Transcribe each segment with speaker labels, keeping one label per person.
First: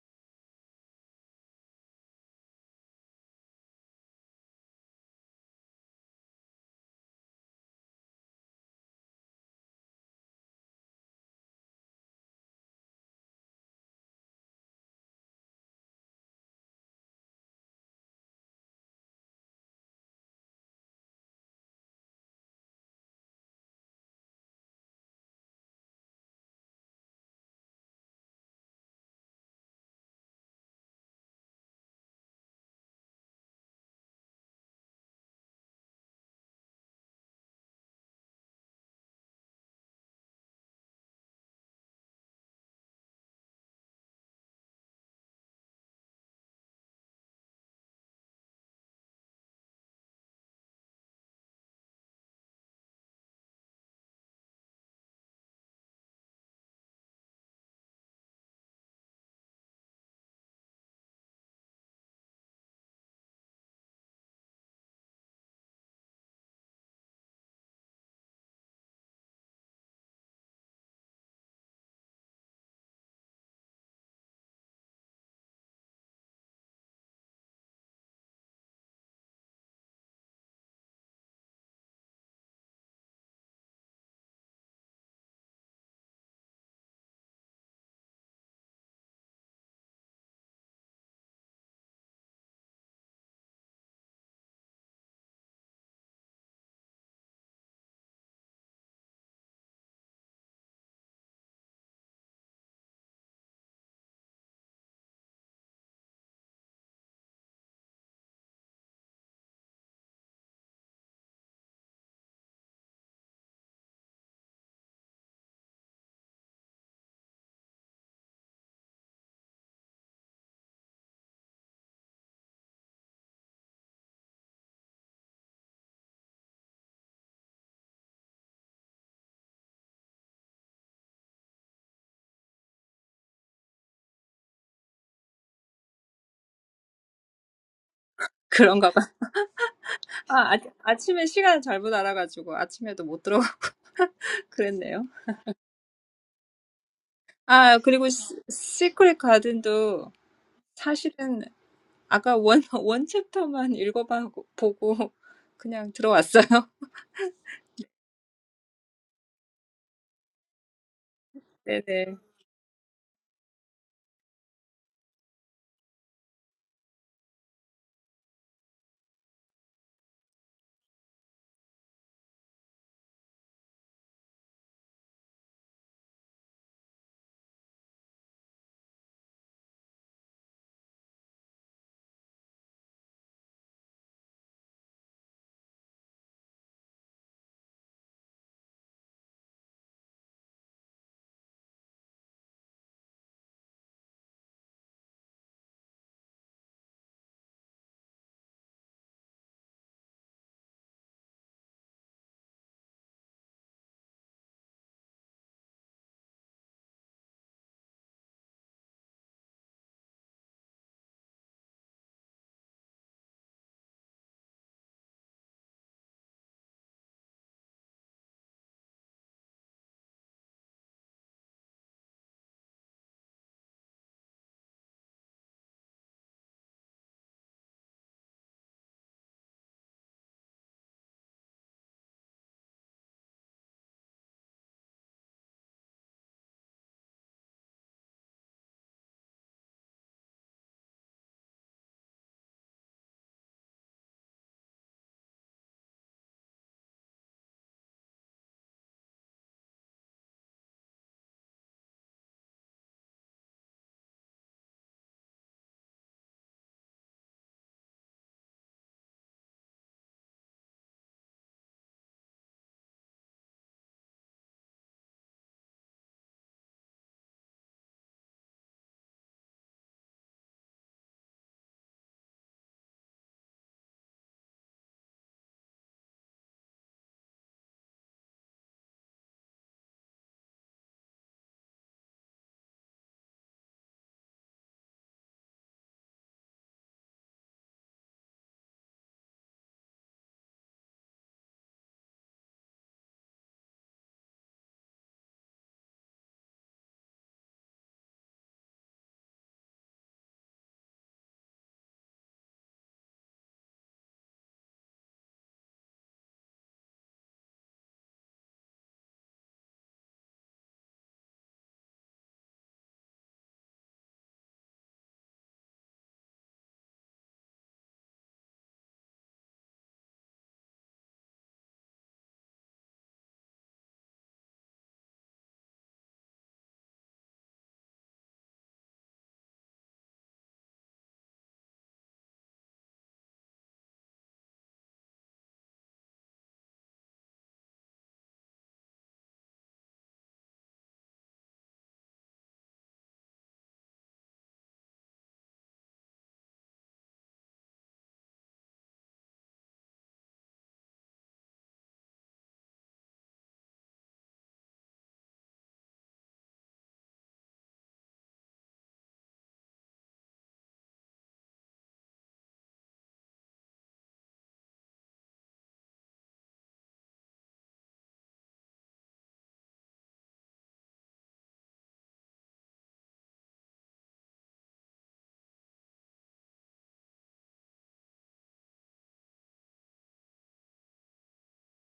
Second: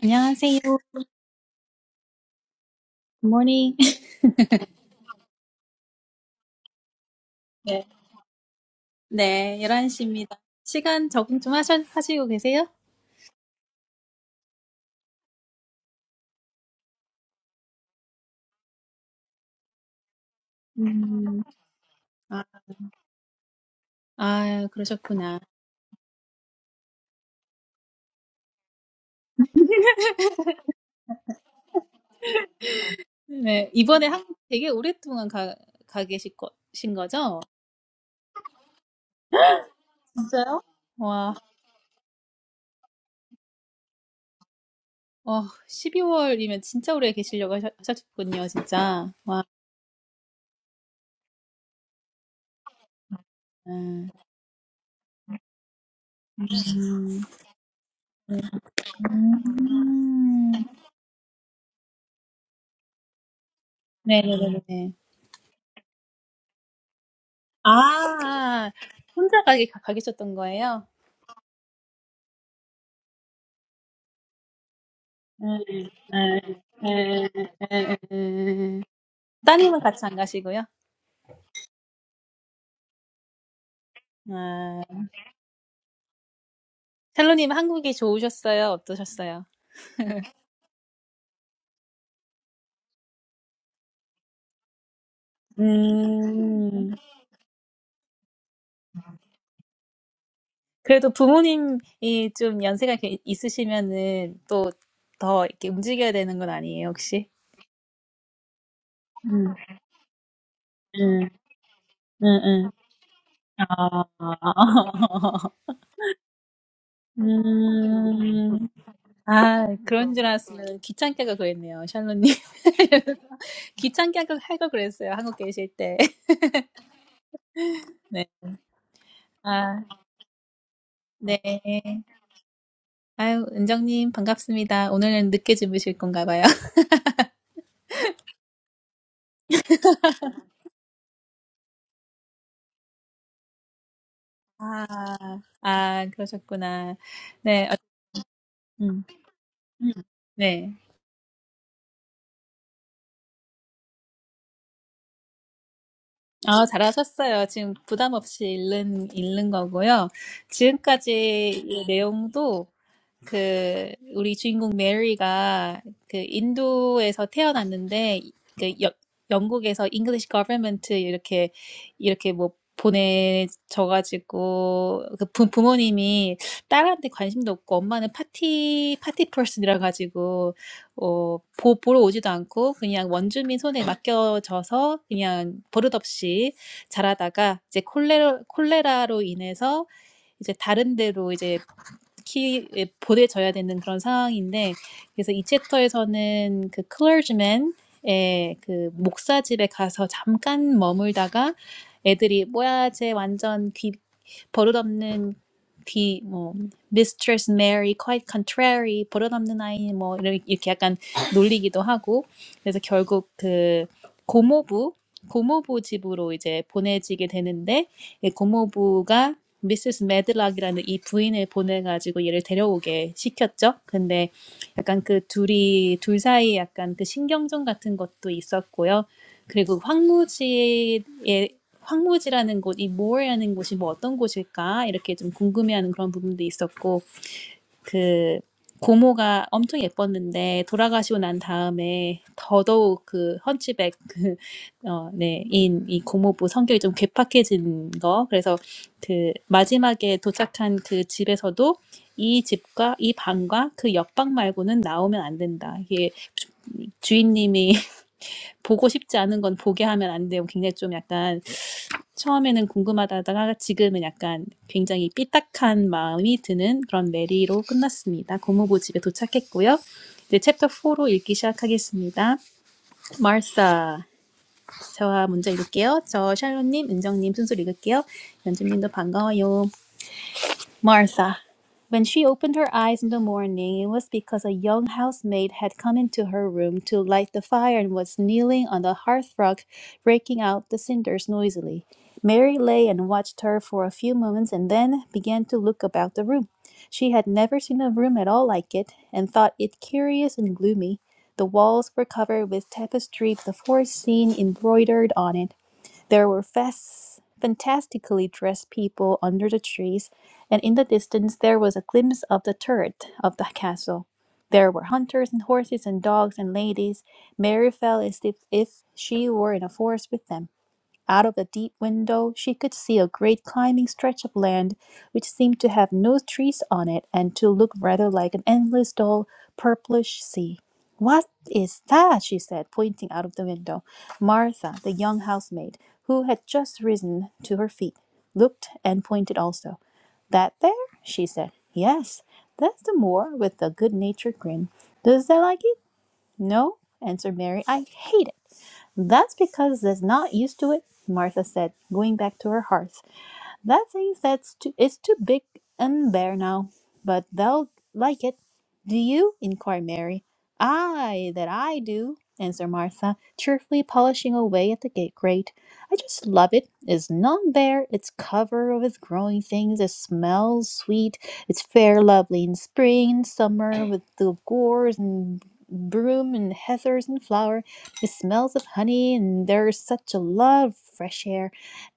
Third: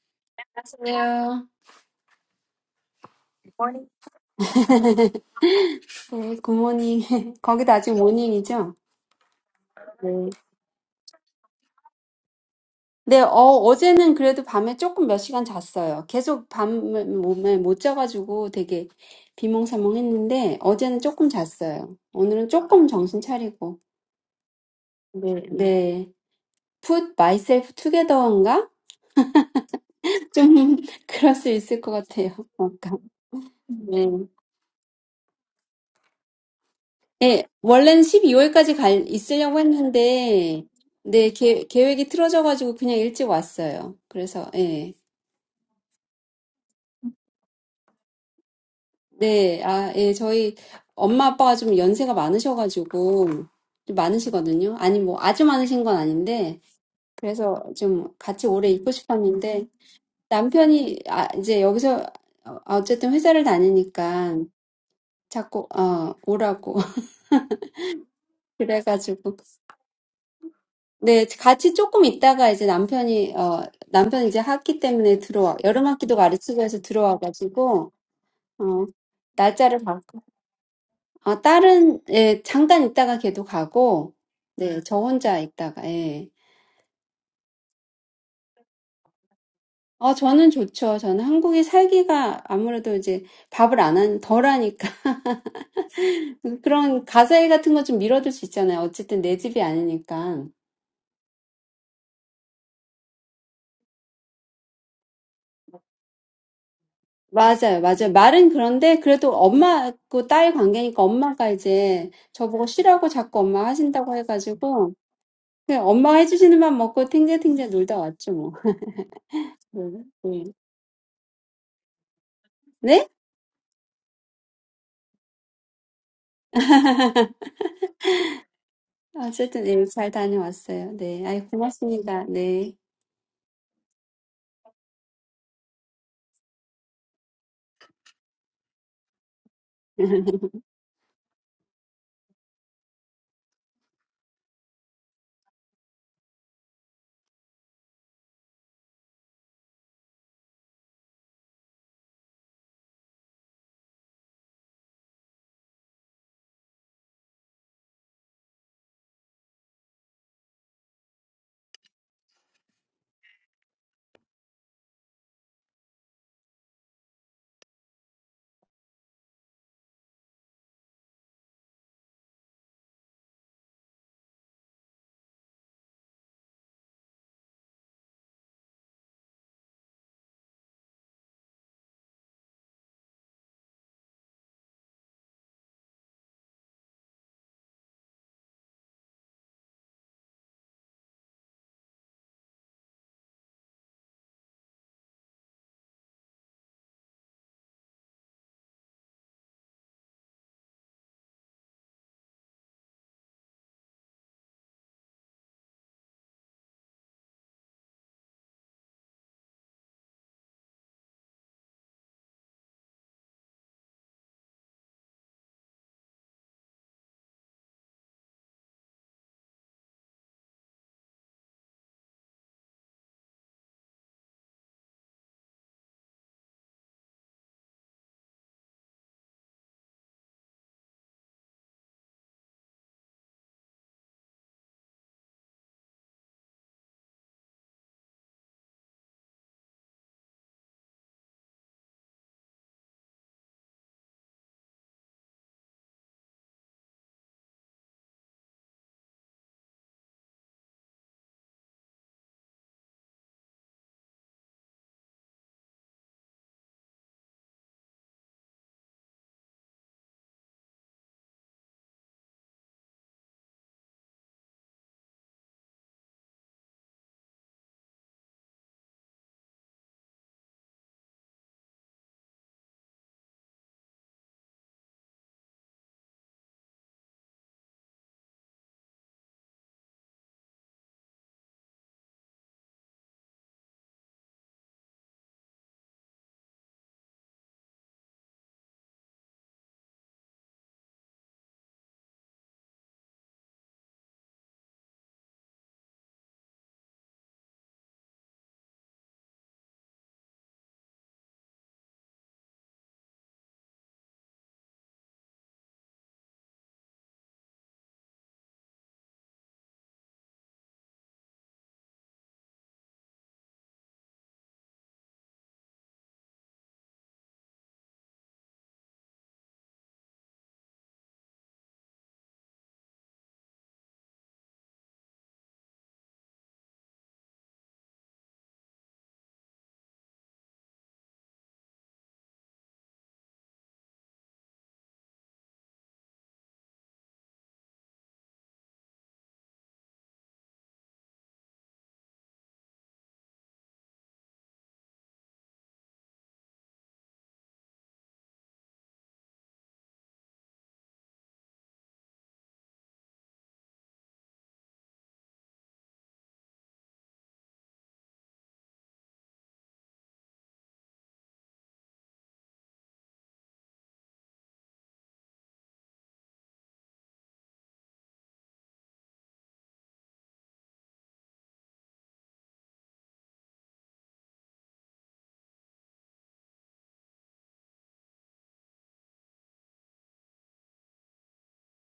Speaker 1: 안녕하세요.
Speaker 2: 안녕하세요.
Speaker 1: 굿모닝.
Speaker 2: morning. 네, 굿모닝. 거기도
Speaker 1: 네.
Speaker 2: 아직 모닝이죠?
Speaker 1: 네, 열한 시입니다. 시간 적응 좀 하셔, 하시고 계세요?
Speaker 2: 네, 어, 어제는 그래도 밤에 조금 몇 시간 잤어요. 계속 밤에 몸에 못 자가지고 되게 비몽사몽 했는데, 어제는 조금
Speaker 1: 음,
Speaker 2: 잤어요.
Speaker 1: 아,
Speaker 2: 오늘은 조금 정신 차리고.
Speaker 1: 아, 그러셨구나.
Speaker 2: 네. Put myself together인가? 좀 그럴 수 있을 것 같아요. 뭔가.
Speaker 1: 네, 이번에
Speaker 2: 네.
Speaker 1: 한국 되게 오랫동안 가, 가 계신 거, 신 거죠?
Speaker 2: 예, 원래는 12월까지 갈, 있으려고
Speaker 1: 진짜요?
Speaker 2: 했는데, 네,
Speaker 1: 와,
Speaker 2: 계, 계획이 틀어져가지고 그냥 일찍 왔어요. 그래서, 예.
Speaker 1: 어, 십이 월이면 진짜 오래 계시려고 하셨, 하셨군요, 진짜. 와,
Speaker 2: 네, 아, 예, 저희 엄마 아빠가 좀 연세가 많으셔가지고 좀
Speaker 1: 음,
Speaker 2: 많으시거든요. 아니, 뭐 아주 많으신 건 아닌데
Speaker 1: 음,
Speaker 2: 그래서 좀 같이 오래 있고 싶었는데 남편이 아, 이제 여기서 어, 어쨌든 회사를 다니니까
Speaker 1: 네네네네.
Speaker 2: 자꾸 어, 오라고
Speaker 1: 아,
Speaker 2: 그래가지고
Speaker 1: 혼자 가게, 가 계셨던 거예요?
Speaker 2: 네, 같이 조금 있다가 이제 남편이 어, 남편이 이제 학기 때문에 들어와 여름 학기도 가르치고 해서 들어와가지고 어, 날짜를
Speaker 1: 따님은 같이
Speaker 2: 바꾸고
Speaker 1: 안 가시고요.
Speaker 2: 아 딸은 예 잠깐 있다가 걔도 가고 네
Speaker 1: 아,
Speaker 2: 저 혼자 있다가 예.
Speaker 1: 샬로님 한국이 좋으셨어요? 어떠셨어요?
Speaker 2: 어 저는 좋죠. 저는 한국에 살기가 아무래도 이제 밥을 안 한, 덜 하니까
Speaker 1: 음,
Speaker 2: 그런 가사일 같은 거좀 미뤄둘 수 있잖아요. 어쨌든 내 집이 아니니까.
Speaker 1: 그래도 부모님이 좀 연세가 이렇게 있으시면은 또 더 이렇게 움직여야 되는 건 아니에요, 혹시?
Speaker 2: 맞아요, 맞아요. 말은 그런데 그래도
Speaker 1: 음,
Speaker 2: 엄마하고 딸 관계니까
Speaker 1: 음,
Speaker 2: 엄마가 이제
Speaker 1: 음,
Speaker 2: 저보고
Speaker 1: 음.
Speaker 2: 쉬라고 자꾸 엄마
Speaker 1: 아,
Speaker 2: 하신다고 해가지고 그냥 엄마가 해주시는 밥 먹고 탱자탱자 놀다 왔죠 뭐.
Speaker 1: 음. 아, 그런 줄
Speaker 2: 네.
Speaker 1: 알았으면 귀찮게 하고 그랬네요, 샬로님.
Speaker 2: 네.
Speaker 1: 귀찮게 하고 하고 그랬어요, 한국 계실 때.
Speaker 2: 어쨌든
Speaker 1: 아,
Speaker 2: 네, 잘 다녀왔어요. 네,
Speaker 1: 네.
Speaker 2: 아이 고맙습니다. 네.
Speaker 1: 아유, 은정님, 반갑습니다. 오늘은 늦게 주무실 건가 봐요.
Speaker 3: 그런가 봐. 아, 아, 아침에 시간을 잘못 알아가지고 아침에도 못 들어가
Speaker 1: 아,
Speaker 3: 그랬네요.
Speaker 1: 아, 그러셨구나. 네, 어,
Speaker 3: 아, 그리고 시,
Speaker 1: 음,
Speaker 3: 시크릿
Speaker 1: 음,
Speaker 3: 가든도
Speaker 1: 네.
Speaker 3: 사실은 아까 원, 원 챕터만 읽어보고 보고 그냥 들어왔어요.
Speaker 1: 아, 잘하셨어요. 지금 부담 없이 읽는, 읽는 거고요. 지금까지 이
Speaker 3: 네네.
Speaker 1: 내용도 그 우리 주인공 메리가 그 인도에서 태어났는데 그 여, 영국에서 English government 이렇게 이렇게 뭐 보내져가지고 그 부, 부모님이 딸한테 관심도 없고 엄마는 파티 파티 퍼슨이라 가지고 어, 보, 보러 오지도 않고 그냥 원주민 손에 맡겨져서 그냥 버릇없이 자라다가 이제 콜레로, 콜레라로 인해서 이제 다른 데로 이제 키 에, 보내져야 되는 그런 상황인데 그래서 이 챕터에서는 그 클러지맨의 그 목사 집에 가서 잠깐 머물다가 애들이 뭐야 쟤 완전 귀 버릇없는 귀뭐 Mistress Mary quite contrary 버릇없는 아이 뭐 이렇- 이렇게 약간 놀리기도 하고 그래서 결국 그 고모부 고모부 집으로 이제 보내지게 되는데 이 고모부가 미세스 매들락이라는 이 부인을 보내가지고 얘를 데려오게 시켰죠. 근데 약간 그 둘이, 둘 사이에 약간 그 신경전 같은 것도 있었고요. 그리고 황무지의, 황무지라는 곳, 이 more라는 곳이 뭐 어떤 곳일까? 이렇게 좀 궁금해하는 그런 부분도 있었고, 그 고모가 엄청 예뻤는데 돌아가시고 난 다음에 더더욱 그 헌치백 그어네인이 고모부 성격이 좀 괴팍해진 거 그래서 그 마지막에 도착한 그 집에서도 이 집과 이 방과 그 옆방 말고는 나오면 안 된다 이게 주- 주인님이 보고 싶지 않은 건 보게 하면 안 돼요. 굉장히 좀 약간 처음에는 궁금하다다가 지금은 약간 굉장히 삐딱한 마음이 드는 그런 메리로 끝났습니다. 고무부 집에 도착했고요. 이제 챕터 4로 읽기 시작하겠습니다. 마르사. 저와 먼저 읽을게요. 저 샬롯님, 은정님 순서로 읽을게요. 연주님도 반가워요. Martha. When she opened her eyes in the morning, it was because a young housemaid had come into her room to light the fire and was kneeling on the hearthrug, raking out the cinders noisily. Mary lay and watched her for a few moments and then began to look about the room. She had never seen a room at all like it and thought it curious and gloomy. The walls were covered with tapestry, the forest scene embroidered on it. There were fas- fantastically dressed people under the trees, and in the distance there was a glimpse of the turret of the castle. There were hunters and horses and dogs and ladies. Mary felt as if, if she were in a forest with them. Out of the deep window, she could see a great climbing stretch of land which seemed to have no trees on it and to look rather like an endless, dull, purplish sea. What is that? she said, pointing out of the window. Martha, the young housemaid, who had just risen to her feet, looked and pointed also. That there? she said. Yes, that's the moor with a good natured grin. Does that like it? No, answered Mary. I hate it. That's because they're not used to it, Martha said, going back to her hearth. That says that's too, it's too big and bare now, but they'll like it. Do you? inquired Mary. Ay, that I do, answered Martha, cheerfully polishing away at the gate grate. I just love it. It's none bare, it's covered with growing things, it smells sweet, it's fair lovely in spring and summer with the gorse and broom and heathers and flower. It smells of honey, and there's such a love of fresh air.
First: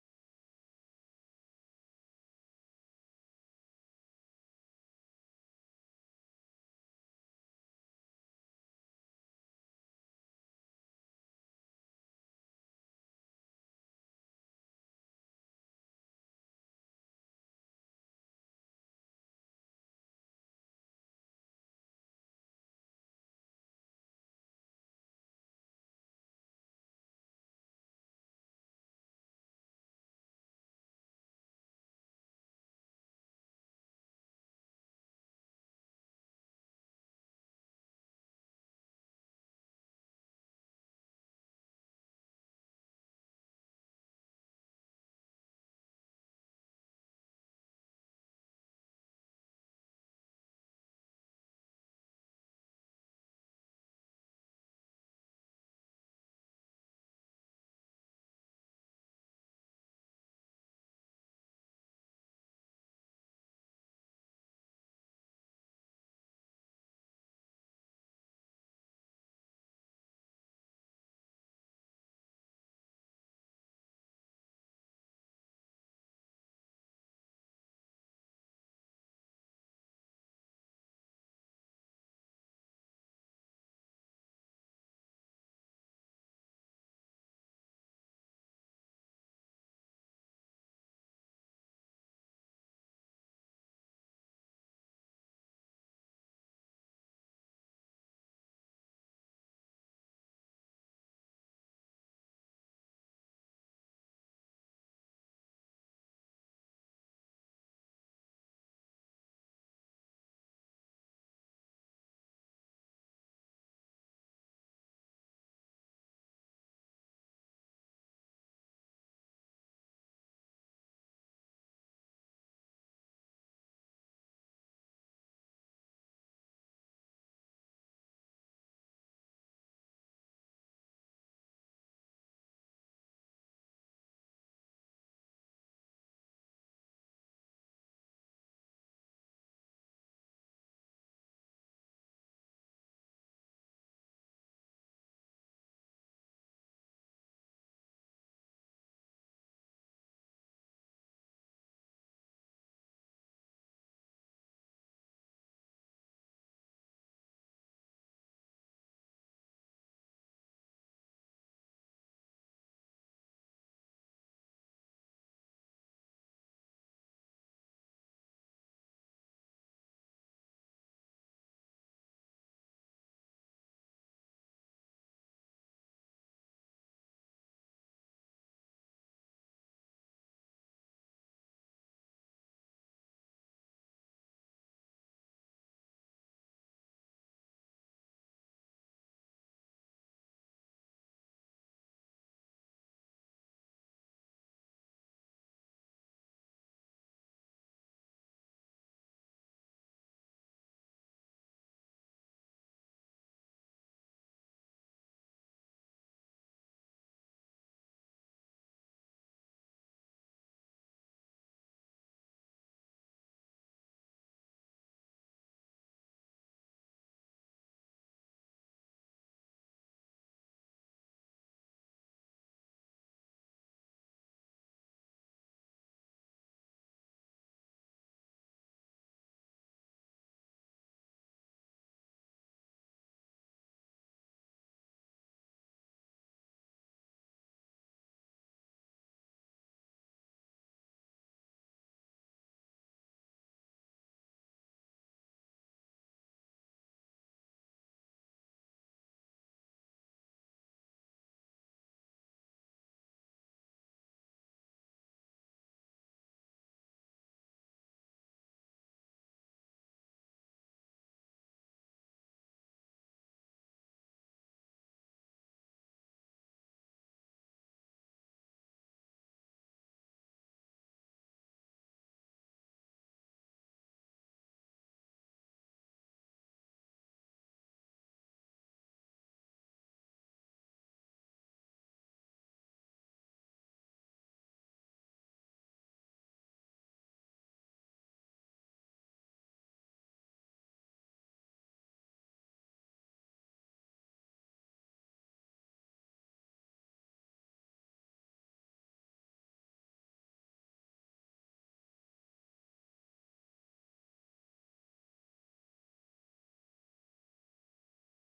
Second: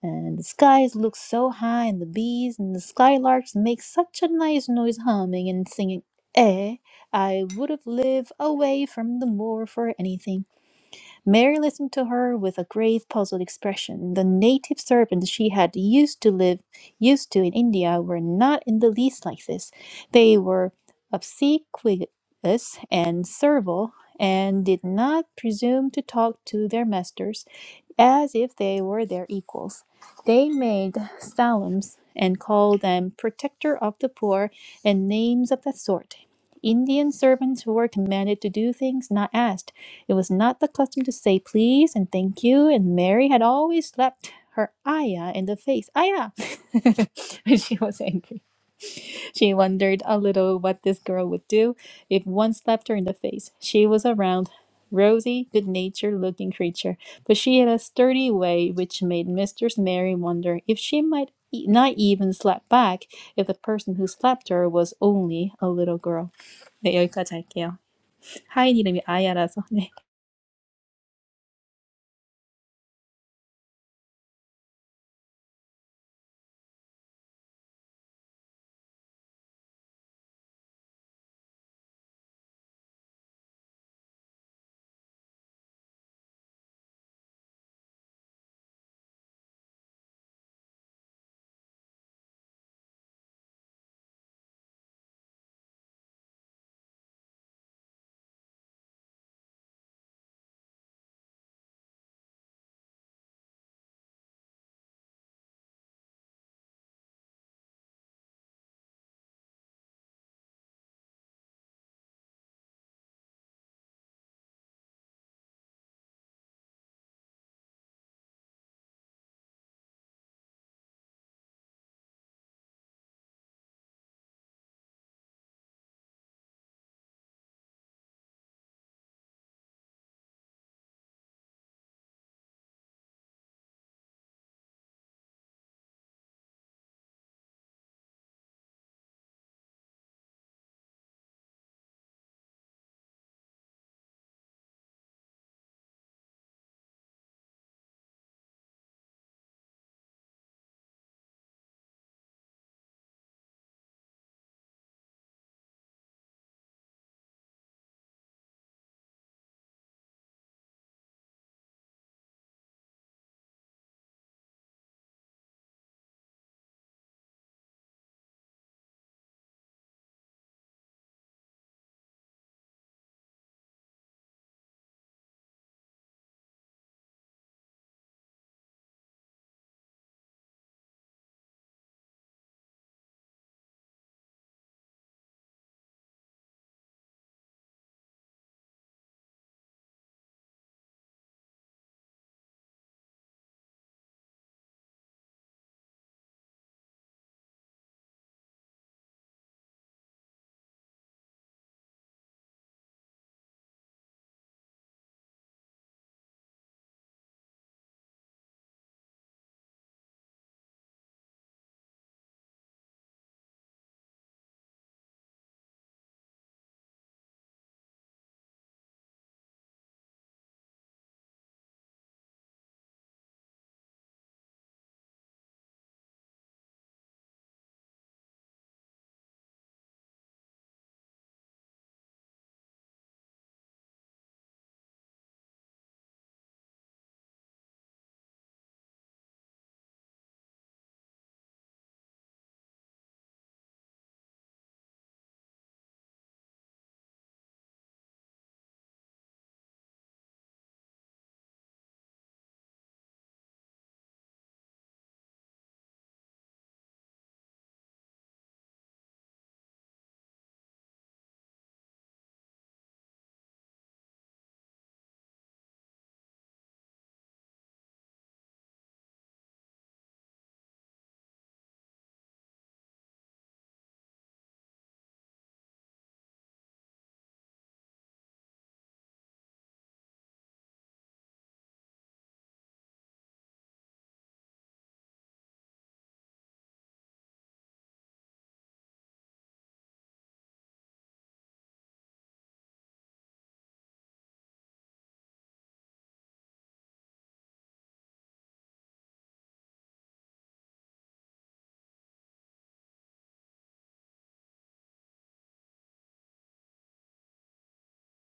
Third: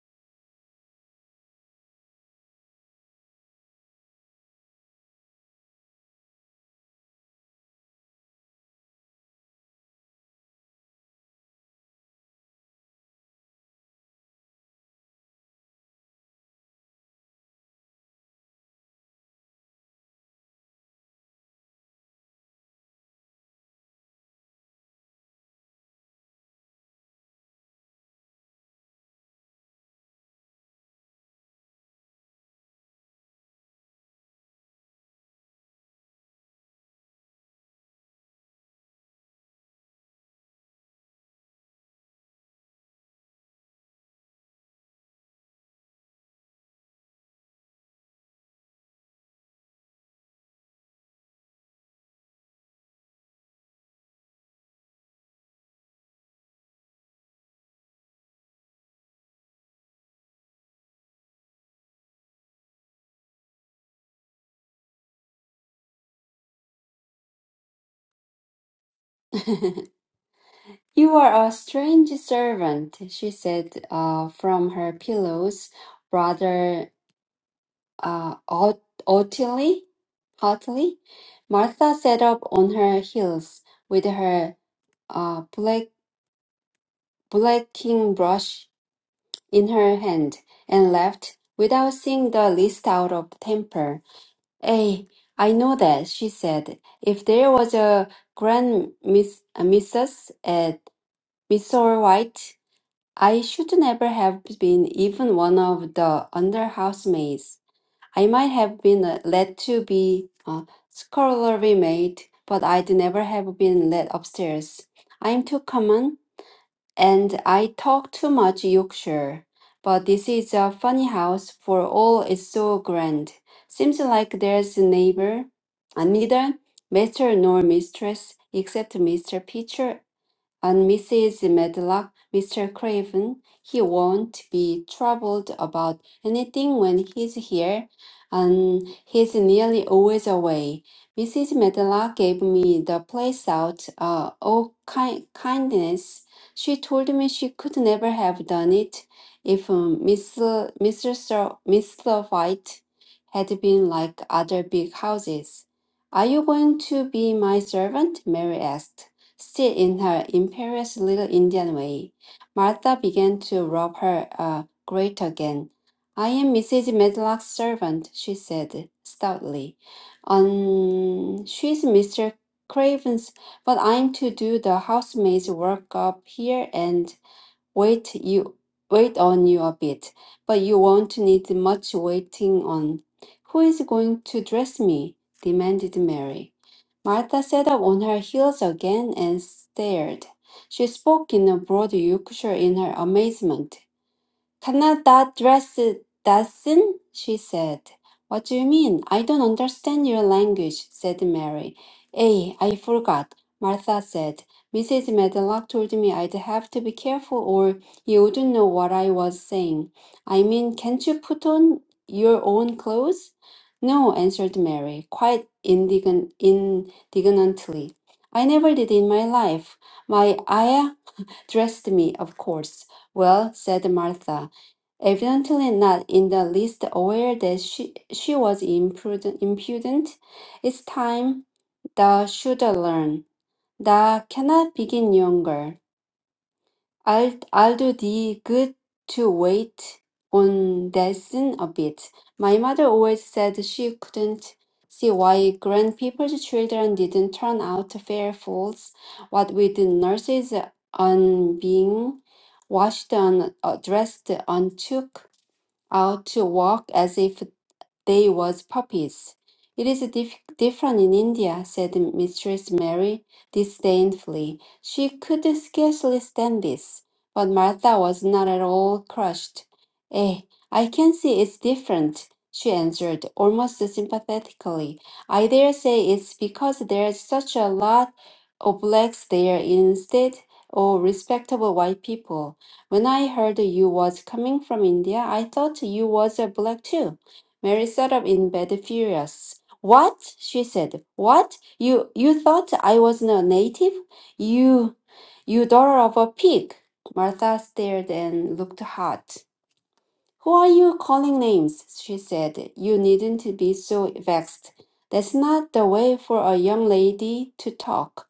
Speaker 1: And the skies look so high, and the bees and the skylarks make such a nice noise humming and singing. Eh, I would have lived away from the moor for anything. Mary listened to her with a grave, puzzled expression. The native servants she had used to live used to in India were not in the least like this. They were obsequious and servile, and did not presume to talk to their masters as if they were their equals. They made salams and called them protector of the poor and names of that sort. Indian servants who were commanded to do things not asked. It was not the custom to say please and thank you, and Mary had always slapped her Aya in the face. Aya! when she was angry. She wondered a little what this girl would do if one slapped her in the face. She was a round, rosy, good natured looking creature, but she had a sturdy way which made Mistress Mary wonder if she might e- not even slap back if the person who slapped her was only a little girl. 네, 여기까지 할게요. 하인 이름이 아야라서. 네.
Speaker 2: You are a strange servant, she said uh, from her pillows, rather uh, haughtily. haughtily. haughtily. Martha sat up on her heels with her uh, black, blacking brush in her hand and left without seeing the least out of temper. Eh, I know that, she said. If there was a grand miss, a missus at Miss White, I should never have been even one of the under housemaids. I might have been uh, let to be a scullery maid, but I'd never have been let upstairs. I'm too common. And I talk too much Yorkshire, but this is a funny house for all it's so grand. Seems like there's a neighbor, and neither master nor mistress, except Mr. Pitcher and Mrs. Medlock, Mr. Craven, he won't be troubled about anything when he's here, and he's nearly always away. Mrs. Medlock gave me the place out. Uh, oh, ki- kindness! She told me she could never have done it if um, Miss Mr. Sir, Mr. White had been like other big houses. Are you going to be my servant? Mary asked. Still in her imperious little Indian way, Martha began to rub her uh, grate again. I am Mrs. Medlock's servant, she said stoutly. Um, she's Mr. Craven's, but I'm to do the housemaid's work up here and wait you wait on you a bit. But you won't need much waiting on. Who is going to dress me? demanded Mary. Martha sat up on her heels again and stared. She spoke in a broad Yorkshire in her amazement. Kana, that dress doesn't, she said. What do you mean? I don't understand your language, said Mary. Eh, I forgot, Martha said. Mrs. Medlock told me I'd have to be careful or you wouldn't know what I was saying. I mean, can't you put on your own clothes? No, answered Mary, quite indign- indignantly. I never did in my life. My ayah Dressed me, of course. Well, said Martha, evidently not in the least aware that she, she was imprudent, impudent. It's time thou should learn. Thou cannot begin younger. I'll I'll do the good to wait on lesson a bit. My mother always said she couldn't see why grand people's children didn't turn out fair fools, what with the nurses on being washed and uh, dressed and took out to walk as if they was puppies. It is dif- different in India, said Mistress Mary disdainfully. She could scarcely stand this, but Martha was not at all crushed. Eh, I can see it's different, she answered, almost sympathetically. I dare say it's because there's such a lot of blacks there instead of respectable white people. When I heard you was coming from India, I thought you was a black too. Mary sat up in bed furious. What? she said. What? You you thought I was not native? You you daughter of a pig. Martha stared and looked hot. Who are you calling names? she said. You needn't be so vexed. That's not the way for a young lady to talk.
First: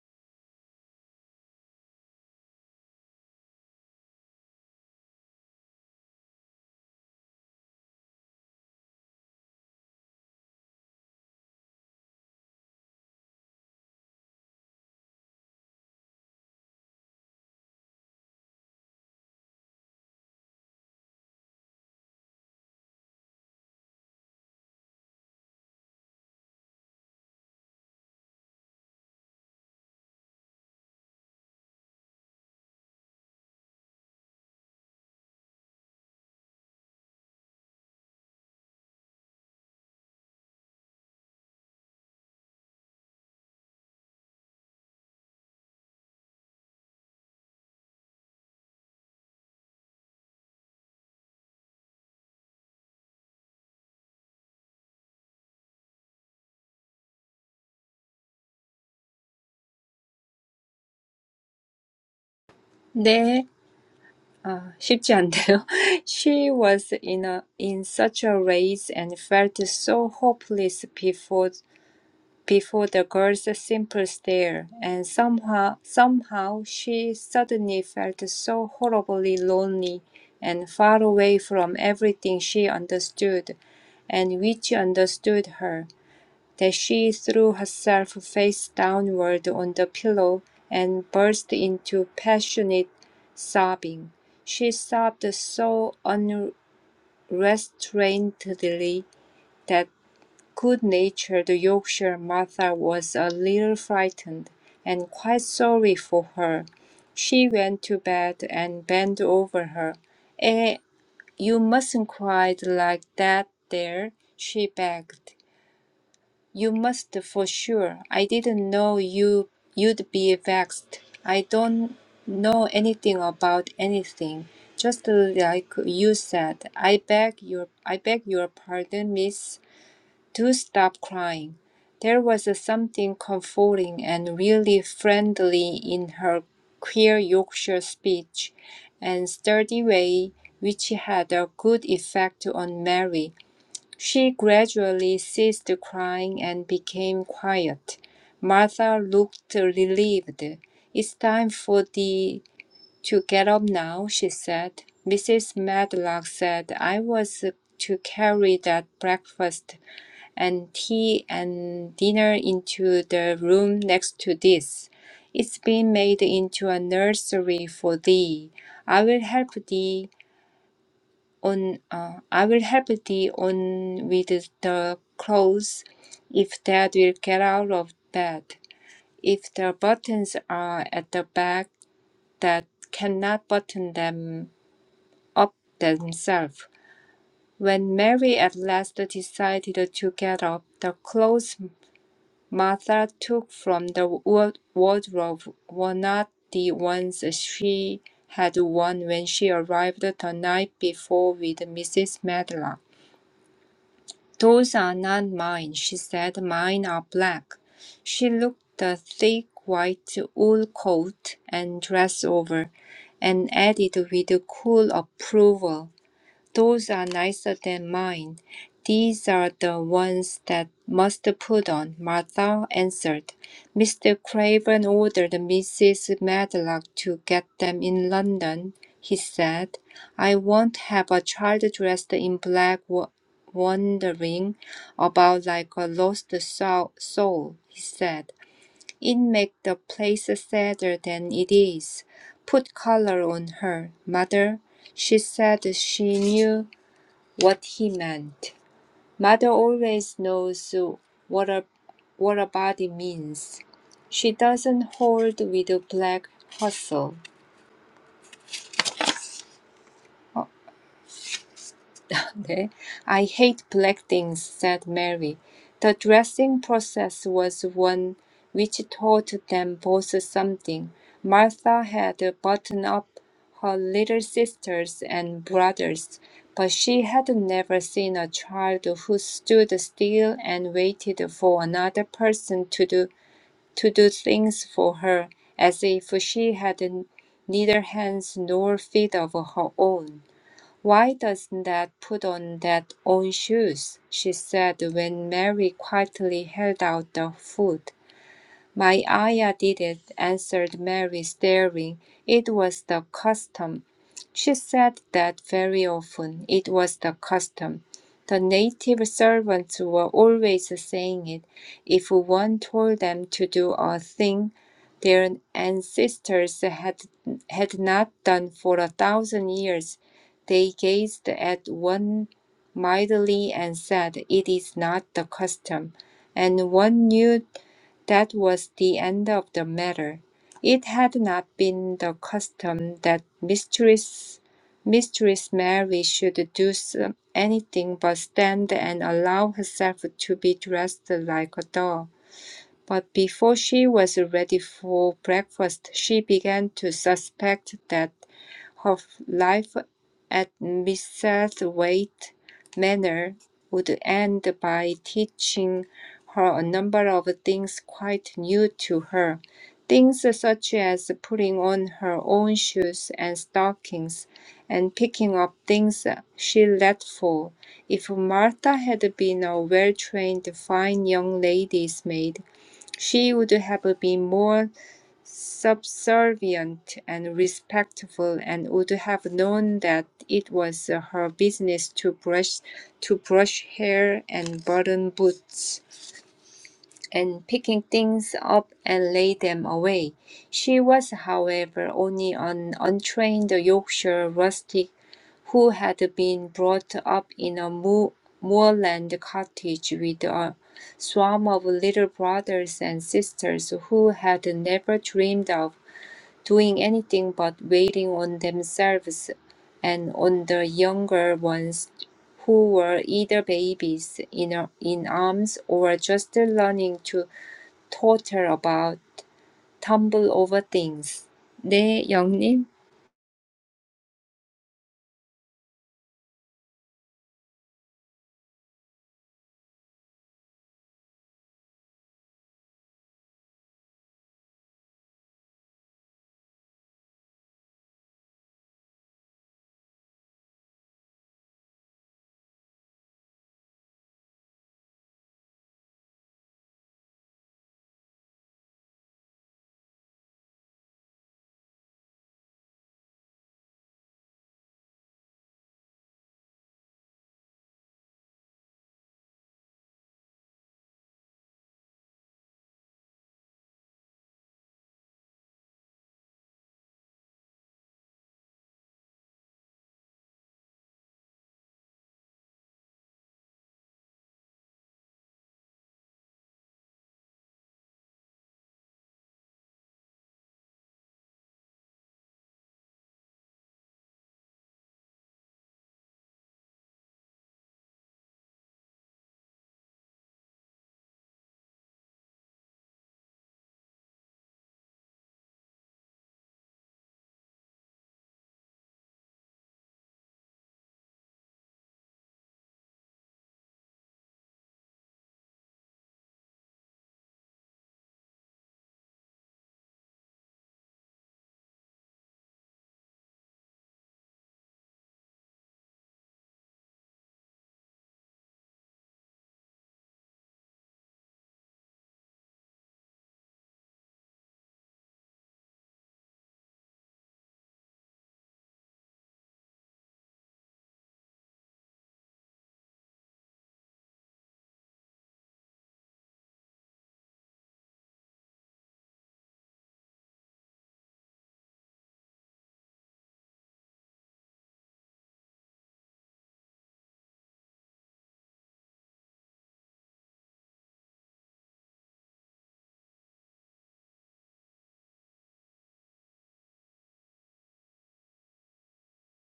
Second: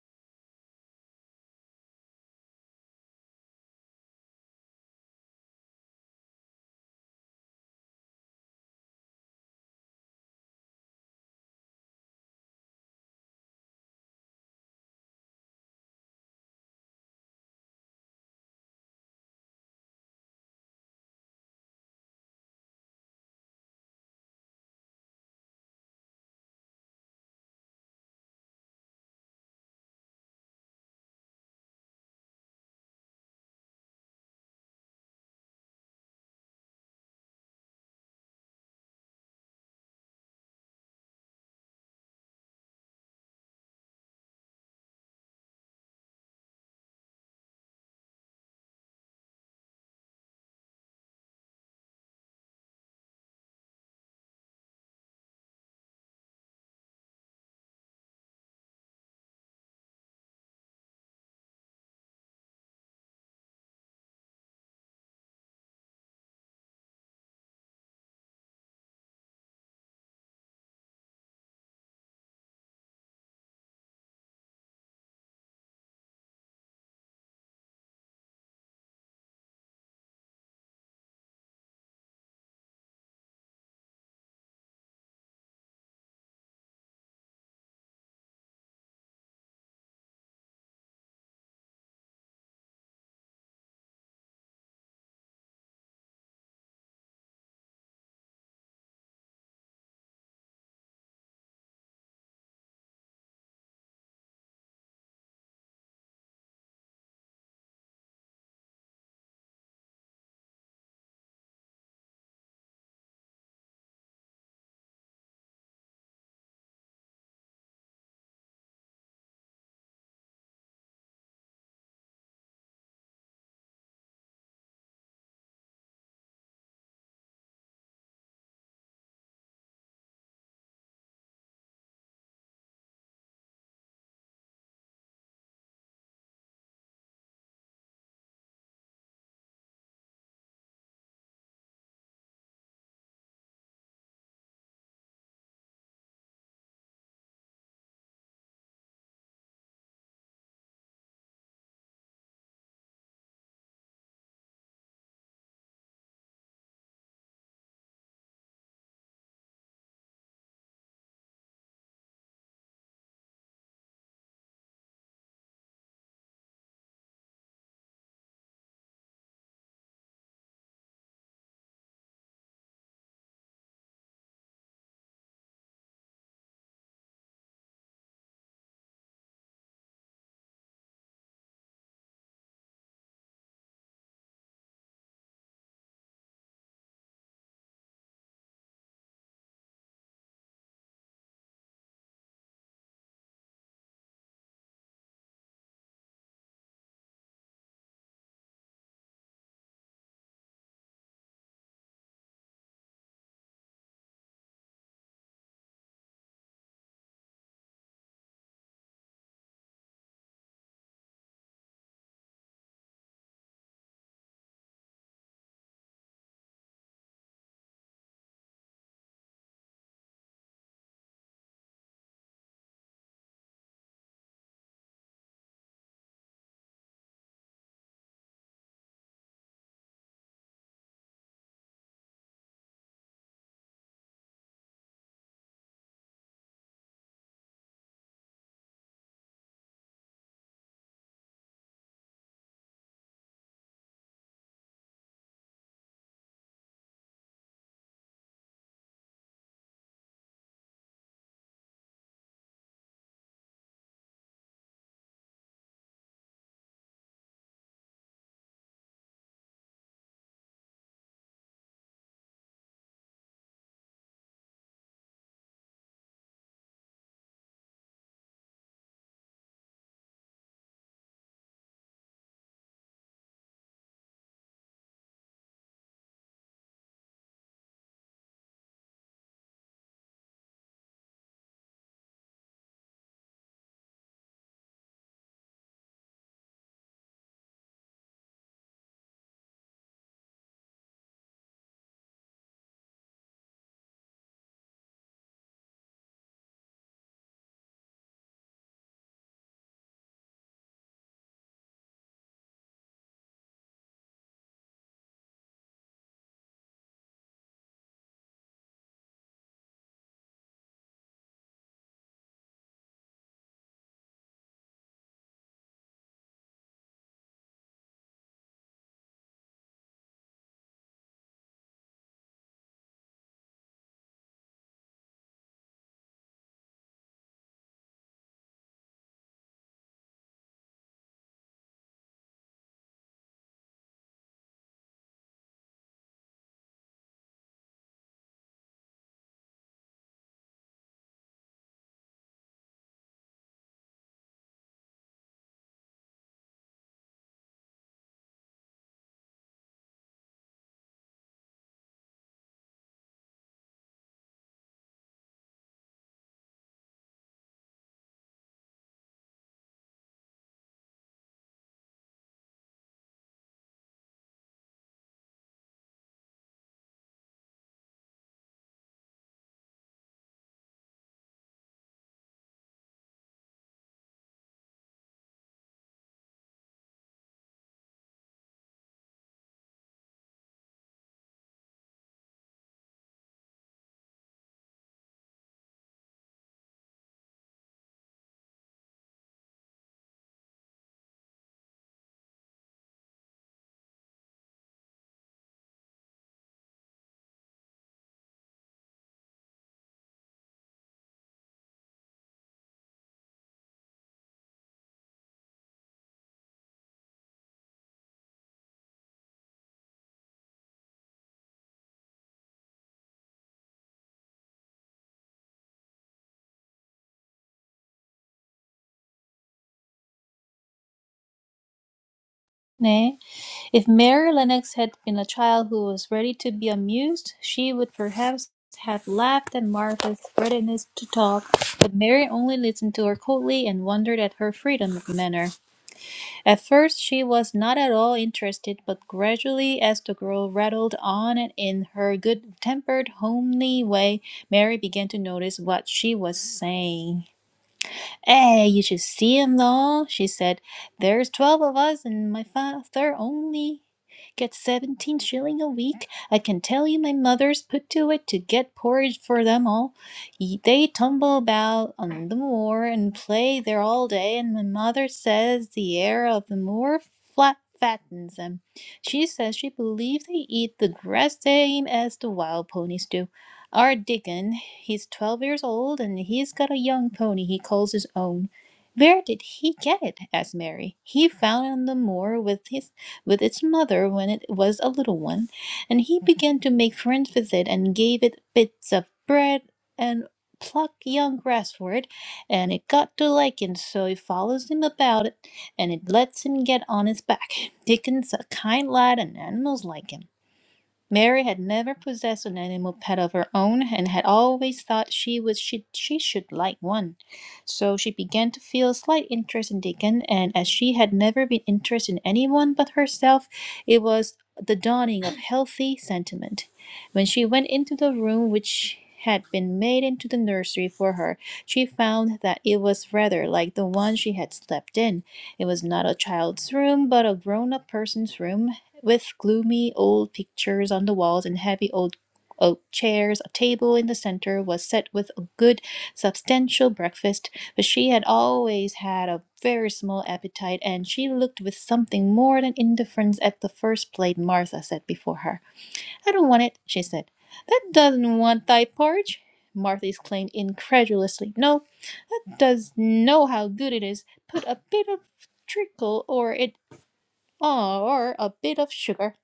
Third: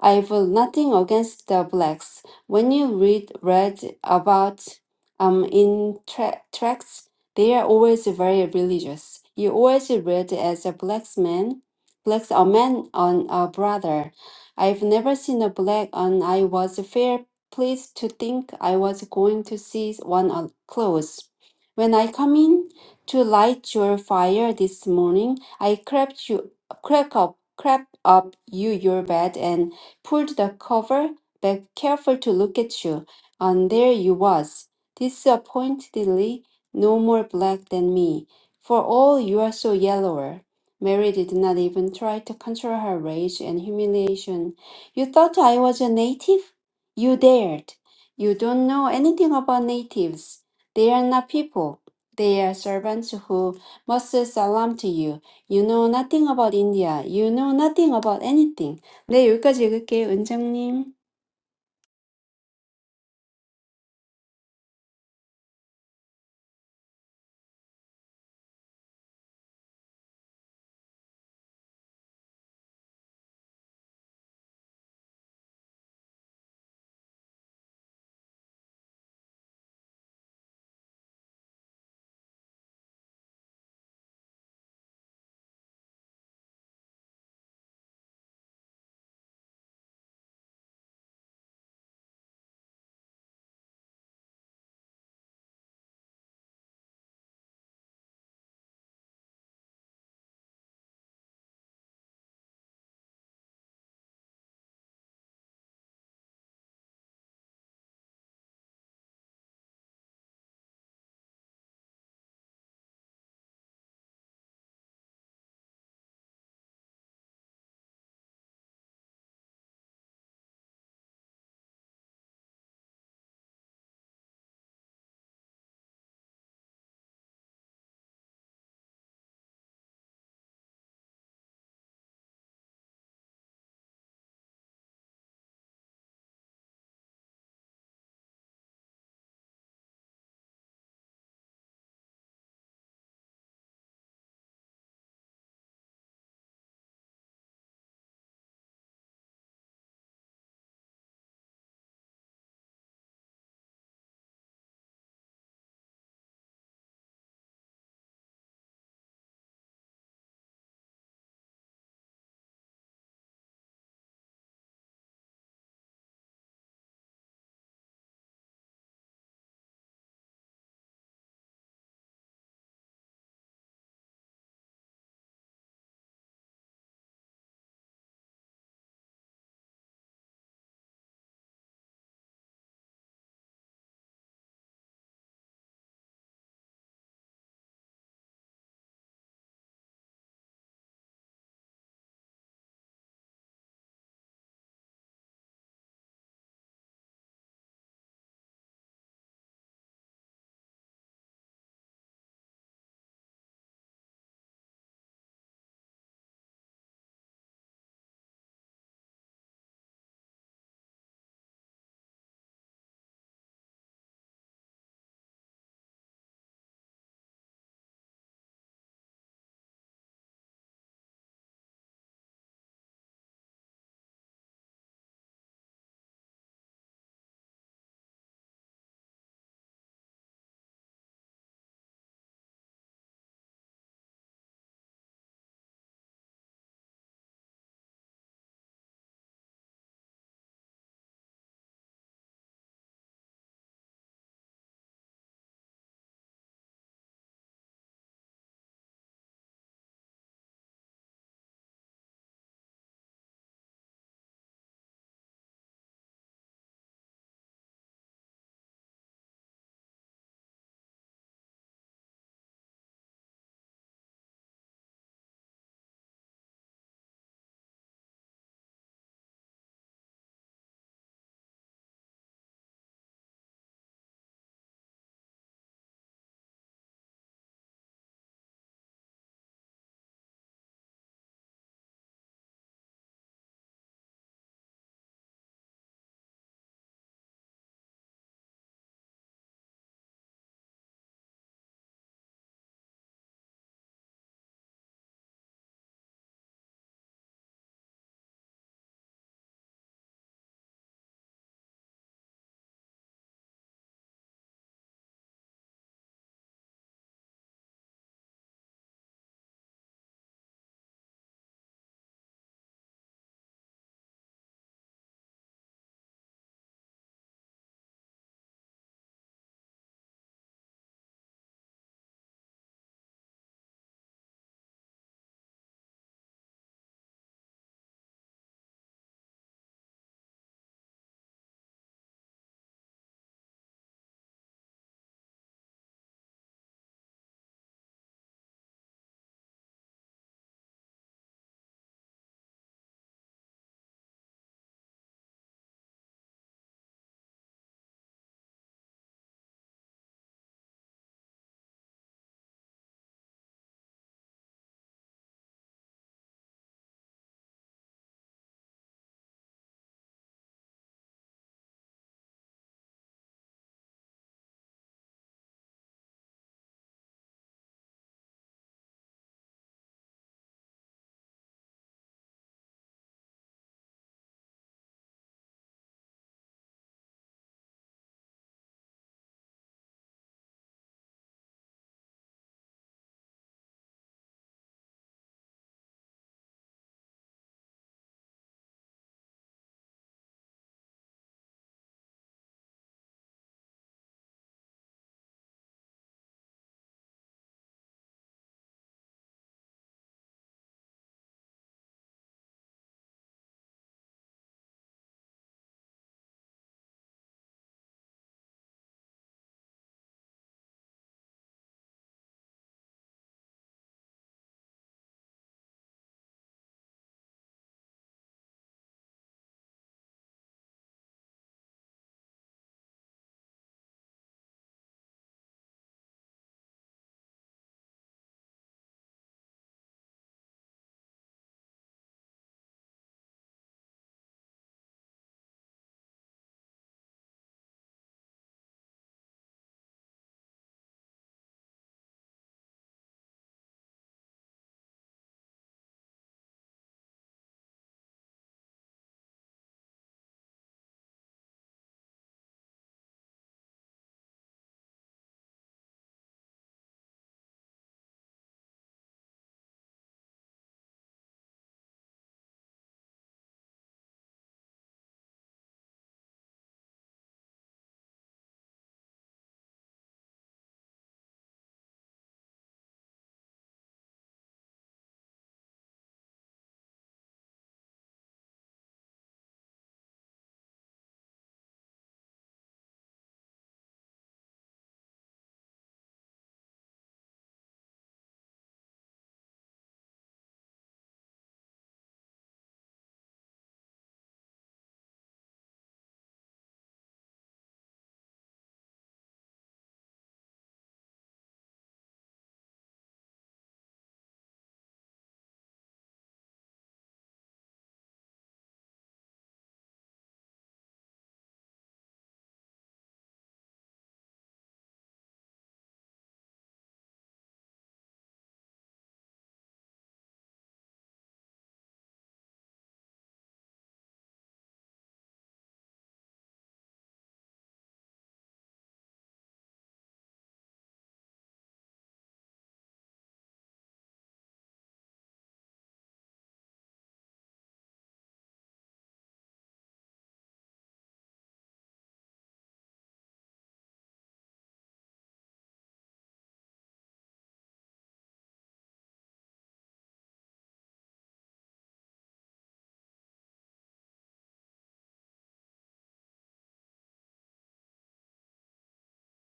Speaker 2: I've nothing against the blacks. When you read read about um in tra- tracts, they are always very religious. You always read as a black man, blacks a man on a brother. I've never seen a black, and I was fair pleased to think I was going to see one uh, close. When I come in to light your fire this morning, I crept you crept up crept up you your bed and pulled the cover back careful to look at you, and there you was, disappointedly no more black than me, for all you are so yellower. Mary did not even try to control her rage and humiliation. You thought I was a native? You dared. You don't know anything about natives. They are not people. They are servants who must salam to you. You know nothing about India. You know nothing about anything. 네, 여기까지 읽을게요, 은정님.
Speaker 3: 네. 아, 쉽지 않네요. She was in a, in such a rage and felt so hopeless before before the girl's simple stare, and somehow, somehow she suddenly felt so horribly lonely and far away from everything she understood and which understood her, that she threw herself face downward on the pillow and burst into passionate sobbing. She sobbed so unrestrainedly that. Good-natured Yorkshire Martha was a little frightened, and quite sorry for her. She went to bed and bent over her. "Eh, you mustn't cry like that there," she begged. "You must for sure. I didn't know you you'd be vexed. I don't know anything about anything. Just like you said. I beg your I beg your pardon, miss. Do stop crying. There was something comforting and really friendly in her queer Yorkshire speech and sturdy way, which had a good effect on Mary. She gradually ceased crying and became quiet. Martha looked relieved. It's time for thee to get up now, she said. Mrs. Medlock said I was to carry that breakfast and tea and dinner into the room next to this. It's been made into a nursery for thee. I will help thee on uh, I will help thee on with the clothes if that will get out of bed. If the buttons are at the back that cannot button them up themselves. When Mary at last decided to get up, the clothes Martha took from the wa- wardrobe were not the ones she had worn when she arrived the night before with Mrs. Medlock. "Those are not mine," she said. "Mine are black." She looked the thick white wool coat and dress over, and added with cool approval. Those are nicer than mine. These are the ones that must put on, Martha answered. Mr. Craven ordered Mrs. Medlock to get them in London, he said. I won't have a child dressed in black wa- wandering about like a lost sou- soul, he said. It makes the place sadder than it is. Put color on her, mother. She said she knew what he meant. Mother always knows what a what a body means. She doesn't hold with black hustle. Okay. I hate black things, said Mary. The dressing process was one which taught them both something. Martha had buttoned up her little sisters and brothers, but she had never seen a child who stood still and waited for another person to do, to do things for her, as if she had neither hands nor feet of her own. Why doesn't that put on that own shoes? she said when Mary quietly held out the food. My Ayah did it, answered Mary, staring. It was the custom. She said that very often. It was the custom. The native servants were always saying it. If one told them to do a thing their ancestors had, had not done for a thousand years, they gazed at one mildly and said, It is not the custom. And one knew that was the end of the matter. It had not been the custom that Mistress Mistress Mary should do s- anything but stand and allow herself to be dressed like a doll. But before she was ready for breakfast, she began to suspect that her life at Misselthwaite Manor would end by teaching her a number of things quite new to her, things such as putting on her own shoes and stockings, and picking up things she let fall. If Martha had been a well-trained, fine young lady's maid, she would have been more subservient and respectful, and would have known that it was her business to brush, to brush hair and button boots, and picking things up and lay them away. She was, however, only an untrained Yorkshire rustic who had been brought up in a moor- moorland cottage with a swarm of little brothers and sisters who had never dreamed of doing anything but waiting on themselves and on the younger ones who were either babies in, in arms or just learning to totter about, tumble over things. 네, 영님.
Speaker 1: 네. If Mary Lennox had been a child who was ready to be amused, she would perhaps have laughed at Martha's readiness to talk, but Mary only listened to her coldly and wondered at her freedom of manner. At first, she was not at all interested, but gradually, as the girl rattled on and in her good tempered, homely way, Mary began to notice what she was saying. Eh, you should see 'em though, she said. There's 12 of us, and my father only gets 17 shilling a week. I can tell you my mother's put to it to get porridge for them all. Ye- They tumble about on the moor and play there all day, and my mother says the air of the moor flat fattens them. She says she believes they eat the grass same as the wild ponies do. Our Dickon, he's twelve years old, and he's got a young pony he calls his own. Where did he get it? asked Mary. He found it on the moor with his with its mother when it was a little one, and he began to make friends with it and gave it bits of bread and pluck young grass for it, and it got to like him, so he follows him about it, and it lets him get on his back. Dickon's a kind lad, and animals like him. Mary had never possessed an animal pet of her own and had always thought she was she, she should like one. So she began to feel a slight interest in Dickon. and as she had never been interested in anyone but herself, it was the dawning of healthy sentiment. When she went into the room which had been made into the nursery for her, she found that it was rather like the one she had slept in. It was not a child's room, but a grown up person's room, with gloomy old pictures on the walls and heavy old oak chairs. A table in the center was set with a good, substantial breakfast, but she had always had a very small appetite, and she looked with something more than indifference at the first plate Martha set before her. I don't want it, she said. That doesn't want thy porridge. Martha exclaimed incredulously. No, does know how good it is. Put a bit of treacle or it or a bit of sugar.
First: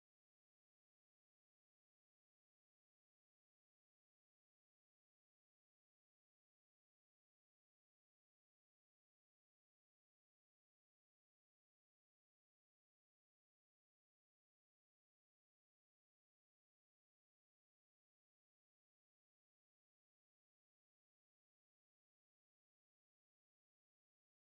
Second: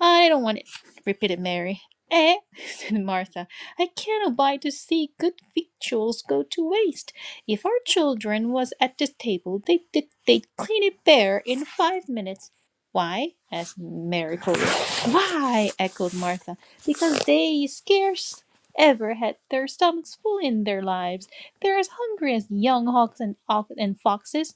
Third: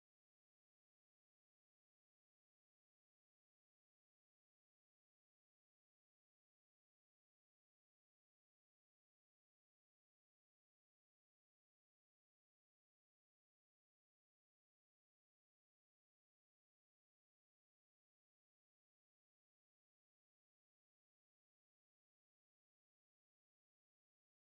Speaker 1: I don't want it, repeated Mary. Eh? said Martha. I can't abide to see good victuals go to waste. If our children was at this table, they, would they'd clean it bare in five minutes. Why? asked Mary coldly. Why? echoed Martha. Because they scarce ever had their stomachs full in their lives. They're as hungry as young hawks and, and foxes.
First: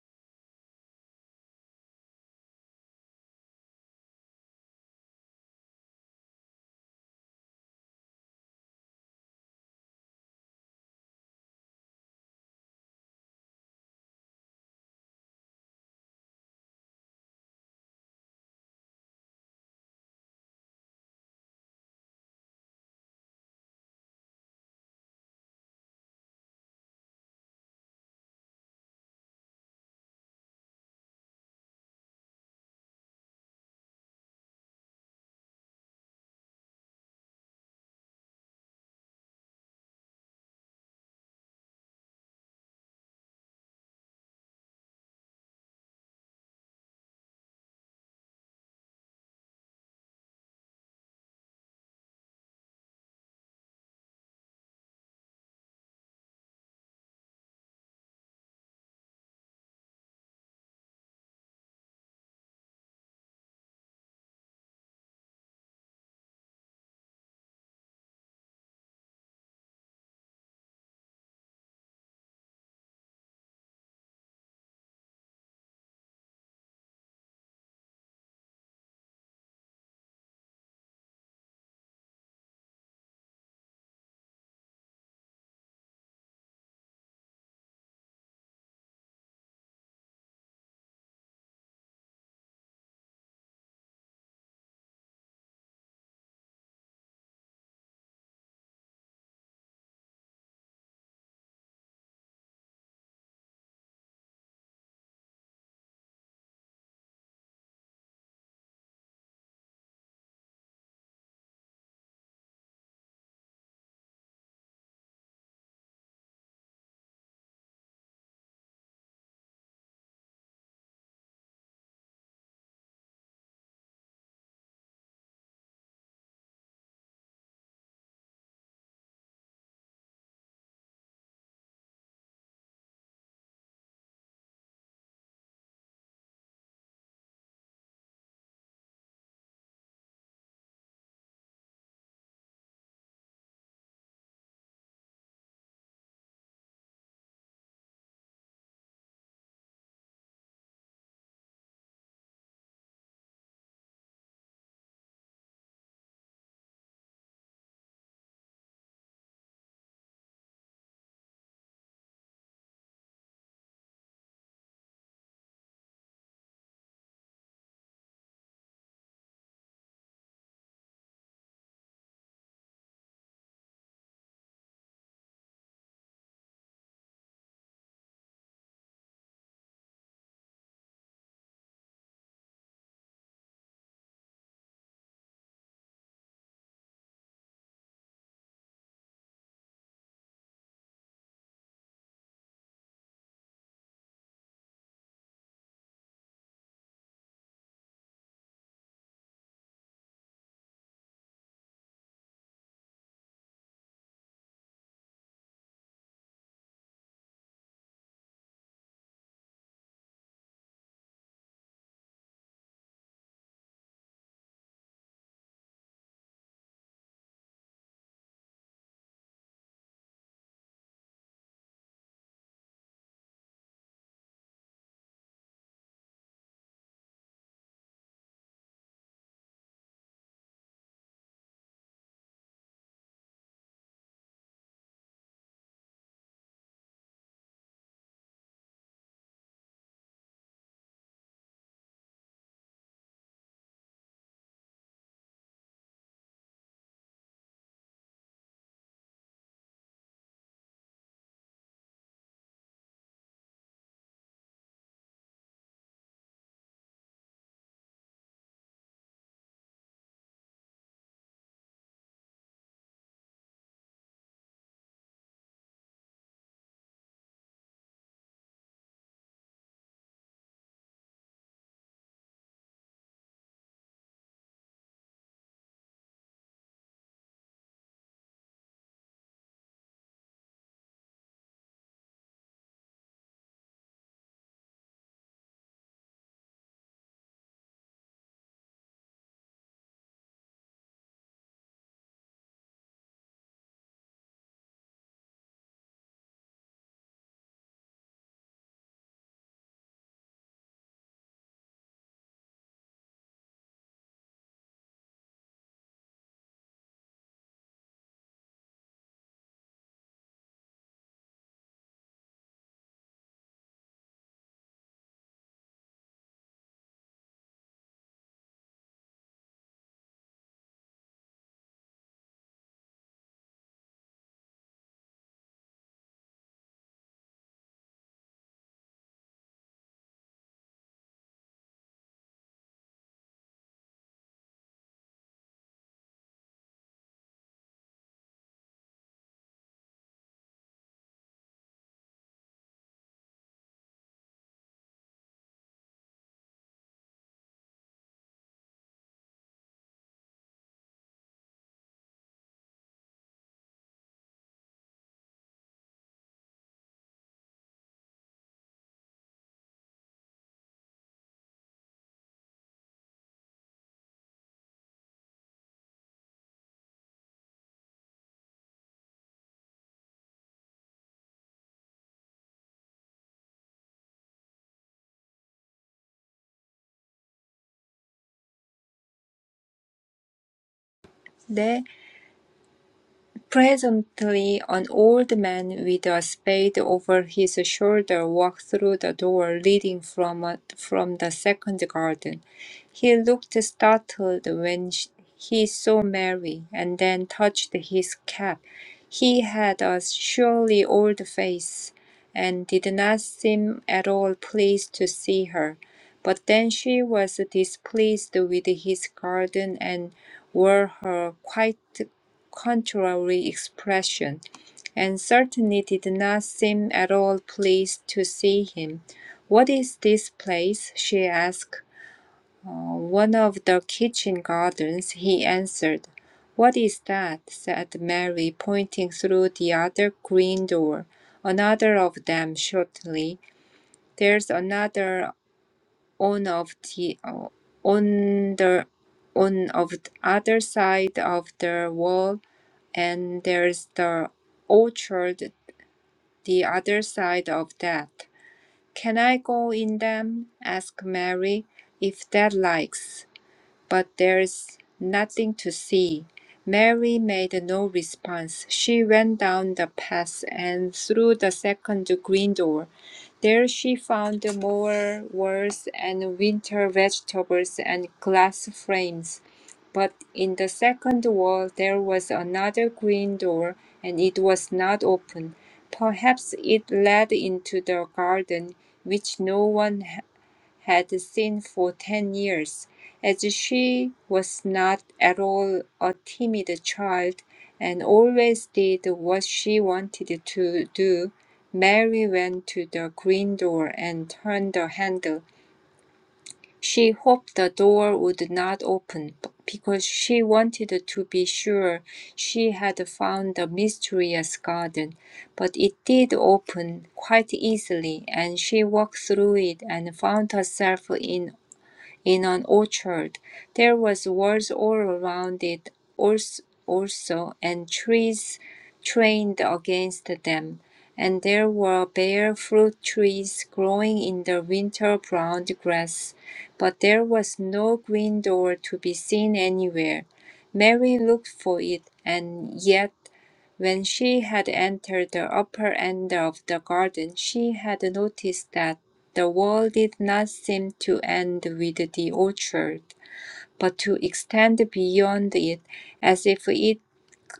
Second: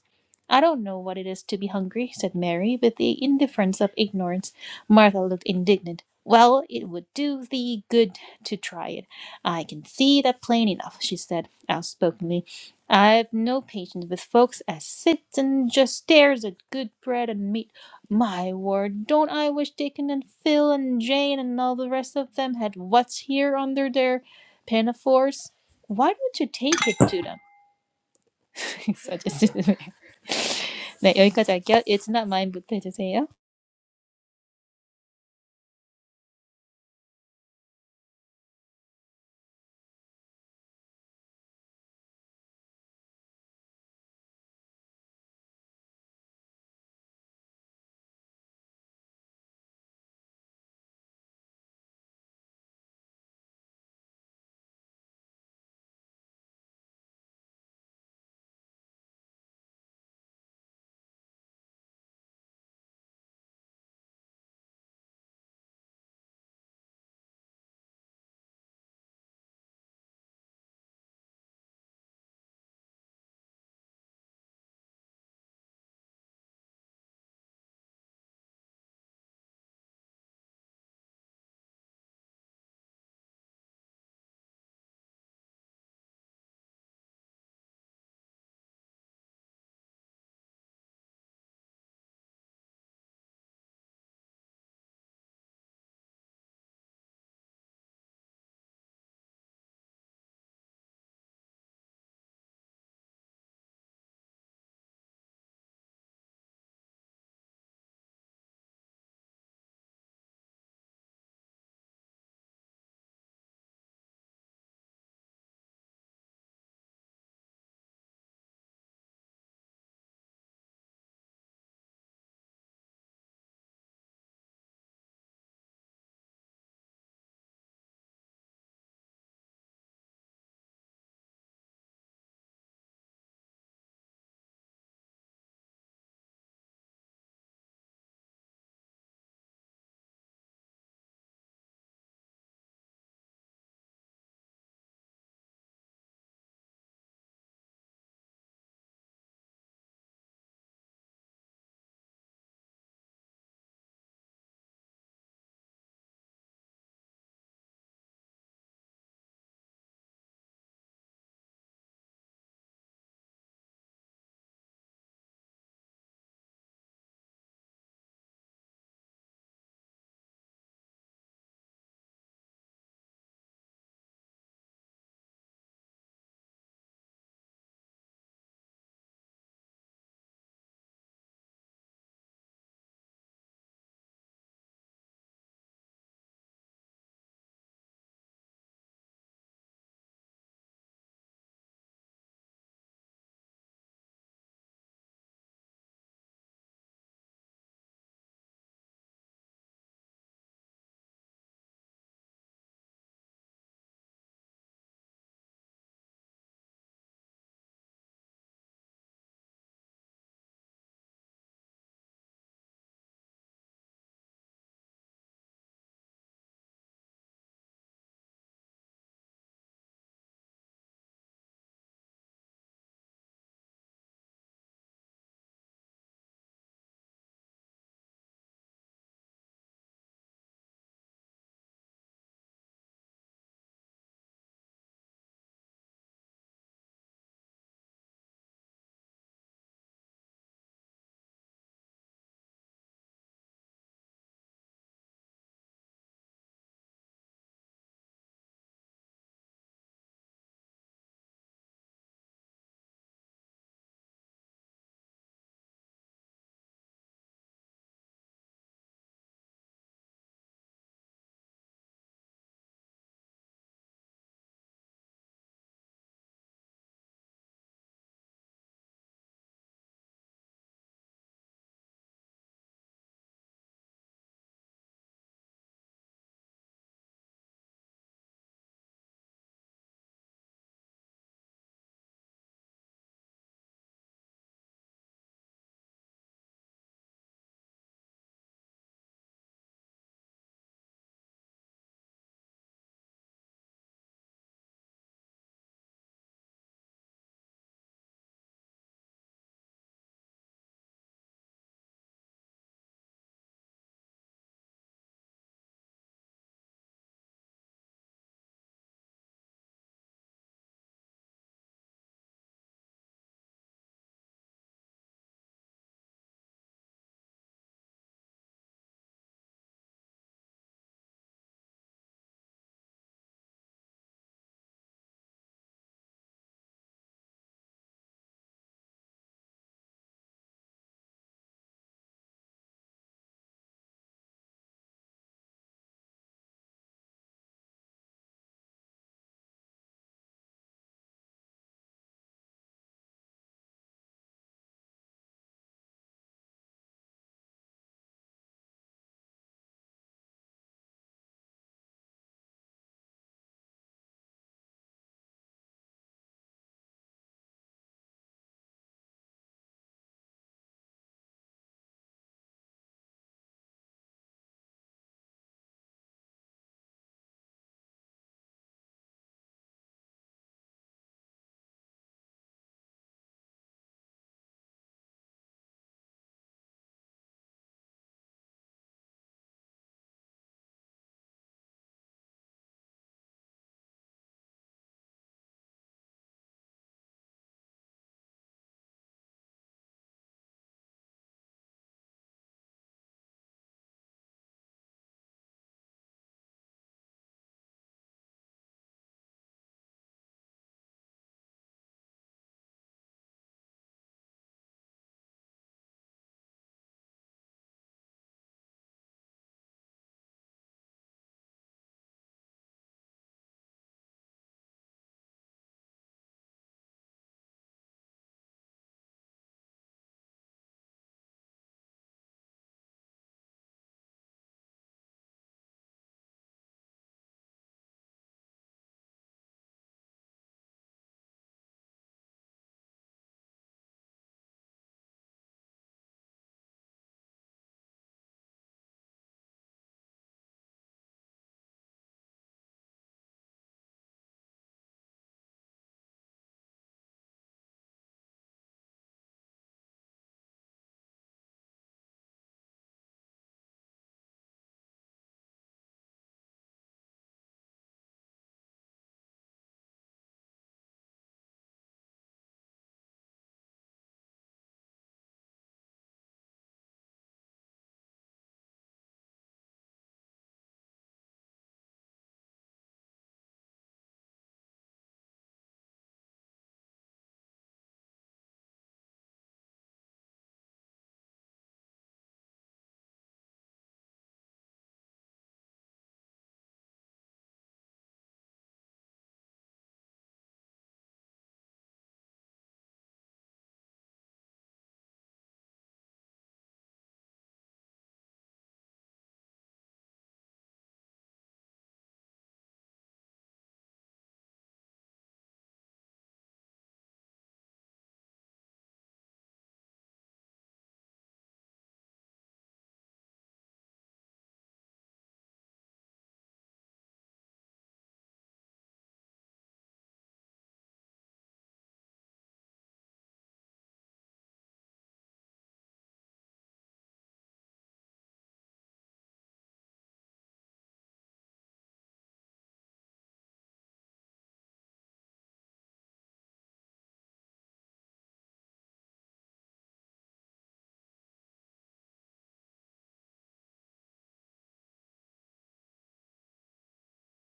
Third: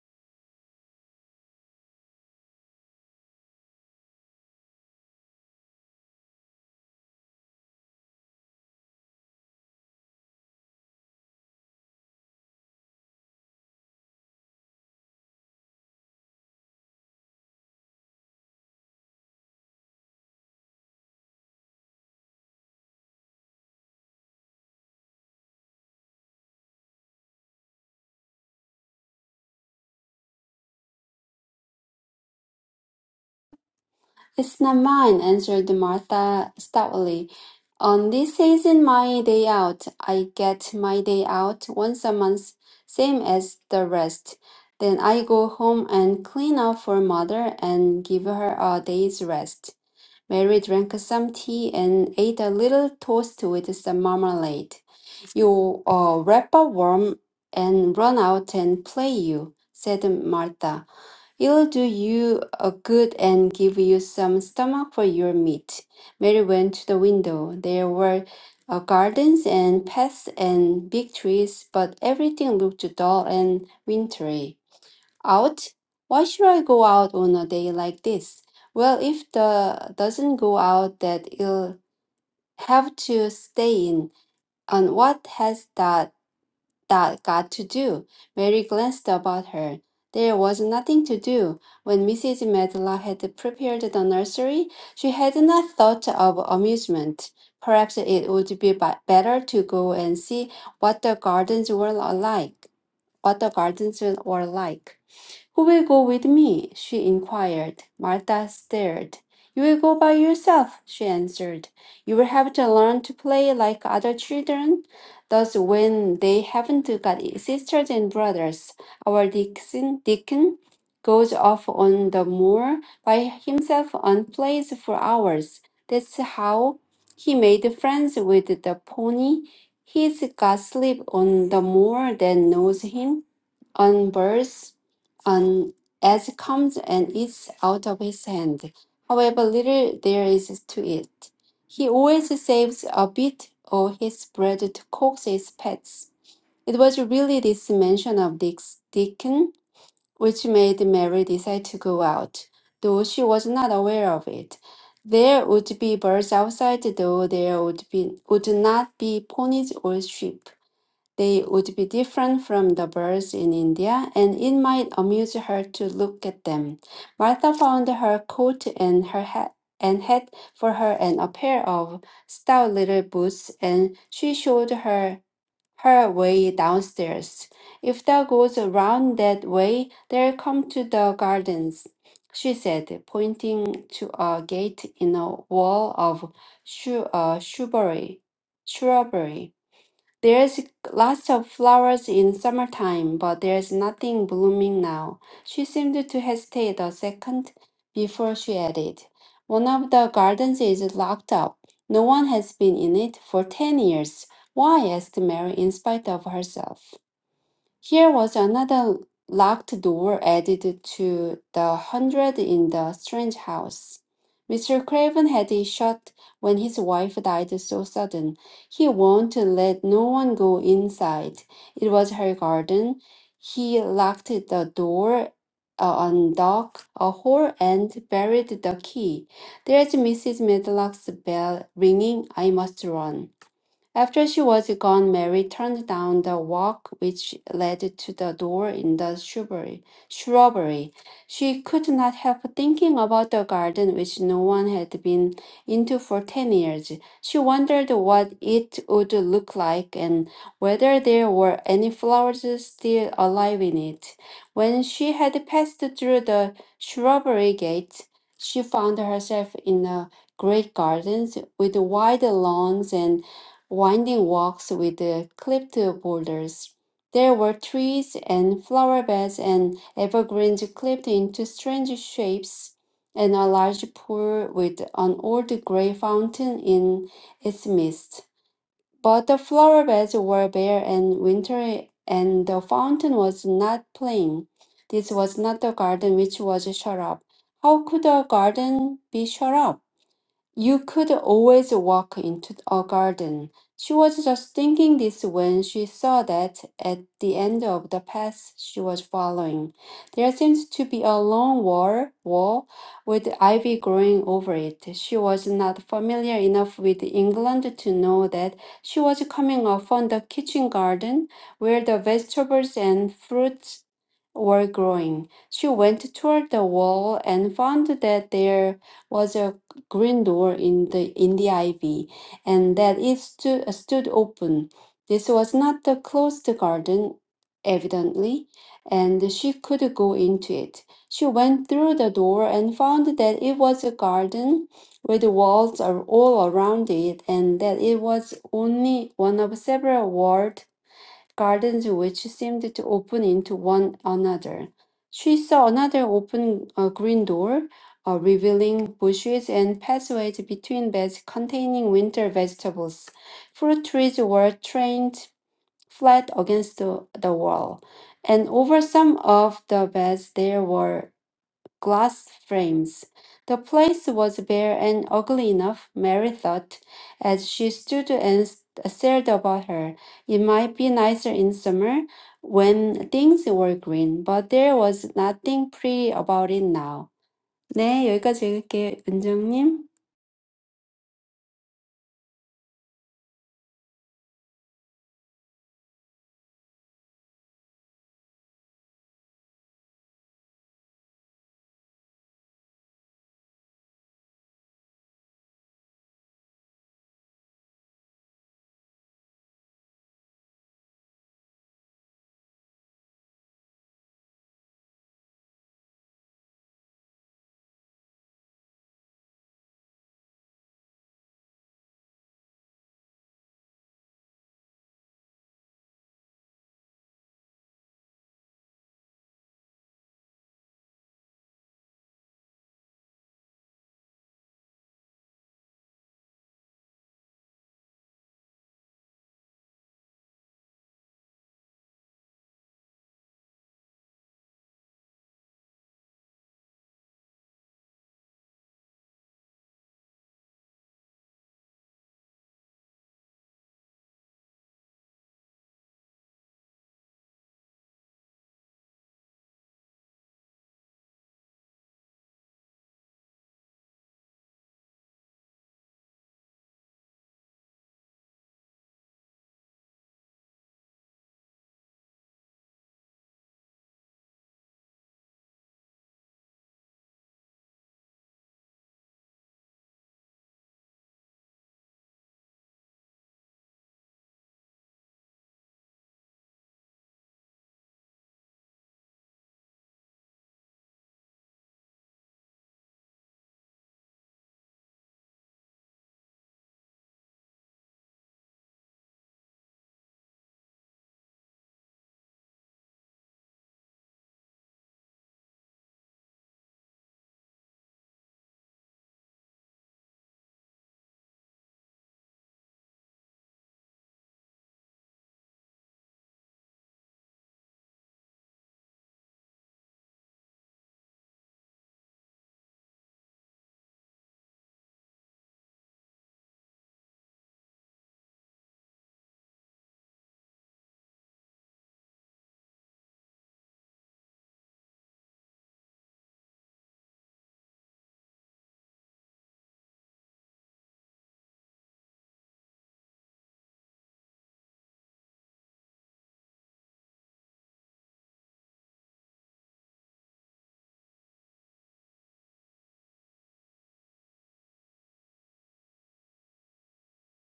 Speaker 1: I don't know what it is to be hungry, said Mary, with the indifference of ignorance. Martha looked indignant. Well, it would do thee good to try it. I can see that plain enough, she said outspokenly. I've no patience with folks as sits and just stares at good bread and meat. My word, don't I wish Dickon and Phil and Jane and all the rest of them had what's here under their pinafores? Why don't you take it to them? 네, 여기까지 할게요. It's not mine 부터 해주세요.
Speaker 2: It's not mine, answered Martha stoutly. On this isn't my day out. I get my day out once a month, same as the rest. Then I go home and clean up for mother and give her a day's rest. Mary drank some tea and ate a little toast with some marmalade. You uh, wrap up warm and run out and play you, said Martha. It'll do you a good and give you some stomach for your meat. Mary went to the window. There were uh, gardens and paths and big trees, but everything looked dull and wintry. Out? Why should I go out on a day like this? Well, if the doesn't go out, that it'll have to stay in. And what has that? that got to do? Mary glanced about her. There was nothing to do. When Mrs. Medlock had prepared the nursery, she had not thought of amusement. Perhaps it would be ba- better to go and see what the gardens were like. What the gardens were like. Who will go with me? she inquired. Martha stared. You will go by yourself, she answered. You will have to learn to play like other children. Thus, when they haven't got sisters and brothers, our Dixon, Deacon goes off on the moor by himself and plays for hours. That's how he made friends with the pony. He's got sleep on the moor that knows him, on birds on as comes and eats out of his hand. However little there is to it, he always saves a bit of his bread to coax his pets. It was really this mention of Dick's Deacon which made Mary decide to go out, though she was not aware of it. There would be birds outside, though there would be would not be ponies or sheep. They would be different from the birds in India, and it might amuse her to look at them. Martha found her coat and her hat and had for her and a pair of stout little boots, and she showed her her way downstairs. If thou goes around that way, they'll come to the gardens, she said, pointing to a gate in a wall of shrub- uh, shrubbery. Shrubbery. There's lots of flowers in summertime, but there's nothing blooming now. She seemed to hesitate a second before she added, One of the gardens is locked up. No one has been in it for ten years. Why? asked Mary in spite of herself. Here was another locked door added to the hundred in the strange house. Mr. Craven had it shut when his wife died so sudden. He won't let no one go inside. It was her garden. He locked the door, uh, undocked a hole, and buried the key. There's Mrs. Medlock's bell ringing. I must run. After she was gone, Mary turned down the walk which led to the door in the shrubbery. Shrubbery. She could not help thinking about the garden which no one had been into for ten years. She wondered what it would look like and whether there were any flowers still alive in it. When she had passed through the shrubbery gate, she found herself in a great garden with wide lawns and winding walks with the clipped boulders. There were trees and flower beds and evergreens clipped into strange shapes, and a large pool with an old gray fountain in its midst. But the flower beds were bare and wintry, and the fountain was not playing. This was not the garden which was shut up. How could a garden be shut up? You could always walk into a garden. She was just thinking this when she saw that at the end of the path she was following, there seemed to be a long wall, wall with ivy growing over it. She was not familiar enough with England to know that she was coming upon the kitchen garden where the vegetables and fruits were growing. She went toward the wall and found that there was a green door in the in the ivy, and that it stood, stood open. This was not the closed garden, evidently, and she could go into it. She went through the door and found that it was a garden with walls are all around it, and that it was only one of several walled gardens which seemed to open into one another. She saw another open uh, green door, uh, revealing bushes and pathways between beds containing winter vegetables. Fruit trees were trained flat against the, the wall, and over some of the beds there were glass frames. The place was bare and ugly enough, Mary thought, as she stood and s- stared about her. It might be nicer in summer when things were green, but there was nothing pretty about it now. 네, 여기까지 읽을게요, 은정님.
Speaker 3: 네. Presently an old man with a spade over his shoulder walked through the door leading from from the second garden. He looked startled when sh- he saw Mary, and then touched his cap. He had a surely old face, and did not seem at all pleased to see her. But then she was displeased with his garden and wore her quite contrary expression, and certainly did not seem at all pleased to see him. "What is this place?" she asked. "Uh, "One of the kitchen gardens," he answered. "What is that?" said Mary, pointing through the other green door. "Another of them," shortly. "There's another on of the uh, on the on of the other side of the wall and there's the orchard the other side of that. Can I go in them? asked Mary, if dad likes but there's nothing to see. Mary made no response. She went down the path and through the second green door. There she found more words and winter vegetables and glass frames. But in the second wall there was another green door and it was not open. Perhaps it led into the garden, which no one had seen for ten years, as she was not at all a timid child, and always did what she wanted to do. Mary went to the green door and turned the handle. She hoped the door would not open because she wanted to be sure she had found the mysterious garden. But it did open quite easily, and she walked through it and found herself in in an orchard. There was walls all around it also, and trees trained against them, and there were bare fruit trees growing in the winter brown grass, but there was no green door to be seen anywhere. Mary looked for it, and yet when she had entered the upper end of the garden, she had noticed that the war did not seem to end with the orchard, but to extend beyond it, as if it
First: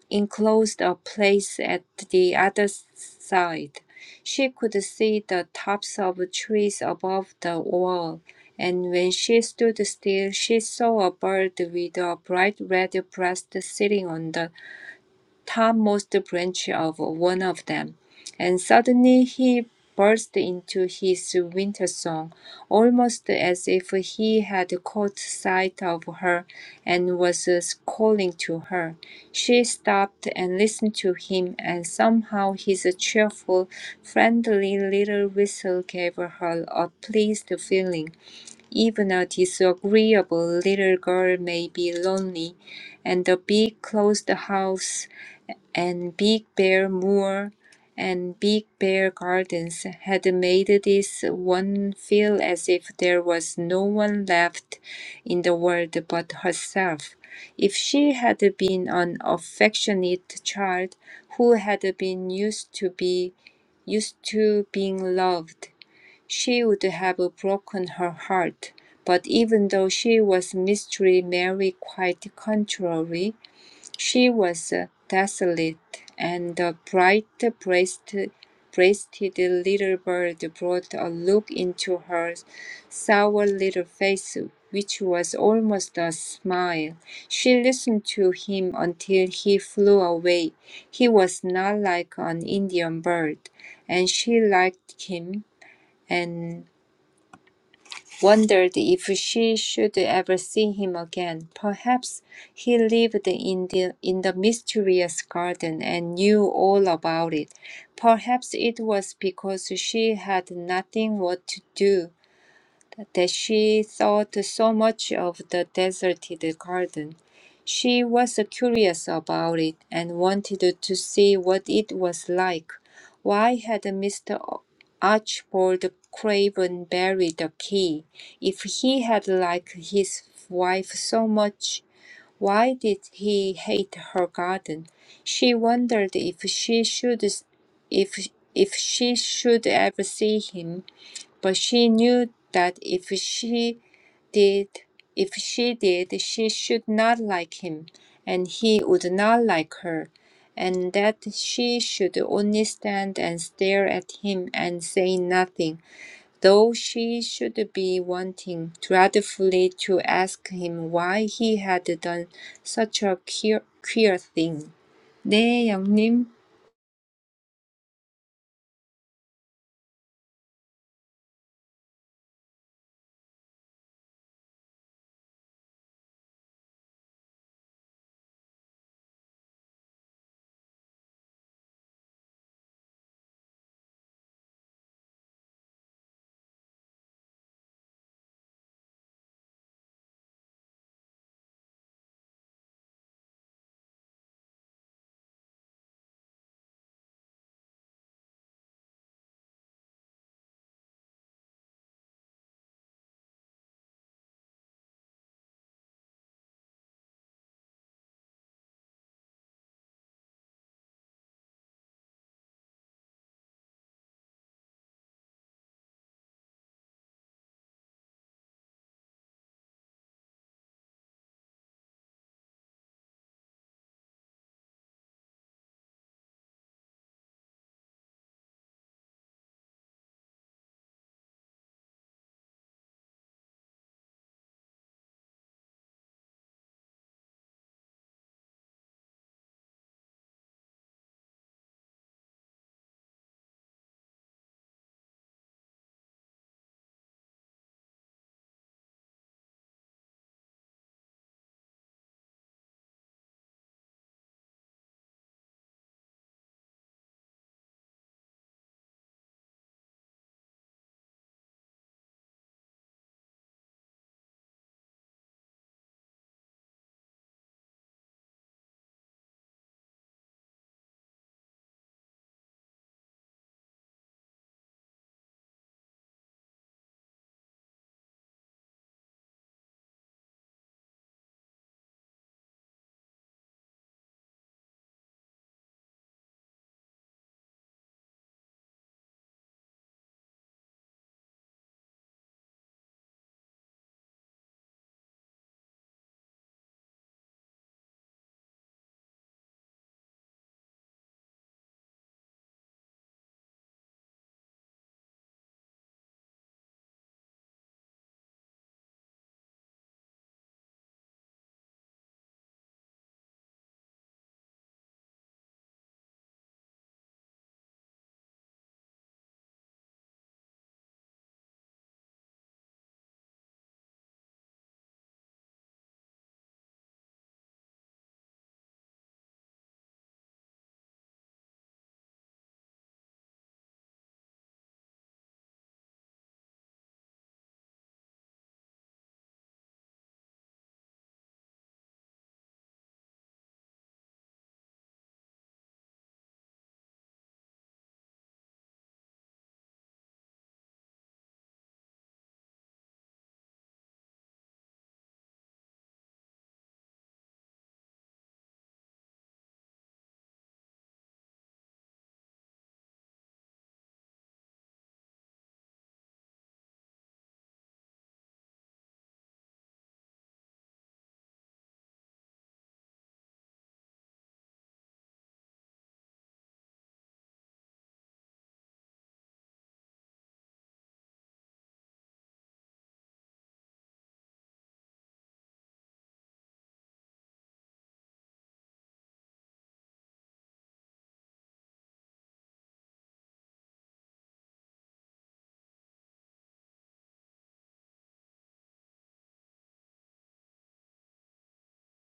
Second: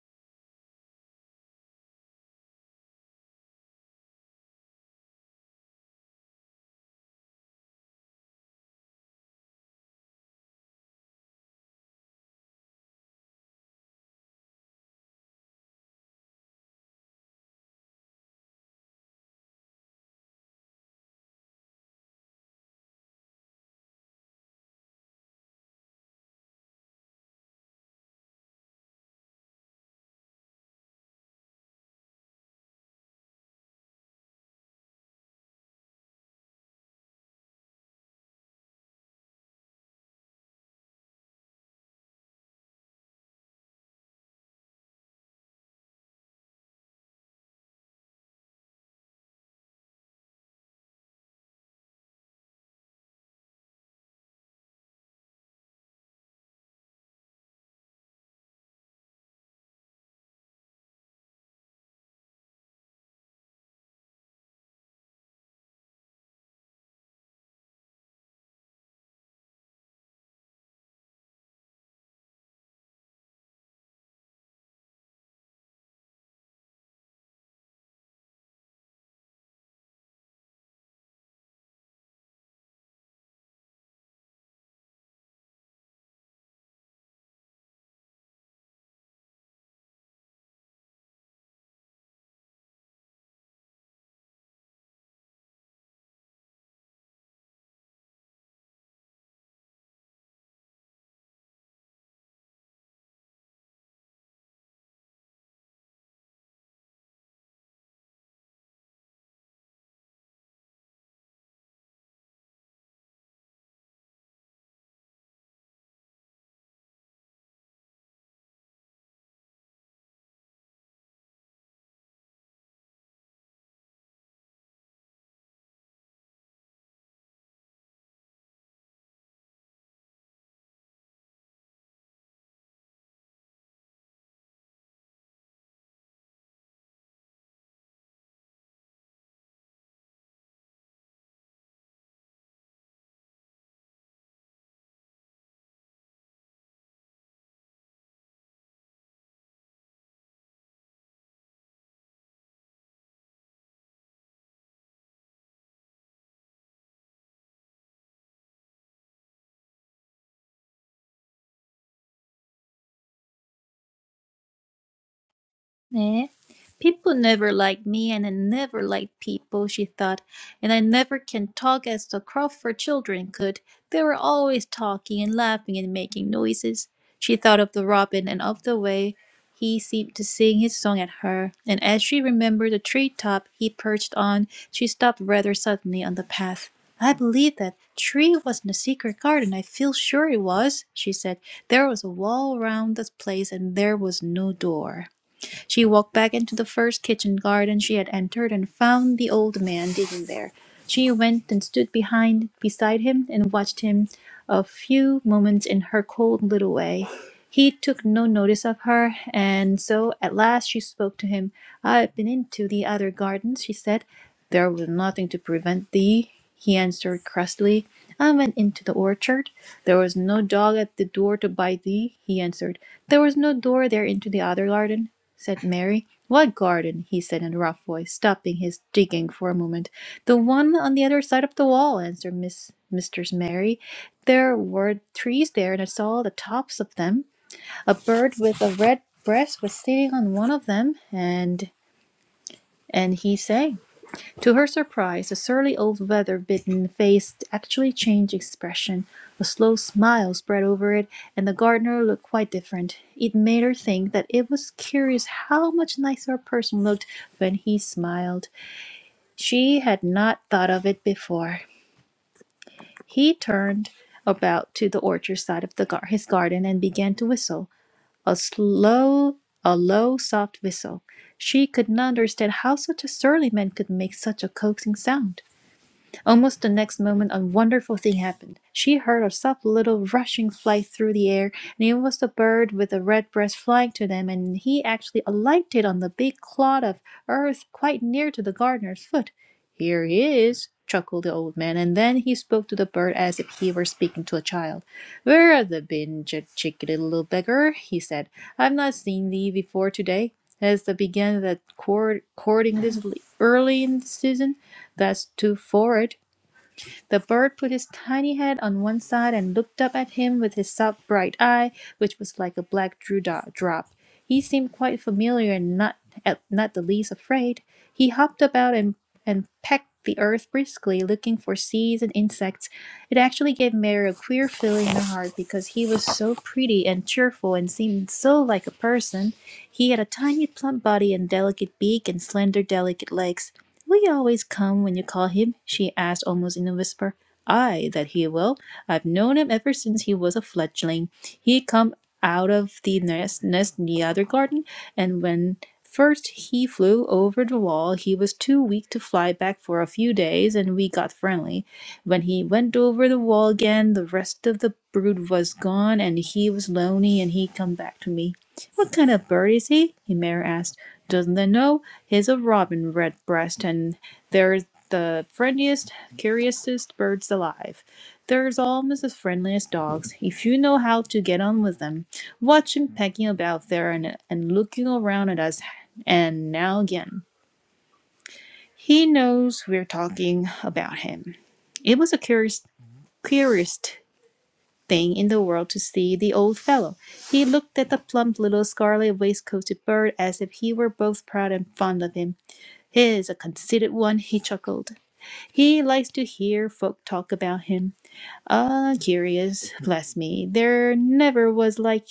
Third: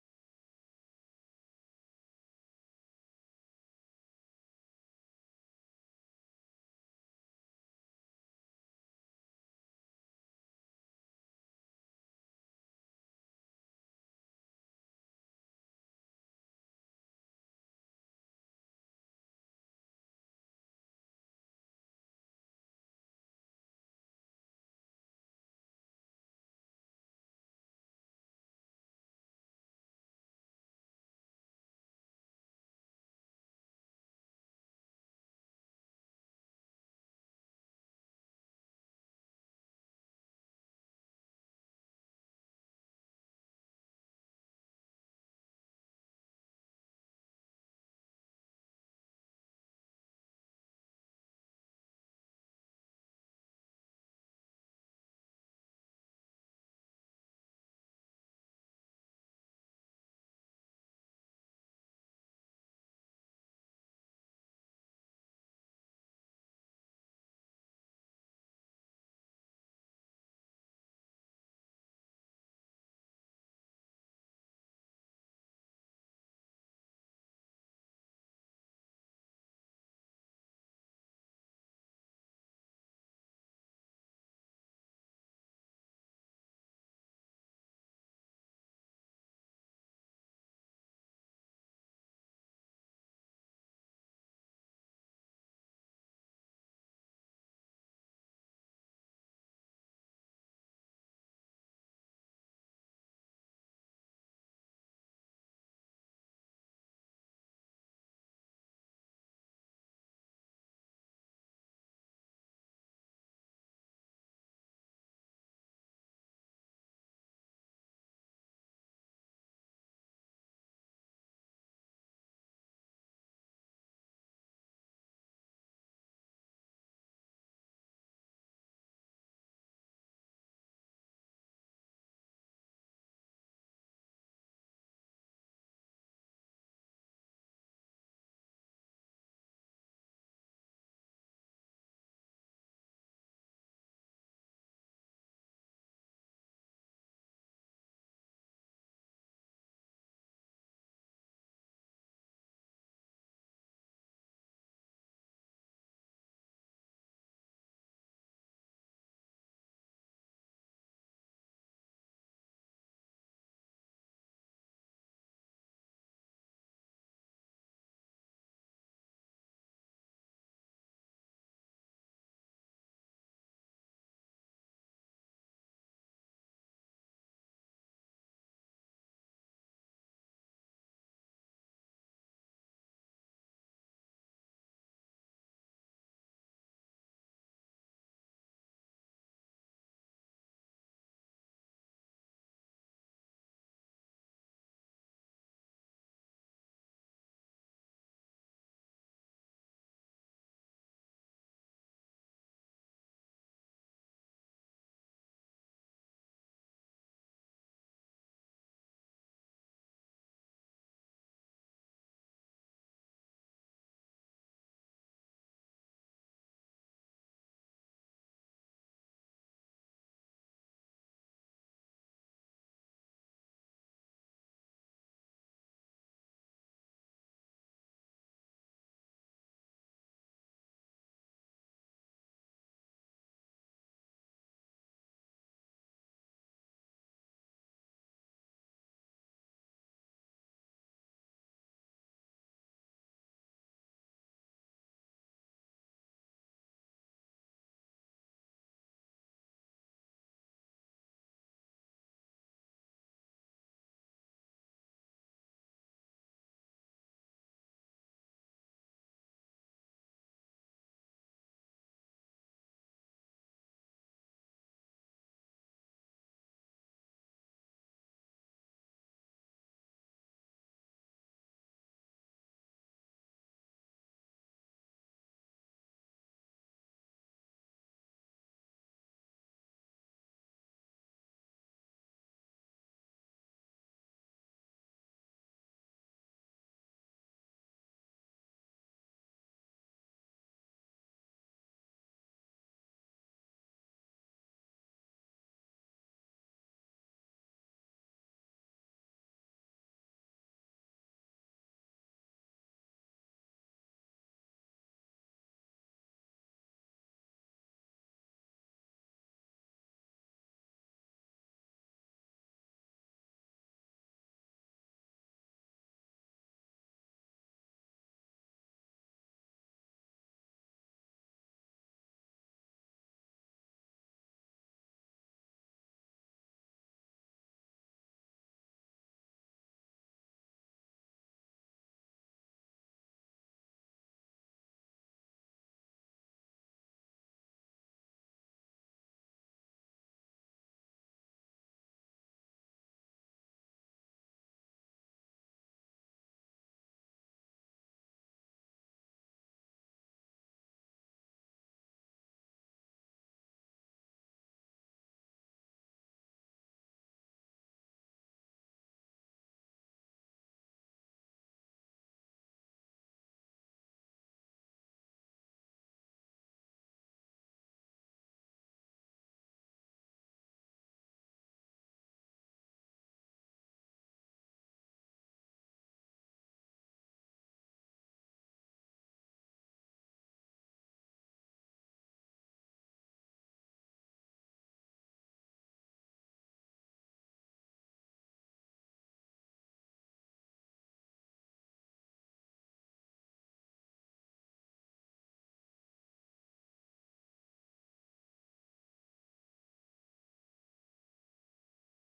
Speaker 3: enclosed a place at the other side. She could see the tops of trees above the wall, and when she stood still, she saw a bird with a bright red breast sitting on the topmost branch of one of them, and suddenly he burst into his winter song, almost as if he had caught sight of her and was uh, calling to her. She stopped and listened to him, and somehow his cheerful, friendly little whistle gave her a pleased feeling. Even a disagreeable little girl may be lonely, and the big closed house and Big Bear Moor and Big Bear Gardens had made this one feel as if there was no one left in the world but herself. If she had been an affectionate child who had been used to be used to being loved, she would have broken her heart. But even though she was Mystery Mary quite contrary, she was desolate, and the bright-breasted breasted little bird brought a look into her sour little face which was almost a smile. She listened to him until he flew away. He was not like an Indian bird, and she liked him, and wondered if she should ever see him again. Perhaps he lived in the, in the mysterious garden and knew all about it. Perhaps it was because she had nothing what to do that she thought so much of the deserted garden. She was curious about it and wanted to see what it was like. Why had Mr. Archibald Craven buried the key? If he had liked his wife so much, why did he hate her garden? She wondered if she should if if she should ever see him but she knew that if she did if she did she should not like him and he would not like her and that she should only stand and stare at him and say nothing though she should be wanting dreadfully to ask him why he had done such a queer, queer thing 네, 영님.
Speaker 1: 네. People never like me and I never like people, she thought, and I never can talk as the Crawford children could. They were always talking and laughing and making noises. She thought of the robin and of the way he seemed to sing his song at her, and as she remembered the tree top he perched on, she stopped rather suddenly on the path. I believe that tree wasn't a secret garden. I feel sure it was, she said. There was a wall round the place and there was no door. She walked back into the first kitchen garden she had entered and found the old man digging there. She went and stood behind beside him and watched him a few moments in her cold little way. He took no notice of her, and so at last she spoke to him. I have been into the other gardens, she said. There was nothing to prevent thee, he answered crustily. I went into the orchard. There was no dog at the door to bite thee, he answered. There was no door there into the other garden said Mary. "What garden?" he said in a rough voice, stopping his digging for a moment. "The one on the other side of the wall," answered Miss, Mistress Mary. "There were trees there, and I saw the tops of them. A bird with a red breast was sitting on one of them, and and he sang. To her surprise, the surly old weather bitten face actually changed expression. A slow smile spread over it, and the gardener looked quite different. It made her think that it was curious how much nicer a person looked when he smiled. She had not thought of it before. He turned about to the orchard side of the gar- his garden and began to whistle. A slow, a low, soft whistle. She could not understand how such a surly man could make such a coaxing sound. Almost the next moment a wonderful thing happened. She heard a soft little rushing flight through the air, and it was the bird with the red breast flying to them, and he actually alighted on the big clod of earth quite near to the gardener's foot. Here he is, chuckled the old man, and then he spoke to the bird as if he were speaking to a child. Where have thou been, ch- chickadee little beggar? he said. I've not seen thee before today. Has thou begun that court- courting this l- early in the season? That's too forward. The bird put his tiny head on one side and looked up at him with his soft bright eye, which was like a black dewdrop. He seemed quite familiar and not at, not the least afraid. He hopped about and, and pecked the earth briskly, looking for seeds and insects. It actually gave Mary a queer feeling in her heart because he was so pretty and cheerful and seemed so like a person. He had a tiny plump body and delicate beak and slender delicate legs. Will he always come when you call him? she asked almost in a whisper. Ay, that he will. I've known him ever since he was a fledgling. He come out of the nest, nest in the other garden, and when first he flew over the wall, he was too weak to fly back for a few days, and we got friendly. When he went over the wall again, the rest of the brood was gone, and he was lonely, and he come back to me. What kind of bird is he? Himera asked. Doesn't I know? His a robin redbreast, and they're the friendliest, curiousest birds alive. They're almost as friendly as dogs, if you know how to get on with them. Watch him pecking about there and, and looking around at us, and now again. He knows we're talking about him. It was a curious, queerest thing in the world to see the old fellow. He looked at the plump little scarlet waistcoated bird as if he were both proud and fond of him He's a conceited one, he chuckled. He likes to hear folk talk about him. Ah, curious, bless me, there never was like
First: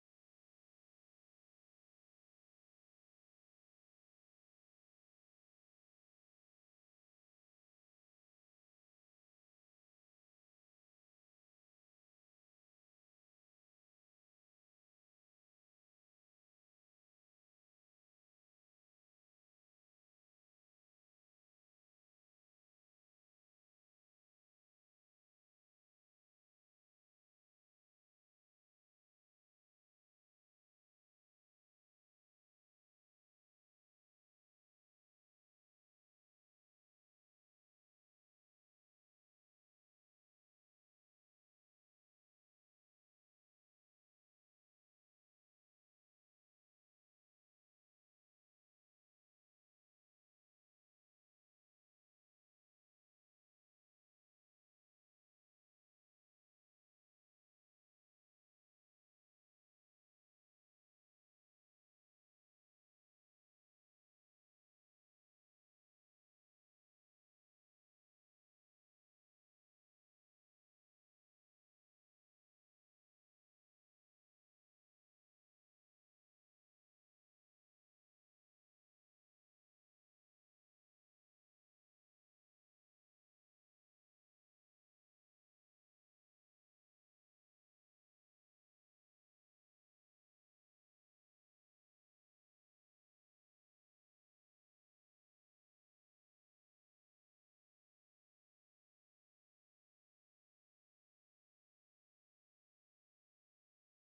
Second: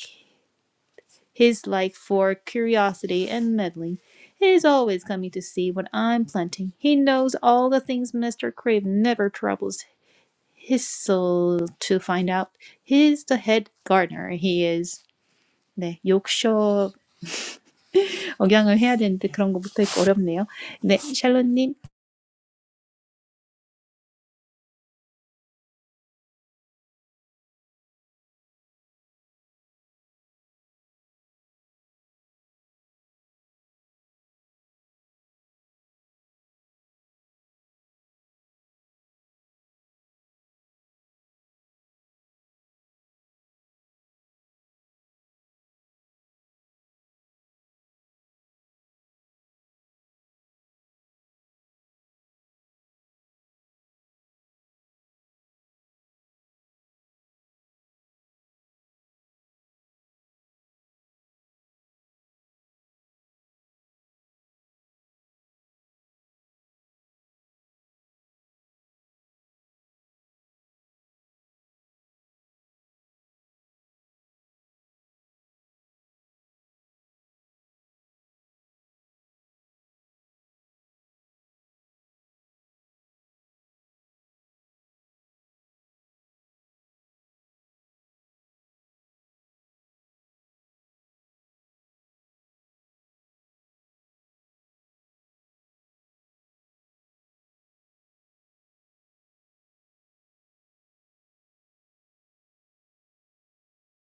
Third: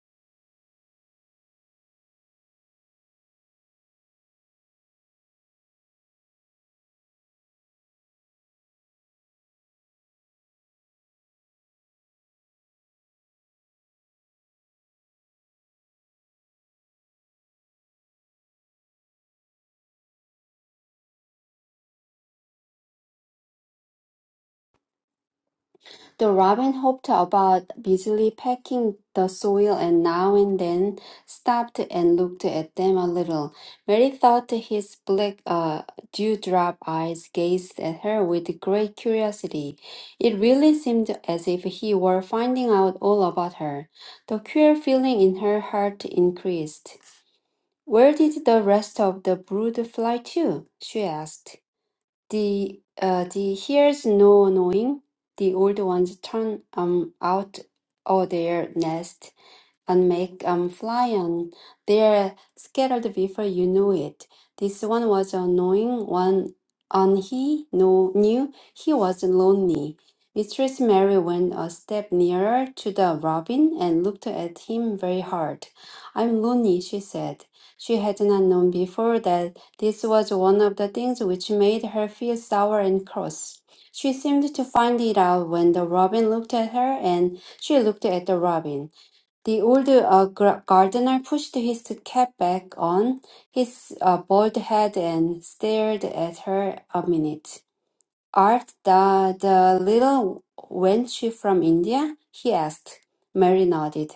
Speaker 1: his like for curiosity and meddling. He's always coming to see what I'm planting. He knows all the things Mr. Crave never troubles his soul to find out. He's the head gardener, he is. 네, 욕쇼 억양을 해야 되는데 그런 것부터 있고 어렵네요. 네, 샬롯님.
Speaker 2: The robin hopped about, busily pecking the soil, and now and then stopped and looked at them a little. Mary thought his black uh, dewdrop eyes gazed at her with great curiosity. It really seemed as if he were finding out all about her. The queer feeling in her heart increased. Where did the rest of the brood fly to? she asked. The uh, the here's no knowing. The old ones turn um out of their nest and make um, fly on their scattered before you knew it. This one was annoying one, and he no, knew he was lonely. Mistress Mary went a step nearer to the robin and looked at him very hard. I'm lonely, she said. She had not known before that this was one of the things which made her feel sour and cross. She seemed to find it out when the robin looked at her, and she looked at the robin. The old uh, gar- gardener pushed his cap back on his uh, bald head and stared at her a minute. "Art thou the little wench from India?" he asked. Mary nodded.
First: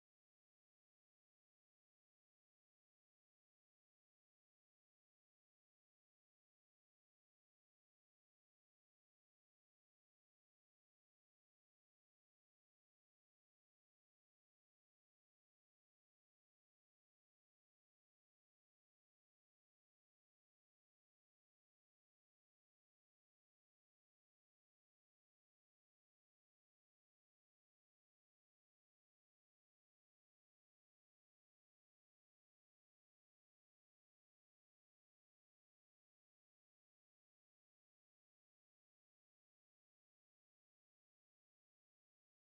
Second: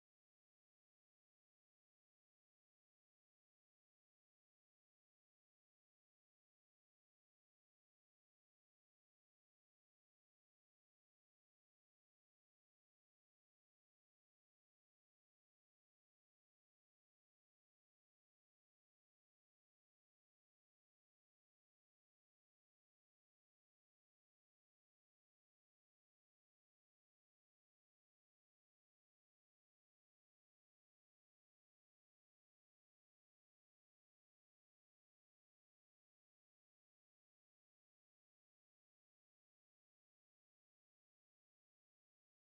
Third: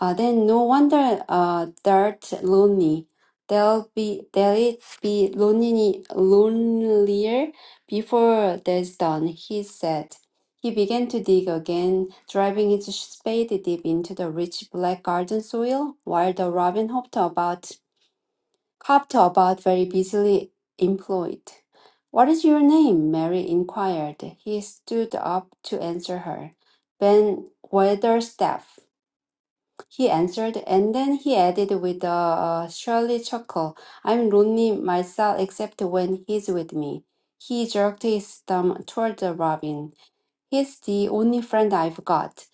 Speaker 2: "Ah, then no wonder uh, thou'rt lonely. They'll be they'll it be lonely, lonelier before there's done," he said. He began to dig again, driving his spade deep into the rich black garden soil, while the robin hopped about Cobbed about very busily employed. What is your name? Mary inquired. He stood up to answer her. Ben Weatherstaff, he answered, and then he added with a uh, surly chuckle, I'm lonely myself except when he's with me. He jerked his thumb toward the robin. He's the only friend I've got.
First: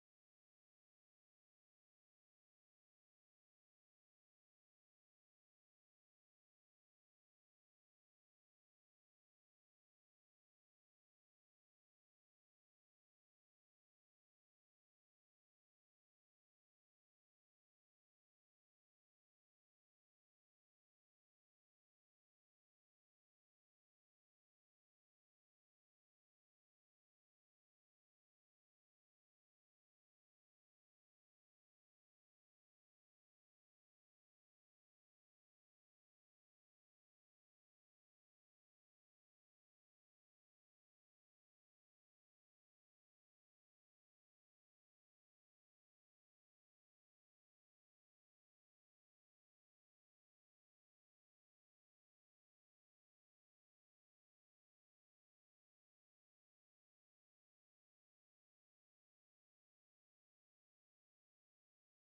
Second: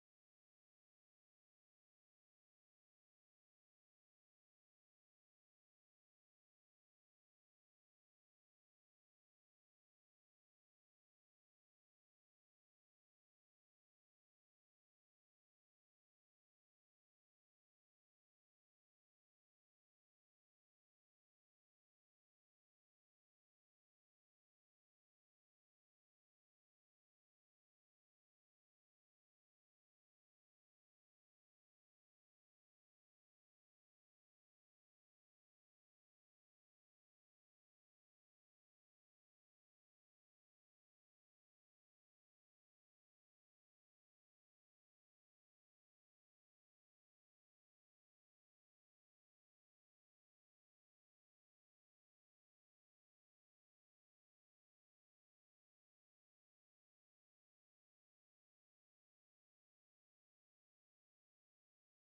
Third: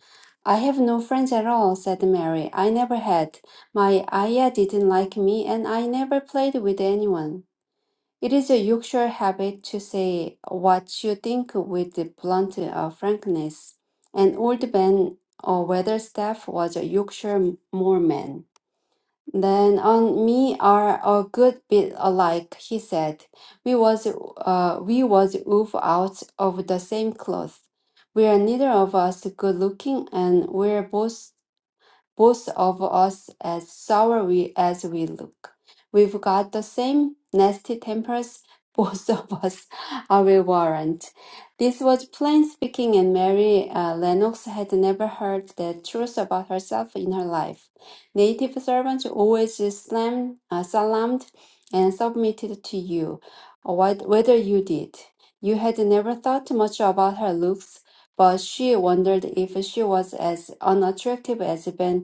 Speaker 2: I have no friends at all, said Mary. I never had. My Aya didn't like me, and I never played with anyone. It is a Yorkshire habit to say what you think with blunt uh, frankness. And old Ben uh, Weatherstaff was a Yorkshire Moorman. Then on me are a good bit alike, he said. We was uh we was wove out of the same cloth. We are neither of us good looking, and we're both both of us as sour we, as we look. We've got the same nasty tempers, both of us, I will warrant. This was plain speaking, and Mary uh, Lennox had never heard the truth about herself in her life. Native servants always slam, uh, salaamed and submitted to you, what, whether you did. You had never thought much about her looks, but she wondered if she was as unattractive as Ben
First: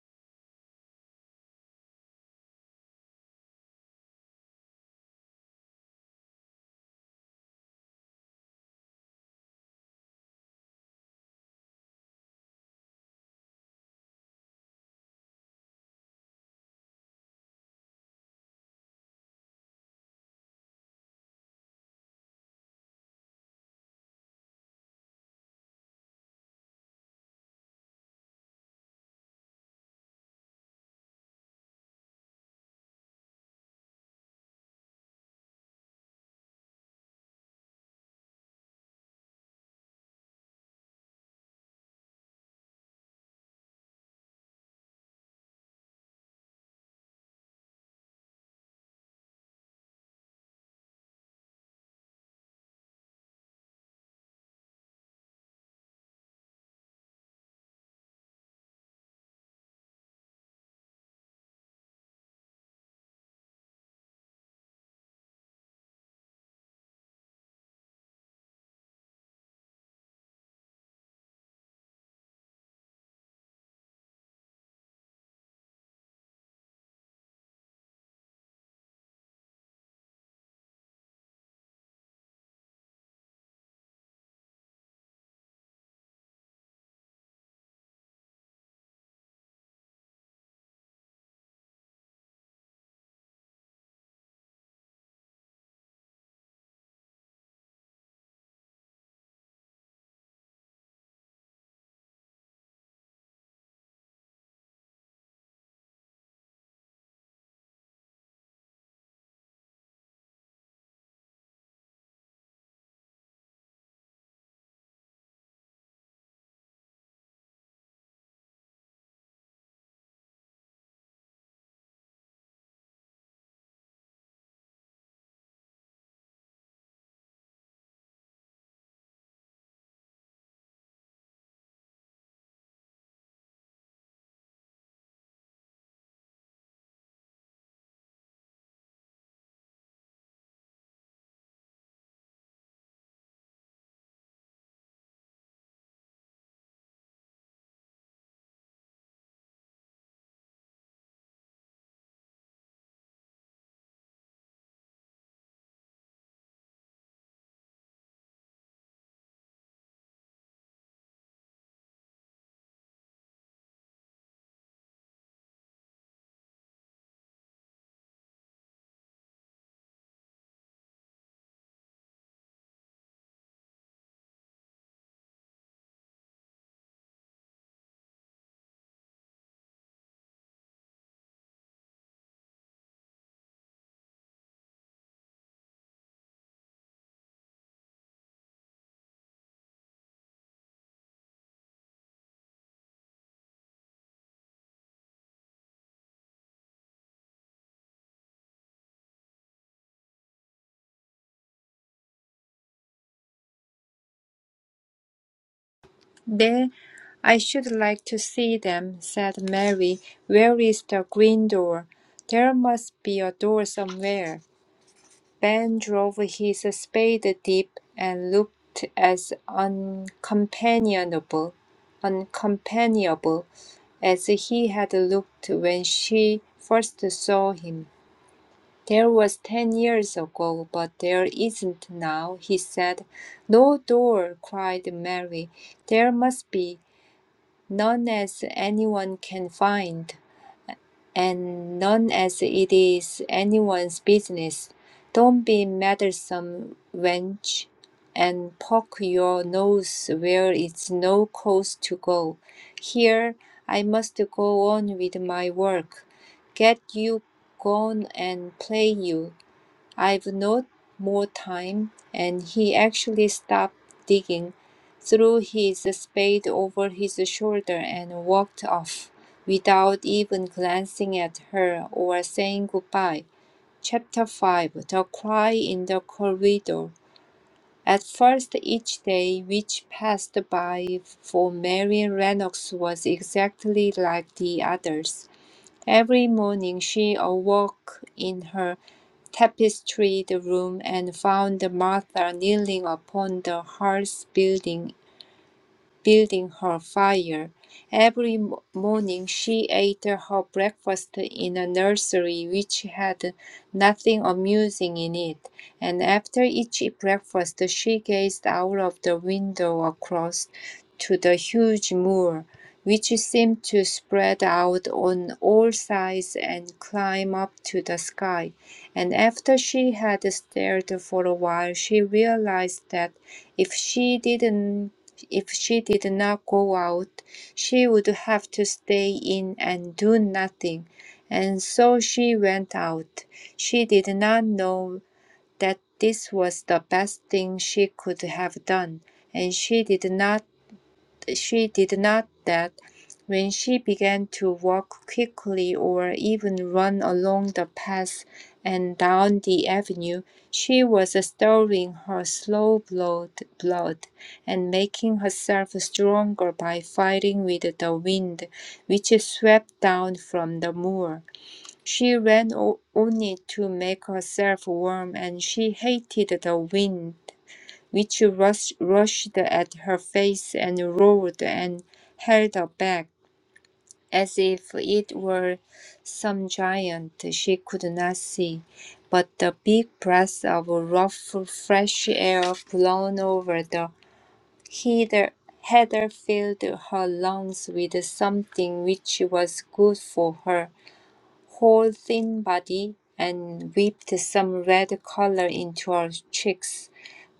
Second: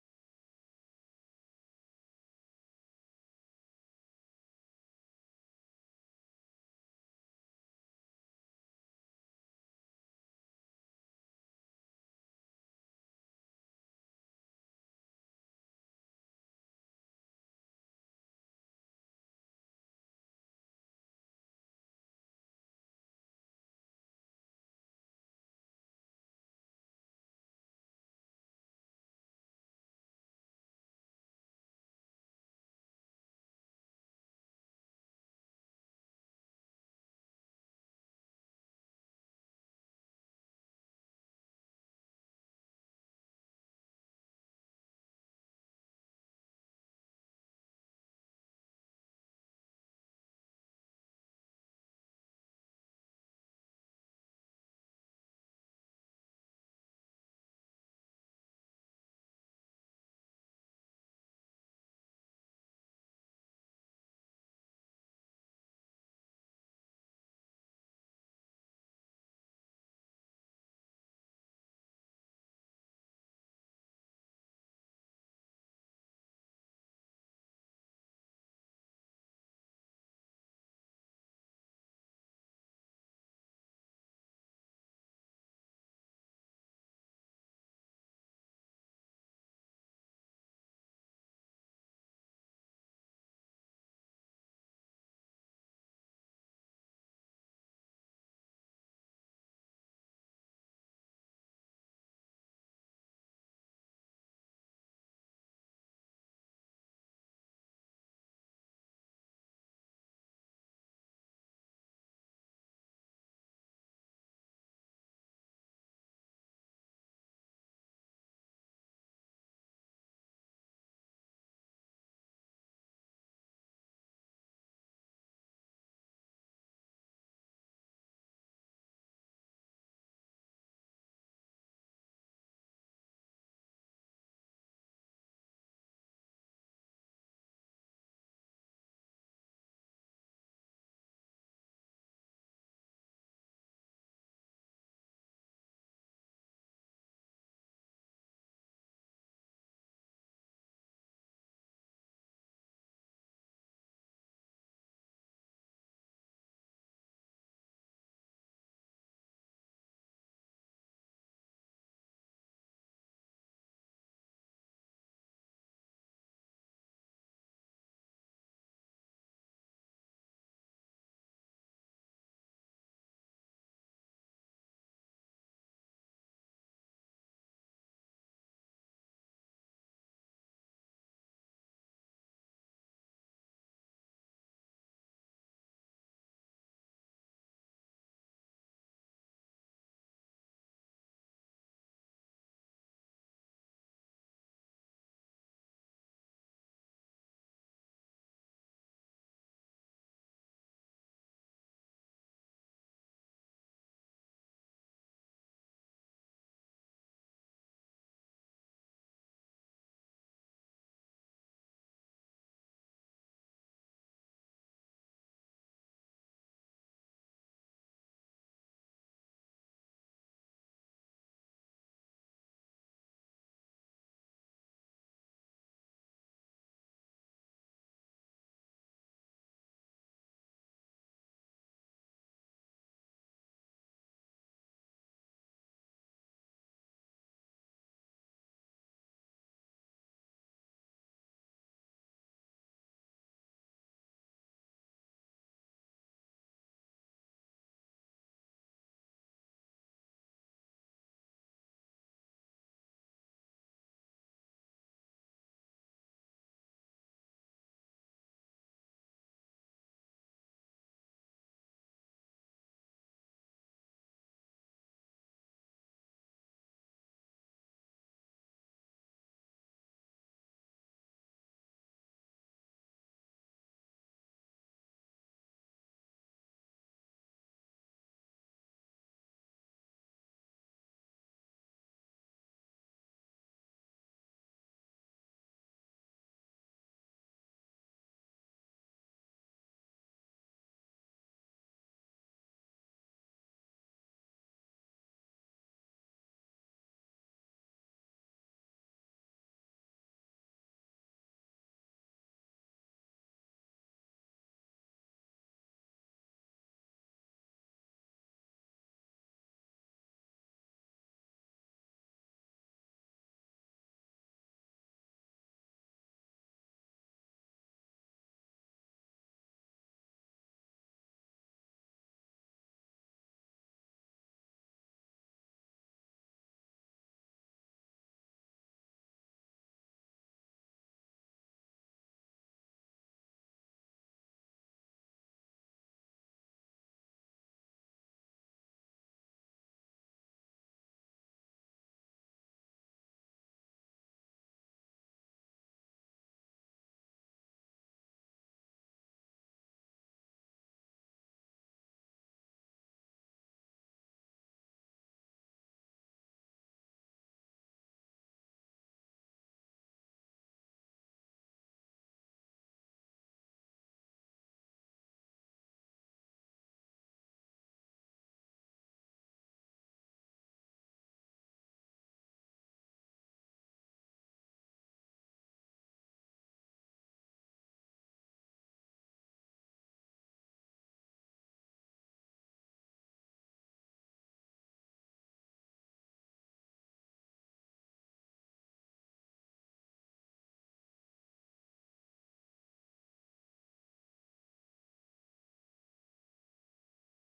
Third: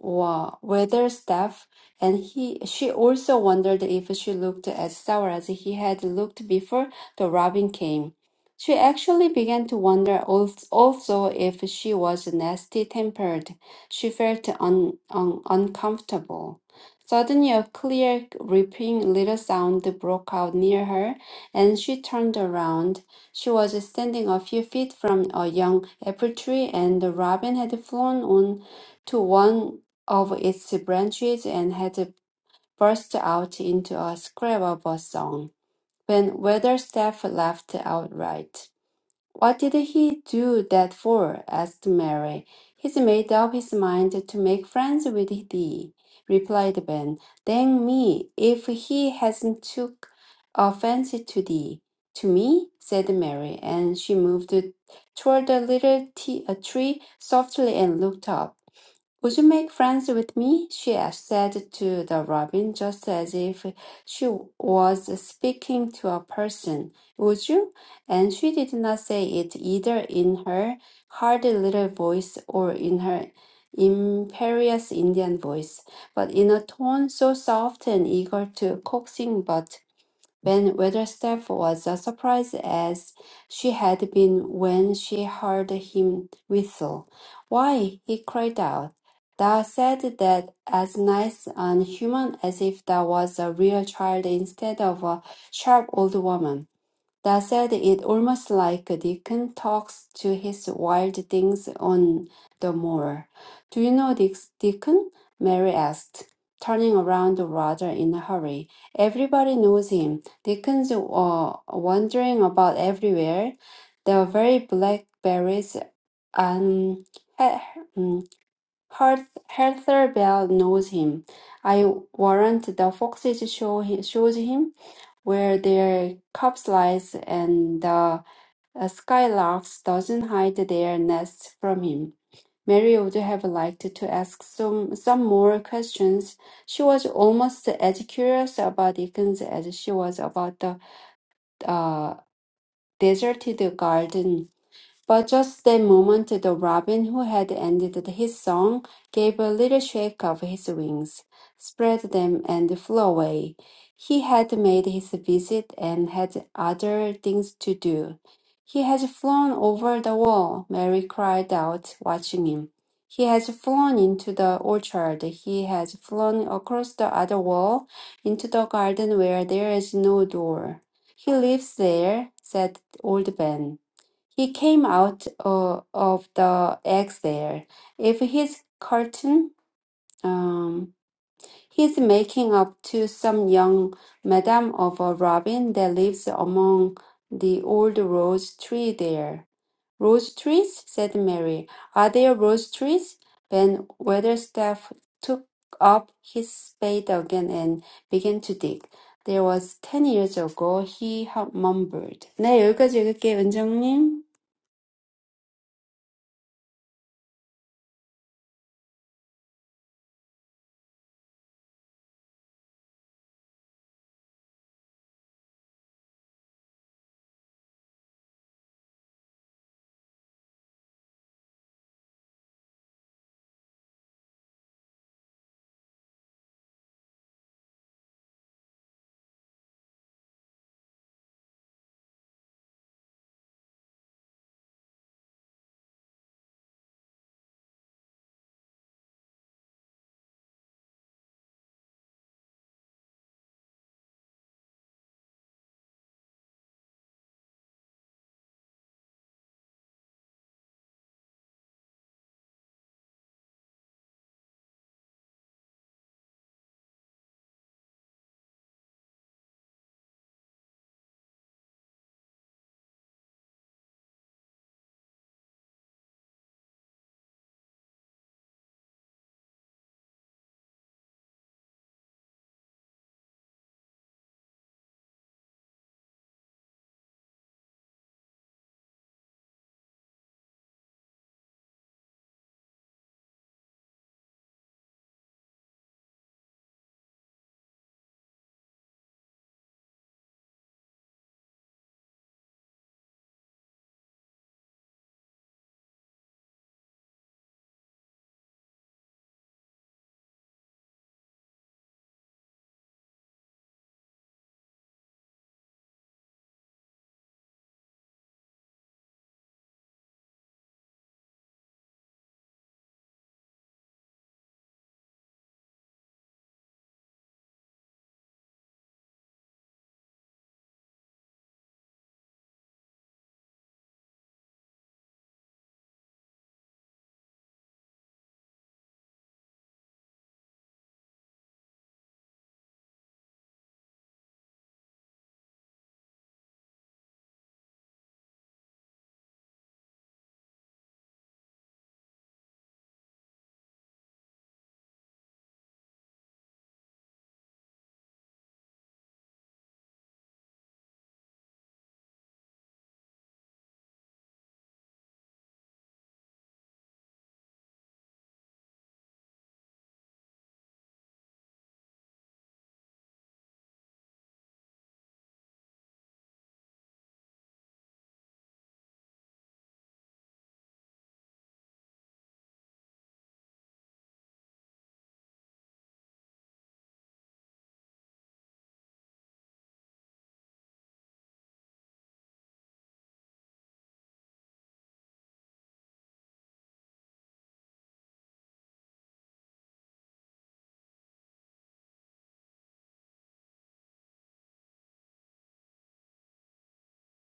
Speaker 2: wa- weather staff, and he she also wondered if she looked as sour as he had looked before the robin came. She actually began to wonder al- also if she was nasty-tempered. She felt un, un, uncomfortable. Suddenly, a clear, ripping little sound broke out near her, and she turned around. She was standing a few feet from a young apple tree, and the robin had flown on to one of its branches and had burst out into a scream of a song, when Weatherstaff laughed outright. What did he do that for? asked Mary. He's made up his mind to make friends with thee, replied Ben. Dang me, if he hasn't took a fancy to thee. To me? said Mary, and she moved toward the little t- uh, tree softly and looked up. Would you make friends with me? she said to the robin, just as if she was speaking to a person. Would you? And she did not say it either in her hard little voice or in her imperious Indian voice, but in a tone so soft and eager to coaxing but when Weatherstaff was as surprised as she had been when she heard him whistle. Why, he cried out. Thou said that as nice and human as if thou was a real child instead of a sharp old woman. That said, it almost like a Deacon talks to his wild things on the moor. Do you know this Deacon? Mary asked, turning around rather in a hurry. Everybody knows him. Dickens are wandering about everywhere. The very blackberries and Hertha Bell knows him. I warrant the foxes show hi- shows him where their cubs lies, and the skylarks doesn't hide their nests from him. Mary would have liked to ask some, some more questions. She was almost as curious about Dickens as she was about the uh, deserted garden but just that moment the robin, who had ended his song, gave a little shake of his wings, spread them, and flew away. He had made his visit and had other things to do. He has flown over the wall, Mary cried out, watching him. He has flown into the orchard. He has flown across the other wall into the garden where there is no door. He lives there, said old Ben. He came out uh, of the exile. If he's curtain, um, he's making up to some young madam of a robin that lives among the old rose tree there. Rose trees? said Mary. Are there rose trees? Ben Weatherstaff took up his spade again and began to dig. There was ten years ago, he mumbled. 네, 여기까지 읽을게요, 원장님.
Speaker 3: "There, I should like to see them," said Mary. "Where is the green door? There must be a door somewhere." Ben drove his spade deep and looked as uncompanionable, uncompanionable as he had looked when she first saw him. "There was ten years ago, but there isn't now," he said. "No door!" cried Mary. "There must be none as anyone can find, and none as it is anyone's business. Don't be meddlesome, wench, and poke your nose where it's no cause to go. Here I must go on with my work. Get you gone and play you. I've no more time, and he actually stopped digging, threw his spade over his shoulder, and walked off without even glancing at her or saying goodbye. Chapter 5 The Cry in the Corridor. At first, each day which passed by for Marian Lennox was exactly like the others. Every morning she awoke in her tapestried room and found Martha kneeling upon the hearth building building her fire. Every mo- morning she ate her breakfast in a nursery which had nothing amusing in it, and after each breakfast she gazed out of the window across to the huge moor, which seemed to spread out on all sides and climb up to the sky. And after she had stared for a while, she realized that if she didn't if she did not go out, she would have to stay in and do nothing, and so she went out. She did not know that this was the best thing she could have done, and she did not she did not that when she began to walk quickly or even run along the path and down the avenue, she was stirring her slow blood, blood and making herself stronger by fighting with the wind which swept down from the moor. She ran o- only to make herself warm, and she hated the wind which rush, rushed at her face and roared and held her back as if it were some giant she could not see. But the big breath of rough, fresh air blown over the heather, heather filled her lungs with something which was good for her whole thin body and whipped some red color into her cheeks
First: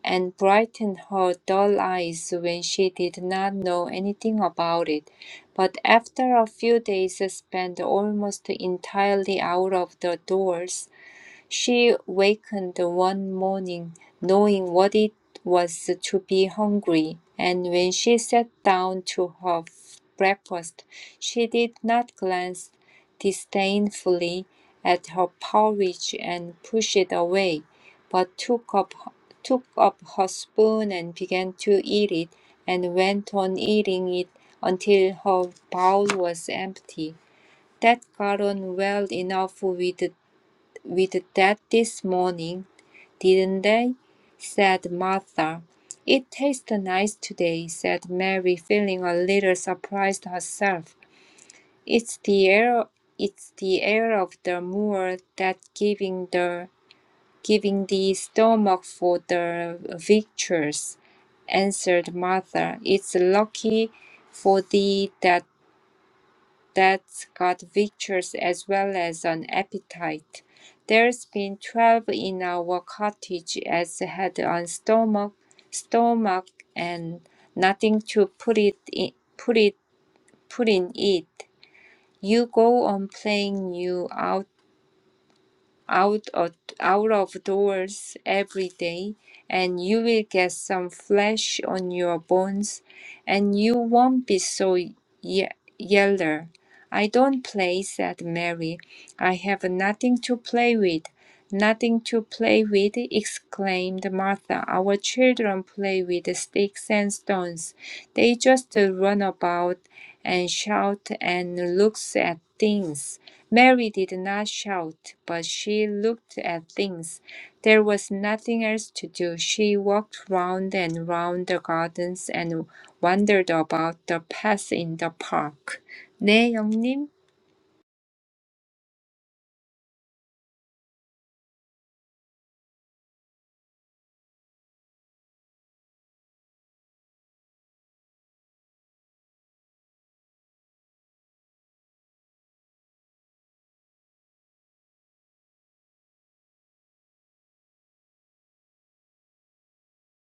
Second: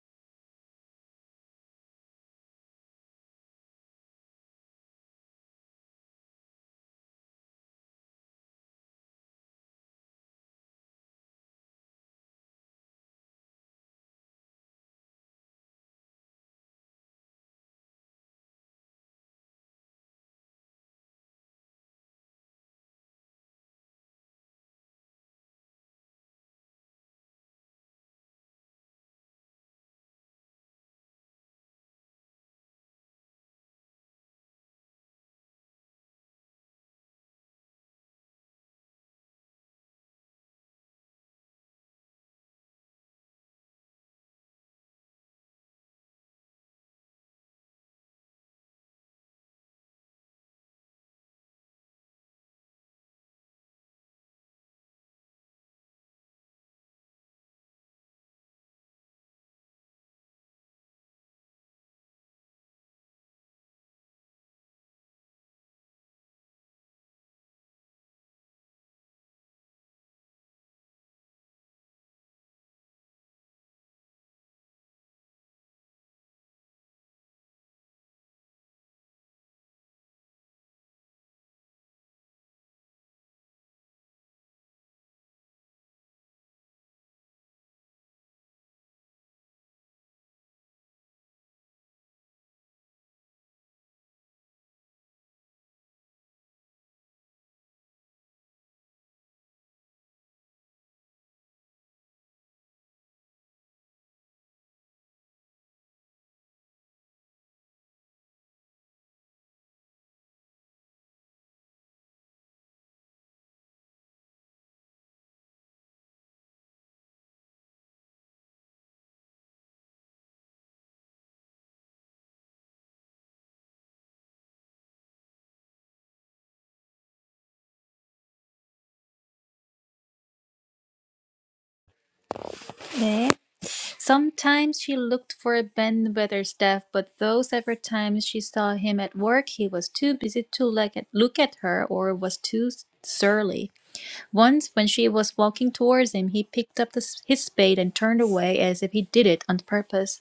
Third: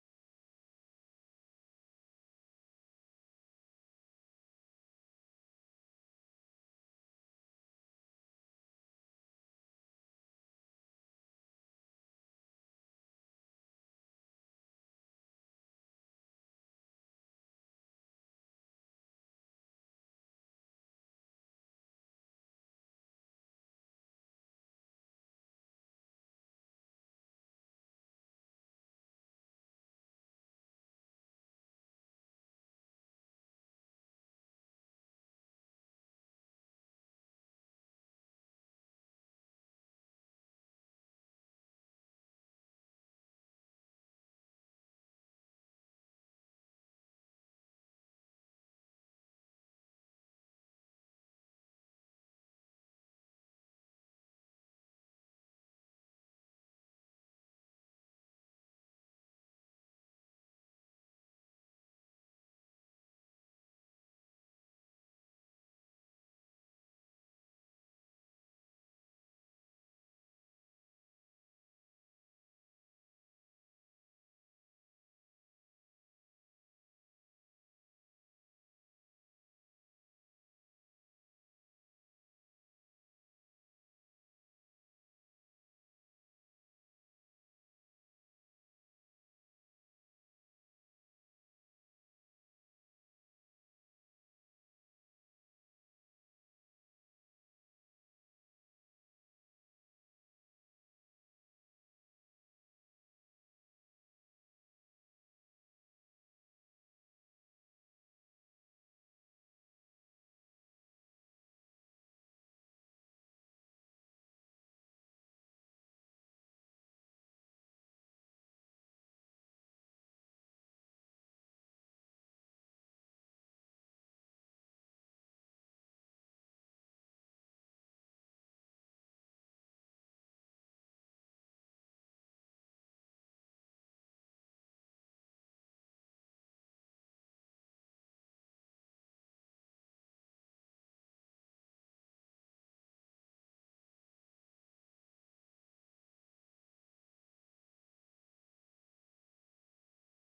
Speaker 3: and brightened her dull eyes when she did not know anything about it. But after a few days spent almost entirely out of the doors, she wakened one morning knowing what it was to be hungry, and when she sat down to her breakfast, she did not glance disdainfully at her porridge and push it away, but took up, took up her spoon and began to eat it, and went on eating it until her bowl was empty. That got on well enough with with that this morning, didn't they? said Martha. It tastes nice today, said Mary, feeling a little surprised herself. It's the air it's the air of the moor that giving the giving the stomach for the victuals, answered Martha. It's lucky for thee that that's got pictures as well as an appetite. There's been twelve in our cottage as had on stomach, stomach and nothing to put it in, put it, put in it. You go on playing you out of, out of doors every day, and you will get some flesh on your bones, and you won't be so ye- yeller. I don't play, said Mary. I have nothing to play with. Nothing to play with, exclaimed Martha. Our children play with sticks and stones, they just run about and shout and looks at things. Mary did not shout, but she looked at things. There was nothing else to do. She walked round and round the gardens and wondered about the paths in the park. 네, 영님.
Speaker 1: Sometimes she looked for Ben Wether's death, but those ever times she saw him at work, he was too busy to look at, look at her or was too surly. Once, when she was walking towards him, he picked up the, his spade and turned away as if he did it on purpose.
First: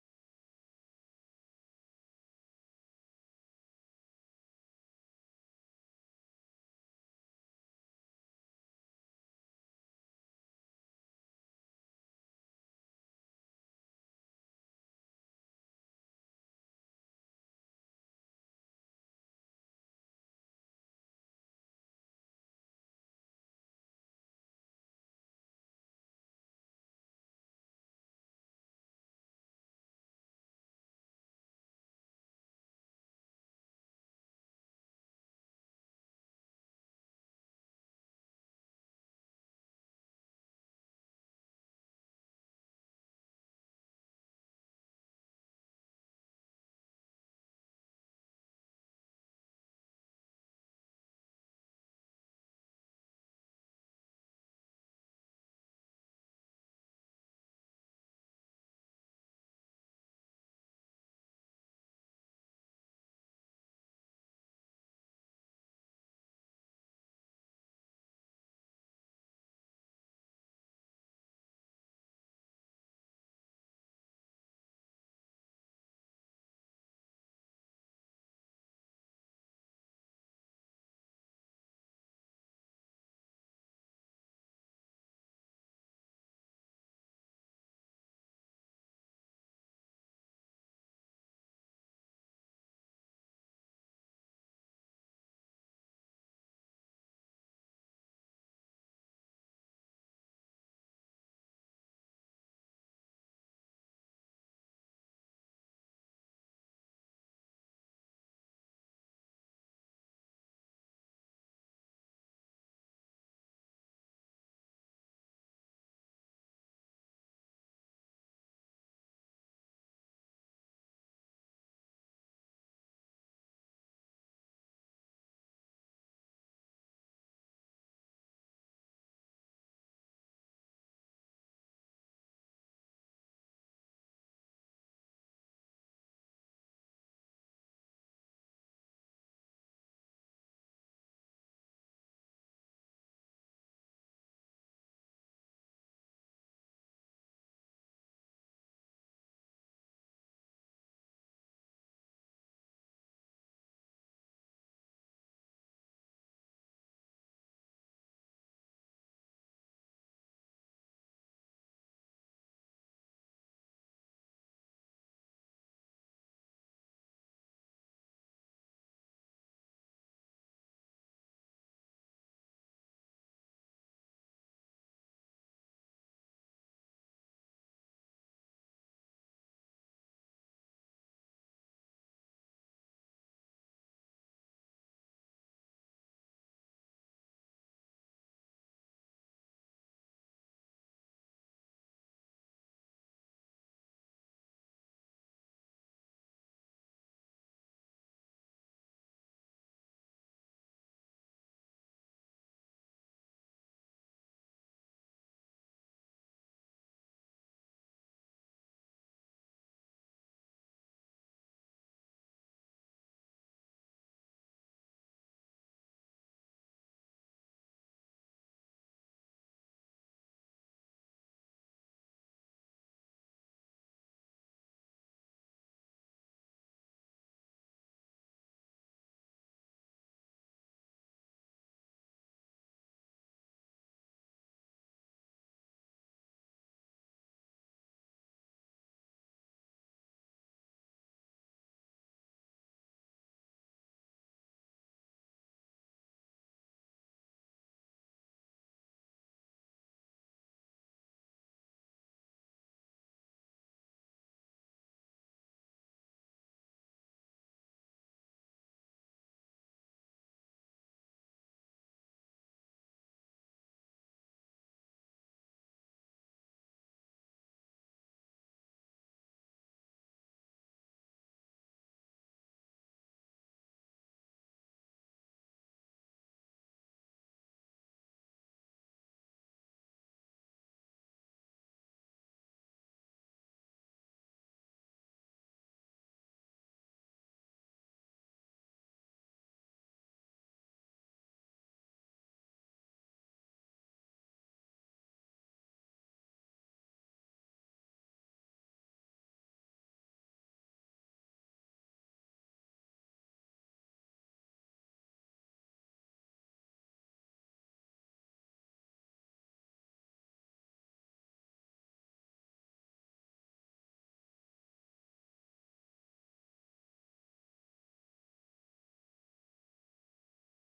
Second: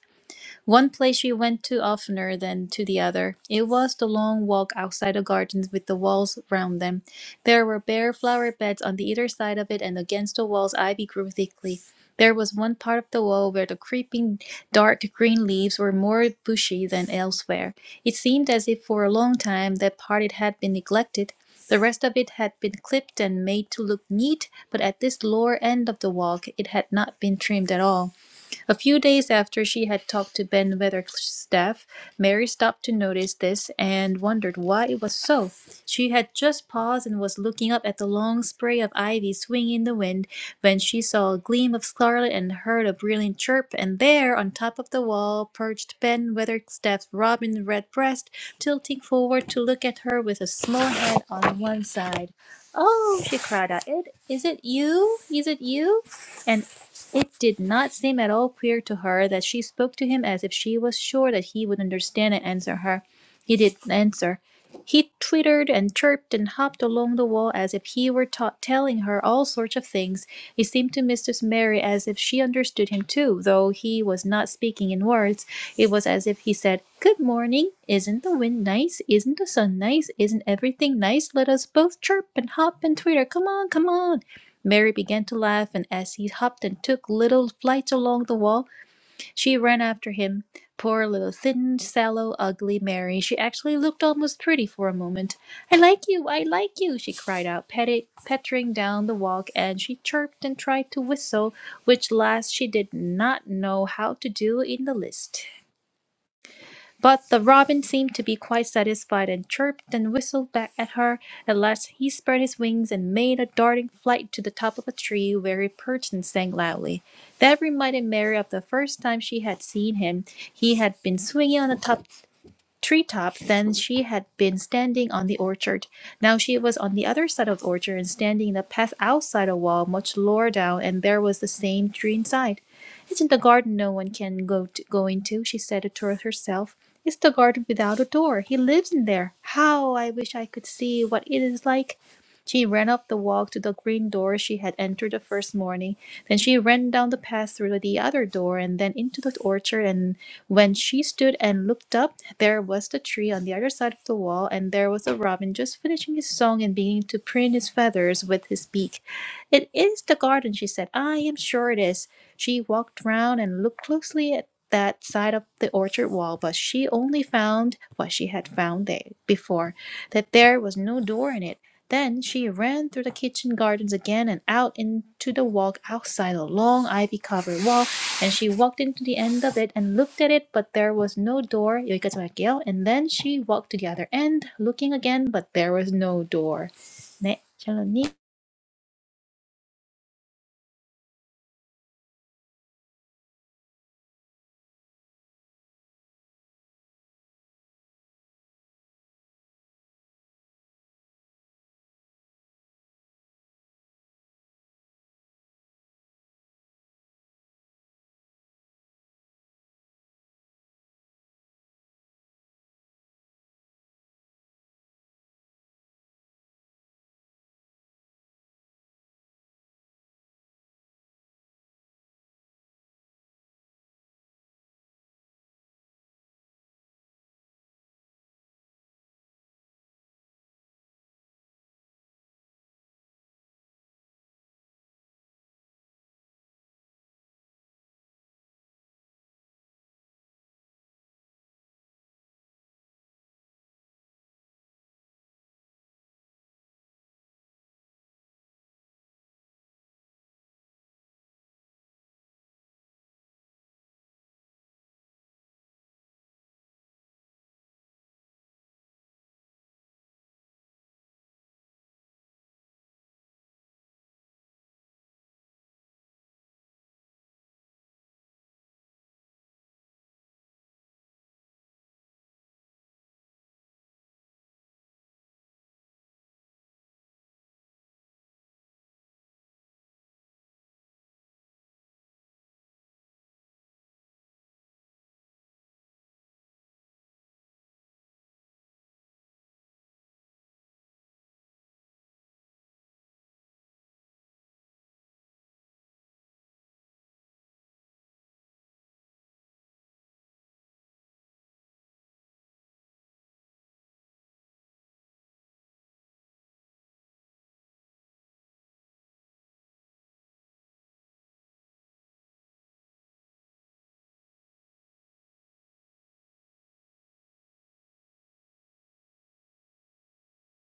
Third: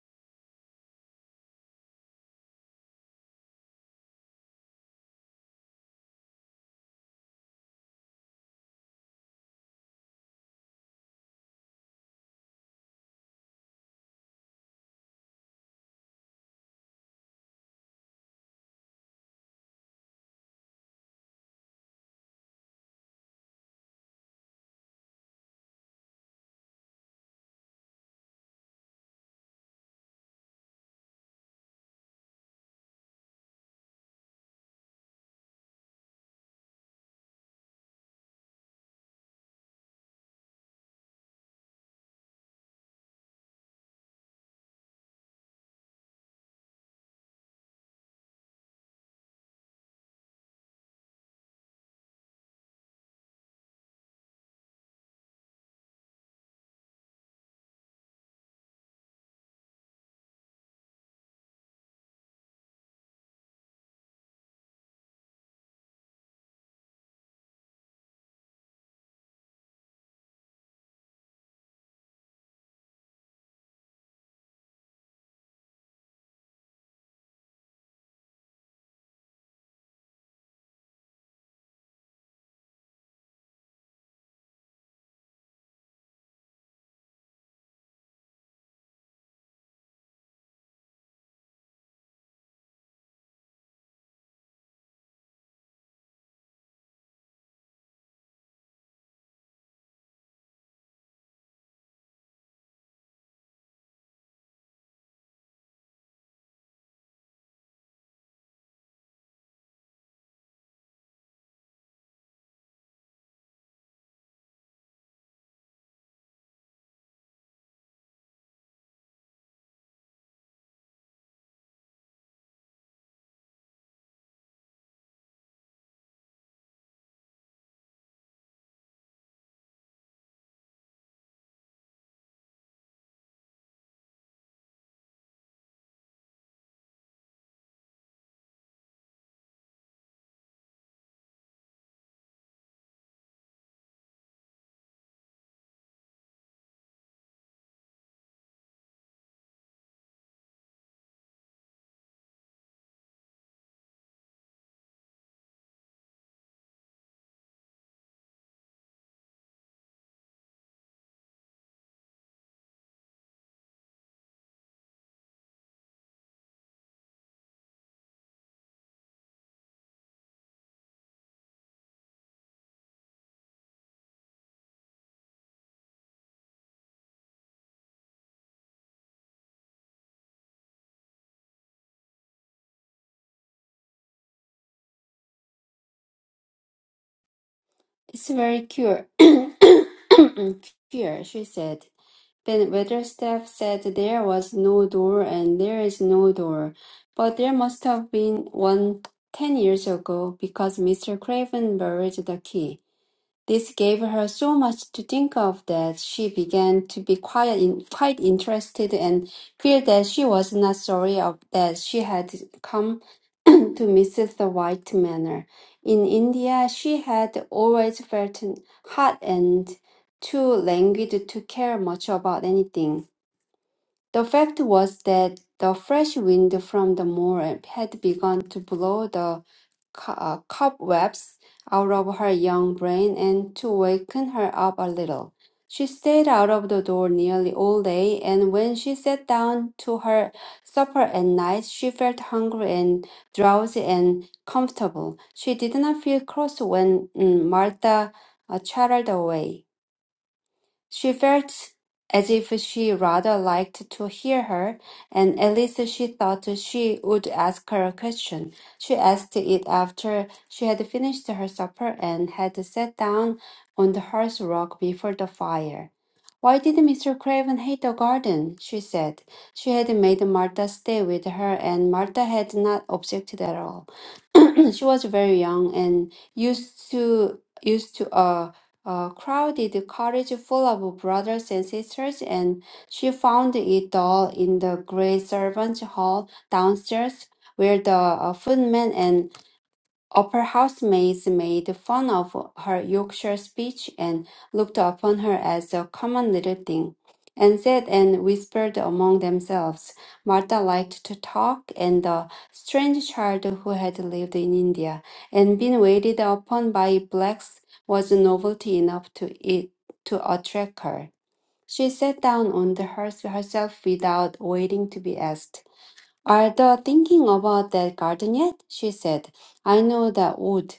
Speaker 1: One place we went to oftener than to the other. It was the long walk outside the gardens with the walls round them. There were bare flower beds on the either side of it, and against the walls ivy grew thickly. There was one part of the wall where the creeping dark green leaves were more bushy than elsewhere. It seemed as if for a long time that part it had been neglected. The rest of it had been clipped and made to look neat, but at this lower end of the walk it had not been trimmed at all. A few days after she had talked to Ben Weatherstaff, Mary stopped to notice this and wondered why it was so. She had just paused and was looking up at the long spray of ivy swinging in the wind when she saw a gleam of scarlet and heard a brilliant chirp, and there, on top of the wall, perched Ben Weatherstaff's robin redbreast, tilting forward to look at her with a small head on one side. Oh, she cried out, it, is it you? Is it you? And. It did not seem at all queer to her that she spoke to him as if she was sure that he would understand and answer her. He didn't answer. He twittered and chirped and hopped along the wall as if he were ta- telling her all sorts of things. It seemed to Mistress Mary as if she understood him too, though he was not speaking in words. It was as if he said, Good morning. Isn't the wind nice? Isn't the sun nice? Isn't everything nice? Let us both chirp and hop and twitter. Come on, come on. Mary began to laugh, and as he hopped and took little flights along the wall, she ran after him. Poor little thin, sallow, ugly Mary. She actually looked almost pretty for a moment. I like you, I like you, she cried out, petting, pattering down the walk, and she chirped and tried to whistle, which last she did not know how to do in the least. But the robin seemed to be quite satisfied, and chirped and whistled back at her. At last he spread his wings and made a darting flight to the top of a tree, where he perched and sang loudly. That reminded Mary of the first time she had seen him. He had been swinging on the top treetop than she had been standing on the orchard. Now she was on the other side of the orchard and standing in a path outside a wall much lower down, and there was the same tree inside. Isn't the garden no one can go, to, go into? she said to herself. It's the garden without a door. He lives in there. How I wish I could see what it is like. She ran up the walk to the green door she had entered the first morning. Then she ran down the path through the other door and then into the orchard. and. When she stood and looked up, there was the tree on the other side of the wall, and there was a robin just finishing his song and beginning to preen his feathers with his beak. It is the garden, she said. I am sure it is. She walked round and looked closely at that side of the orchard wall, but she only found what she had found there before, that there was no door in it. Then she ran through the kitchen gardens again and out into the walk outside a long ivy covered wall and she walked into the end of it and looked at it but there was no door 여기까지 할게요 and then she walked to the other end looking again but there was no door 네 샬롯님
Speaker 2: It's very cure. Queer, she said. Ben Weatherstaff said there was no door and there is no door, but there must have been one ten years ago because Mr. Craven buried the key. This gave her so much to think of that she began to be quite, in, quite interested and feel that she was not sorry of that she had come to Mrs. White Manor. In India, she had always felt hot and too languid to care much about anything. The fact was that the fresh wind from the moor had begun to blow the co- uh, cobwebs out of her young brain and to waken her up a little. She stayed out of the door nearly all day, and when she sat down to her supper at night, she felt hungry and drowsy and comfortable. She did not feel cross when mm, Martha uh, chattered away. She felt as if she rather liked to hear her, and at least she thought she would ask her a question. She asked it after she had finished her supper and had sat down on the hearth rug before the fire. Why did Mr. Craven hate the garden? she said. She had made Martha stay with her, and Martha had not objected at all. she was very young and used to used to a a crowded cottage full of brothers and sisters, and she found it all in the great servants' hall downstairs, where the uh, footmen and Opera housemaids made fun of her Yorkshire speech and looked upon her as a common little thing, and said and whispered among themselves. Martha liked to talk, and the strange child who had lived in India and been waited upon by blacks was novelty enough to it to attract her. She sat down on the hearse herself without waiting to be asked. Are thou thinking about that garden yet? she said. I know that wood.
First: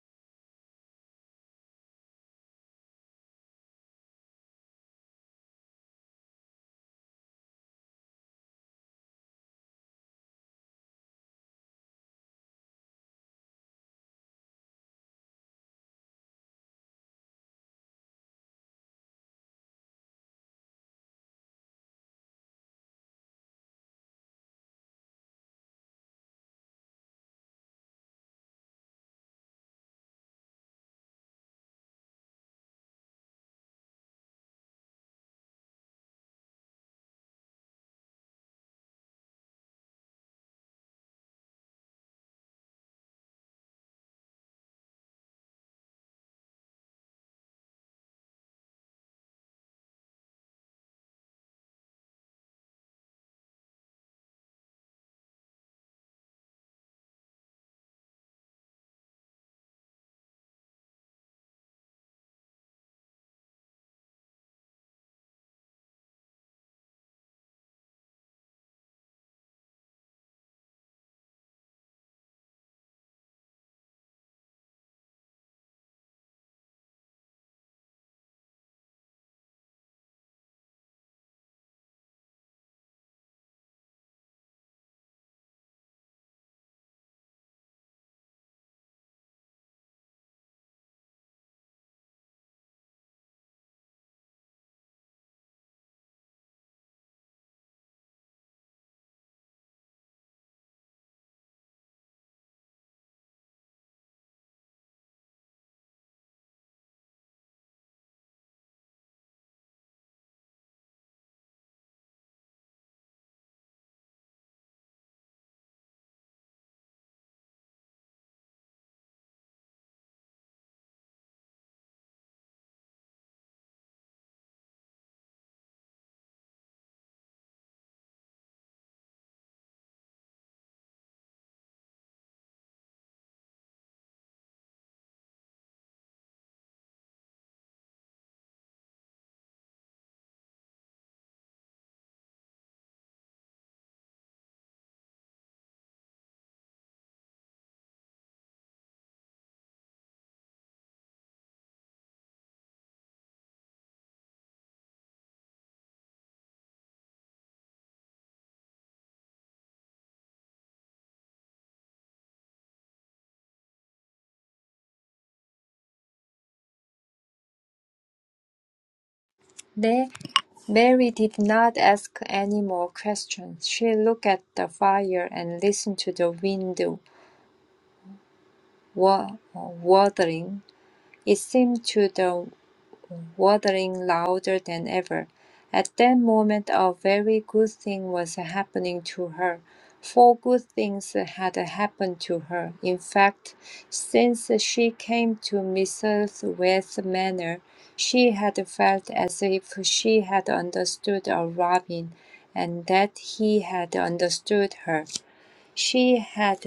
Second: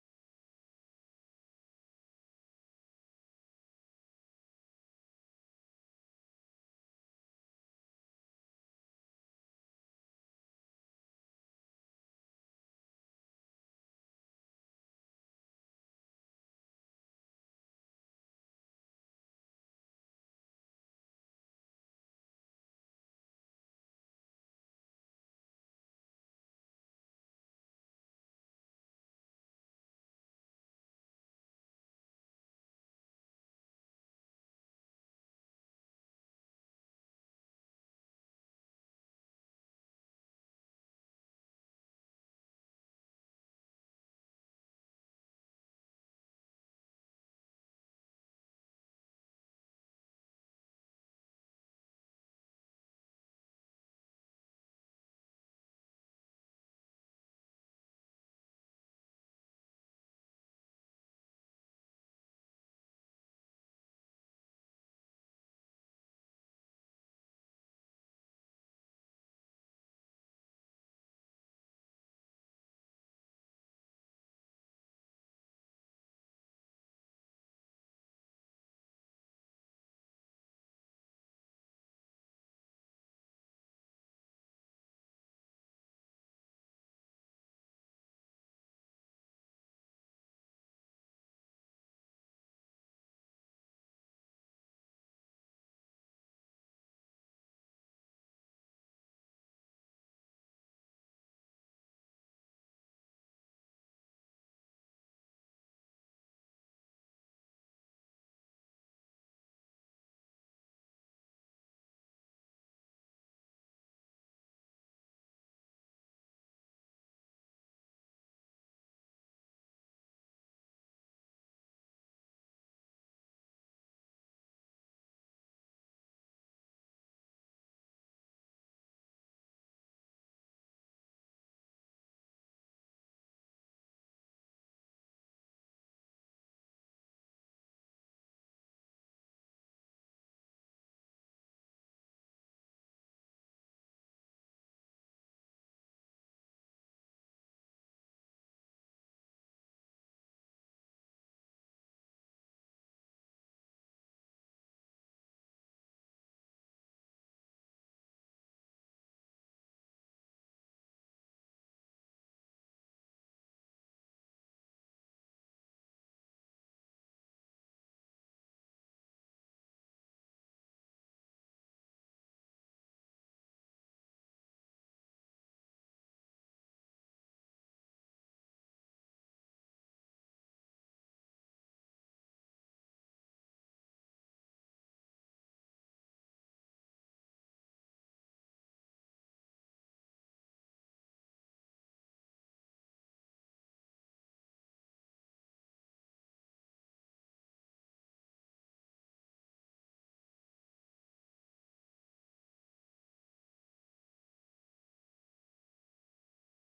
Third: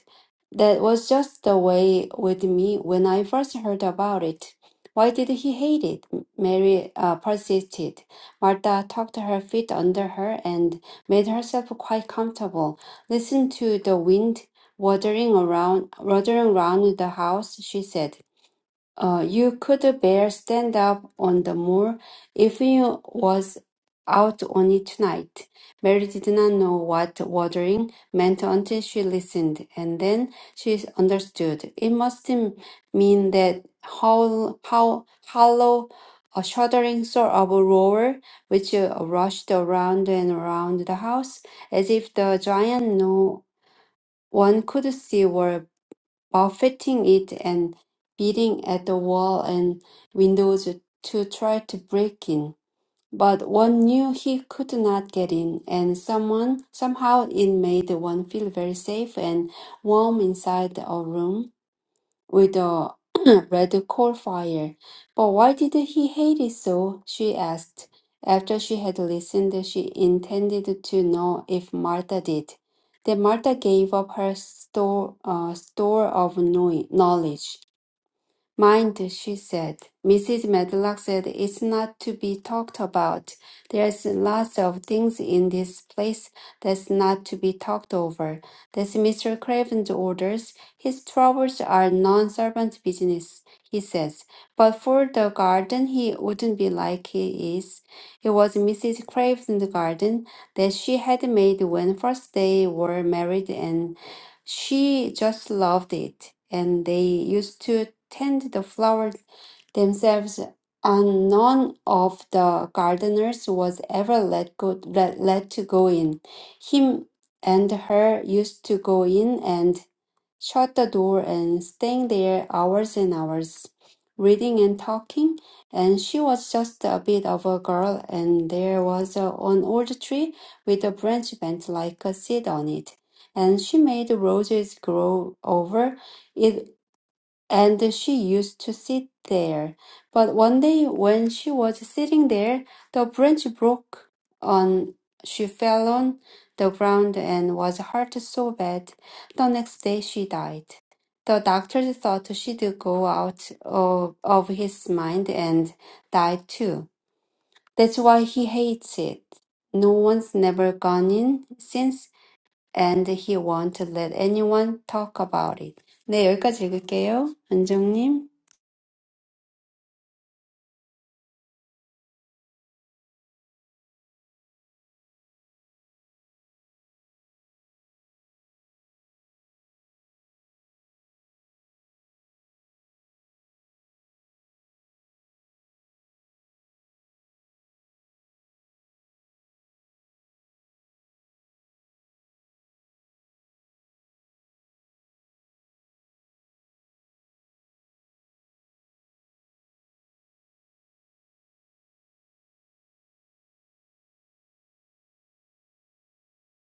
Speaker 2: That was just the way with me when I first heard about it. Why did he hate it? Mary uh, persisted. Martha tucked her feet under her and made herself quite comfortable. Listen to the wind watering around, watering around the house, she said. Uh, you could bear stand up on the moor if you was out on it tonight. Mary did not know what watering meant until she listened, and then she understood. It must mean that howl, how hollow, a shuddering sort of a roar which uh, rushed around and around the house, as if the giant no one could see were buffeting it and beating at the wall and windows to try to break in. But one knew he could not get in, and someone somehow it made one feel very safe and warm inside a room with a red coal fire. But why did he hate it so? she asked. After she had listened, she intended to know if Martha did. Then Martha gave up her store, uh, store of know- knowledge. Mind, she said. Mrs. Medlock said it's not to be talked about. There's lots of things in this place that's not to be talked over. That's Mr. Craven's orders. His troubles are non-servant business, he says. But for the garden, he wouldn't be like he is. It was Mrs. Craven's garden that she had made when first they were married and." She just loved it, and they used to tend the flowers themselves, and none of the gardeners was ever let go let, let to go in. Him and her used to go in, and shut the door and staying there hours and hours, reading and talking. And she was just a bit of a girl, and there was a, an old tree with a branch bent like a seed on it. And she made roses grow over it and she used to sit there. But one day when she was sitting there, the branch broke on she fell on the ground and was hurt so bad. The next day she died. The doctor thought she'd go out of, of his mind and die too. That's why he hates it. No one's never gone in since, and he won't let anyone talk about it. 네, 여기까지 읽을게요. 안정님.
Speaker 3: 네, Mary did not ask any more questions. She looked at the fire and listened to the wind wa- uh, wuthering. It seemed to the waddling louder than ever. At that moment a very good thing was happening to her. Four good things had happened to her. In fact, since she came to Mrs. West Manor, she had felt as if she had understood a robin, and that he had understood her. She had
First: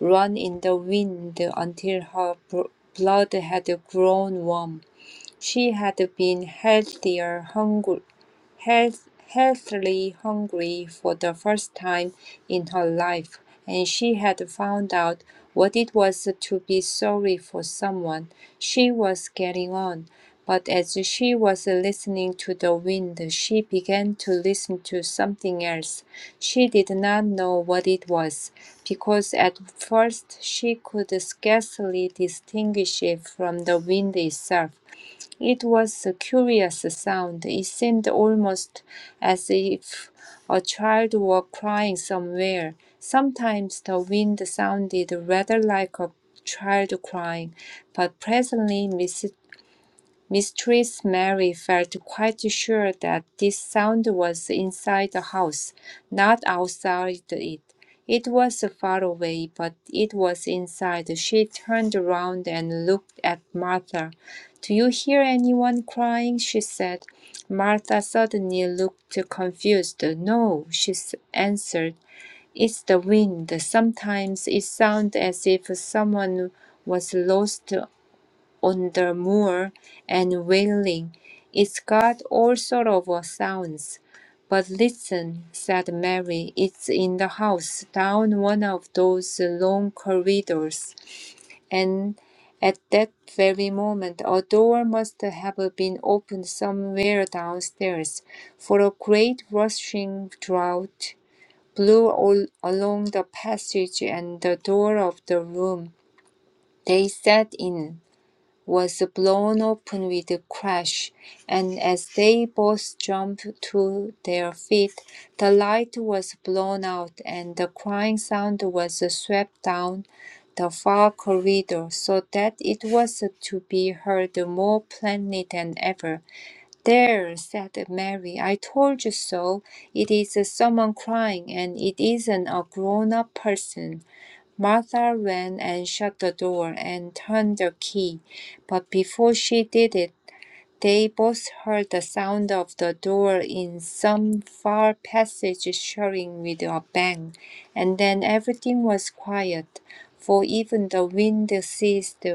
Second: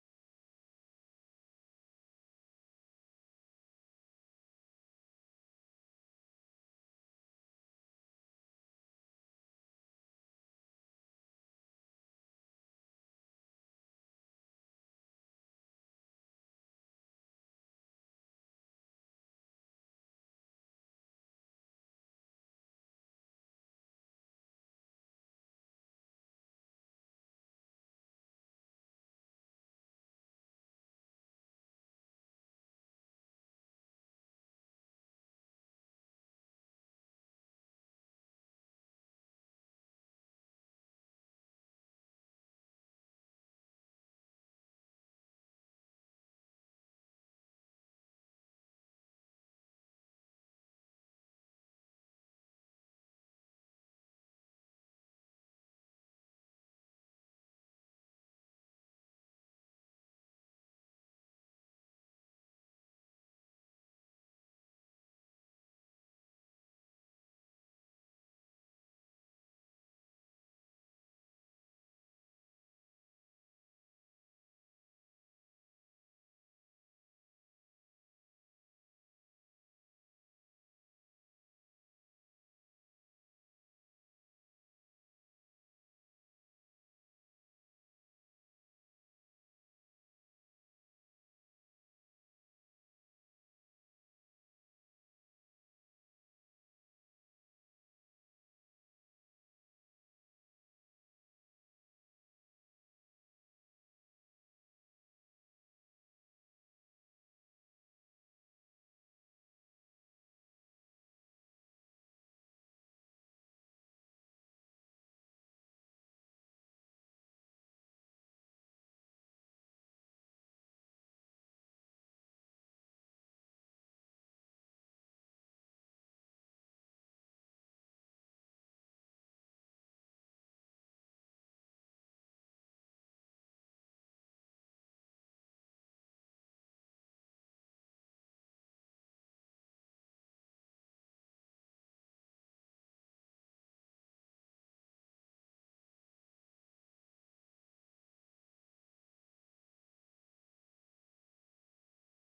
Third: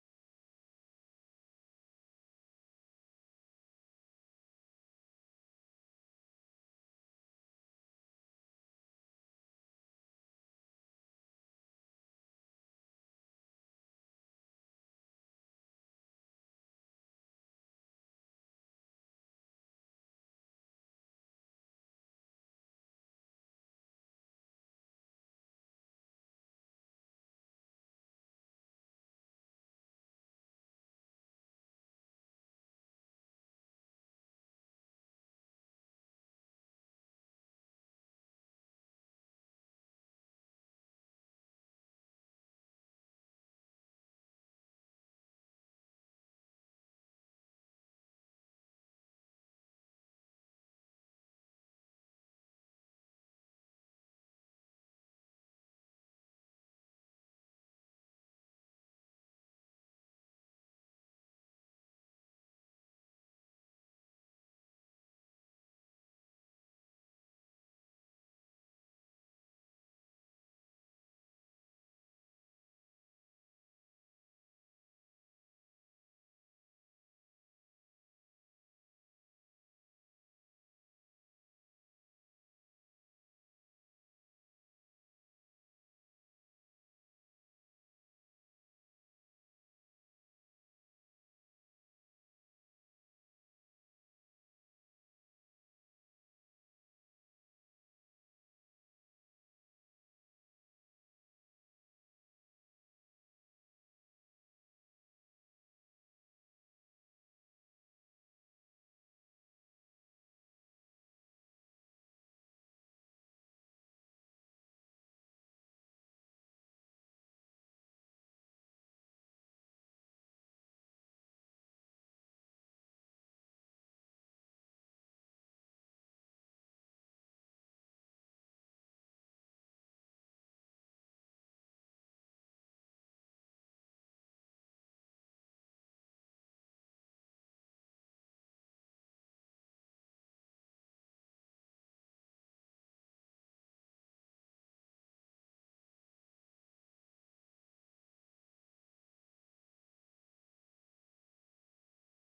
Speaker 3: run in the wind until her bl- blood had grown warm. She had been healthier hungry, health, healthily hungry for the first time in her life, and she had found out what it was to be sorry for someone. She was getting on, but as she was listening to the wind, she began to listen to something else. She did not know what it was, because at first she could scarcely distinguish it from the wind itself. It was a curious sound. It seemed almost as if a child were crying somewhere. Sometimes the wind sounded rather like a child crying, but presently Miss. Mistress Mary felt quite sure that this sound was inside the house, not outside it. It was far away, but it was inside. She turned around and looked at Martha. Do you hear anyone crying? she said. Martha suddenly looked confused. No, she answered. It's the wind. Sometimes it sounds as if someone was lost on the moor and wailing. It's got all sort of uh, sounds. But listen, said Mary, it's in the house, down one of those long corridors. And at that very moment, a door must have been opened somewhere downstairs, for a great rushing draught blew all along the passage and the door of the room they sat in was blown open with a crash, and as they both jumped to their feet, the light was blown out and the crying sound was swept down the far corridor so that it was to be heard more plainly than ever. There, said Mary, I told you so. It is someone crying, and it isn't a grown up person. Martha ran and shut the door and turned the key, but before she did it, they both heard the sound of the door in some far passage shutting with a bang, and then everything was quiet, for even the wind ceased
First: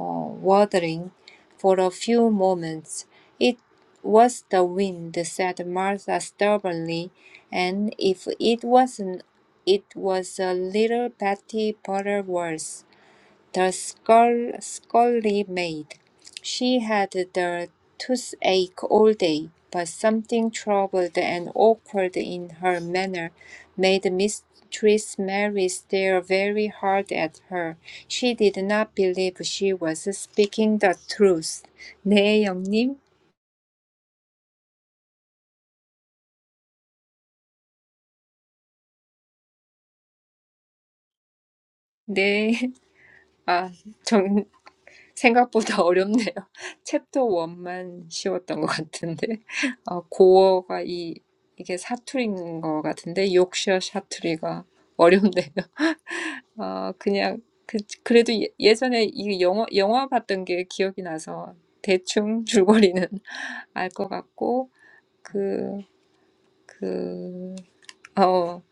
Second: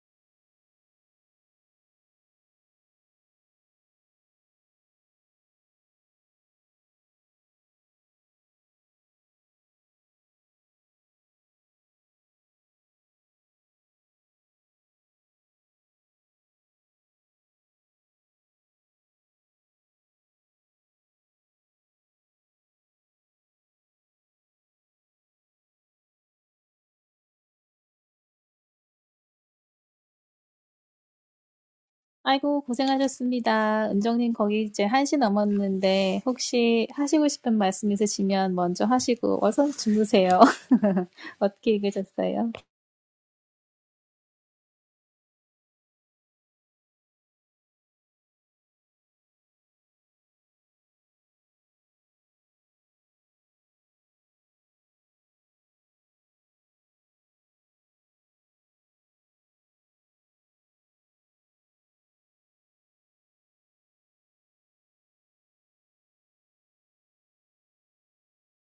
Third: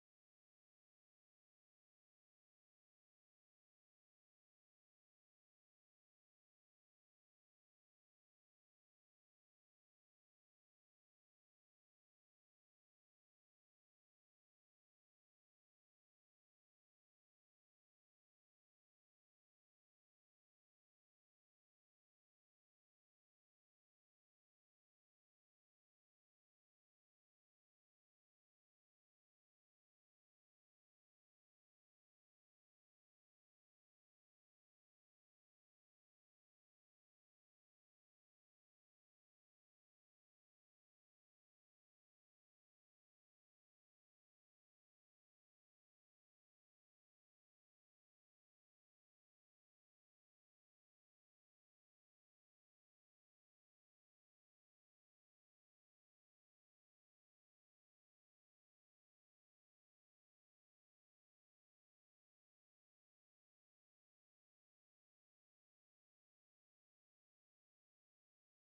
Speaker 3: uh, waddling for a few moments. It was the wind, said Martha stubbornly, and if it wasn't, it was a little Betty Butterworth. The skull scully maid. She had the toothache all day, but something troubled and awkward in her manner made Mistress Mary stare very hard at her. She did not believe she was speaking the truth. 네,
Speaker 1: 아이고,
Speaker 3: 영님.
Speaker 1: 고생하셨습니다. 은정님, 거기 이제 1시 넘었는데, 혹시 하시고 싶은 말씀 있으시면 먼저 하시고, 어서 주무세요. 어떻게 읽으셨어요?
Speaker 3: 네. 아, 정. 생각보다 어렵네요. 챕터 1만 쉬웠던 것 같은데. 어, 고어가 이, 이게 사투리인 것 같은데, 욕셔 사투리가 어렵네요. 어, 그냥, 그, 그래도 예- 예전에 이 영화, 영화 봤던 게 기억이 나서 대충 줄거리는 알것 같고, 그, 그, 어,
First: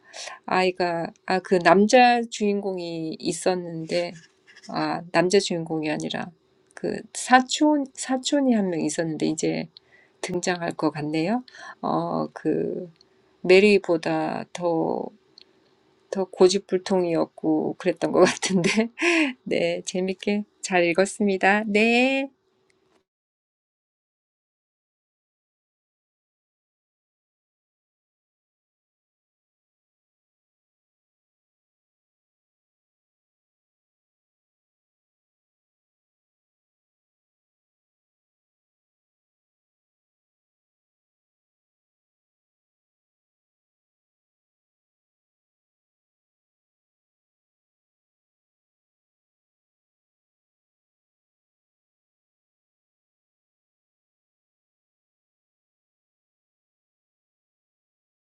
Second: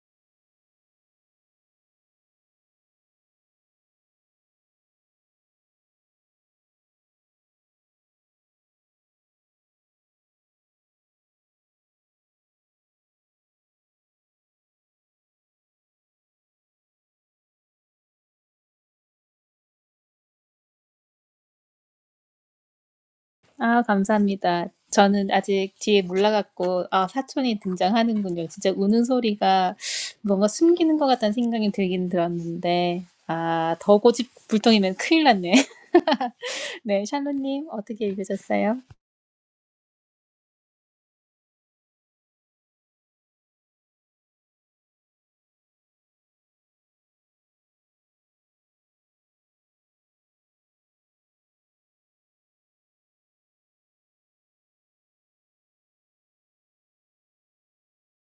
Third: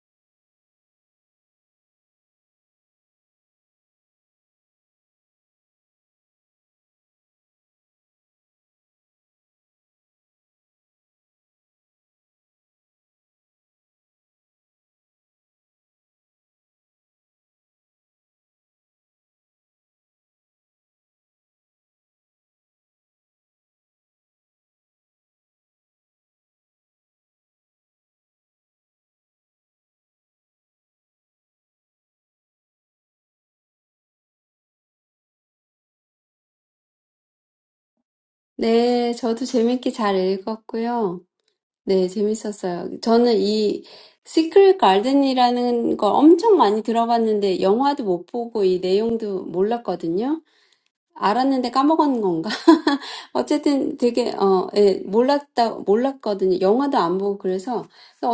Speaker 3: 아이가, 아, 그 남자 주인공이 있었는데, 아, 남자 주인공이 아니라 그 사촌 사촌이 한 명 있었는데 이제 등장할 것 같네요. 어, 그 메리보다 더 더 고집불통이었고 그랬던 것 같은데. 네, 재밌게 잘 읽었습니다. 네.
Speaker 1: 아, 감사합니다. 저는 아직 뒤에 몰라갖고, 아, 사촌이 등장하는군요. 진짜 우는 소리가 뭔가 숨기는 것 같다는 생각이 들긴 들었는데, 아, 더 고집불통이면 큰일 났네. 네, 샬로님, 어떻게 읽으셨어요?
Speaker 2: 네, 저도 재밌게 잘 읽었고요. 네, 재밌었어요. 저는 이 시크릿 가든이라는 걸 엄청 많이 들어봤는데 영화도 못 보고 이 내용도 몰랐거든요. 알았는데 까먹은 건가? 어쨌든 되게 어, 예, 몰랐다 몰랐거든요. 영화도 안 보고 그래서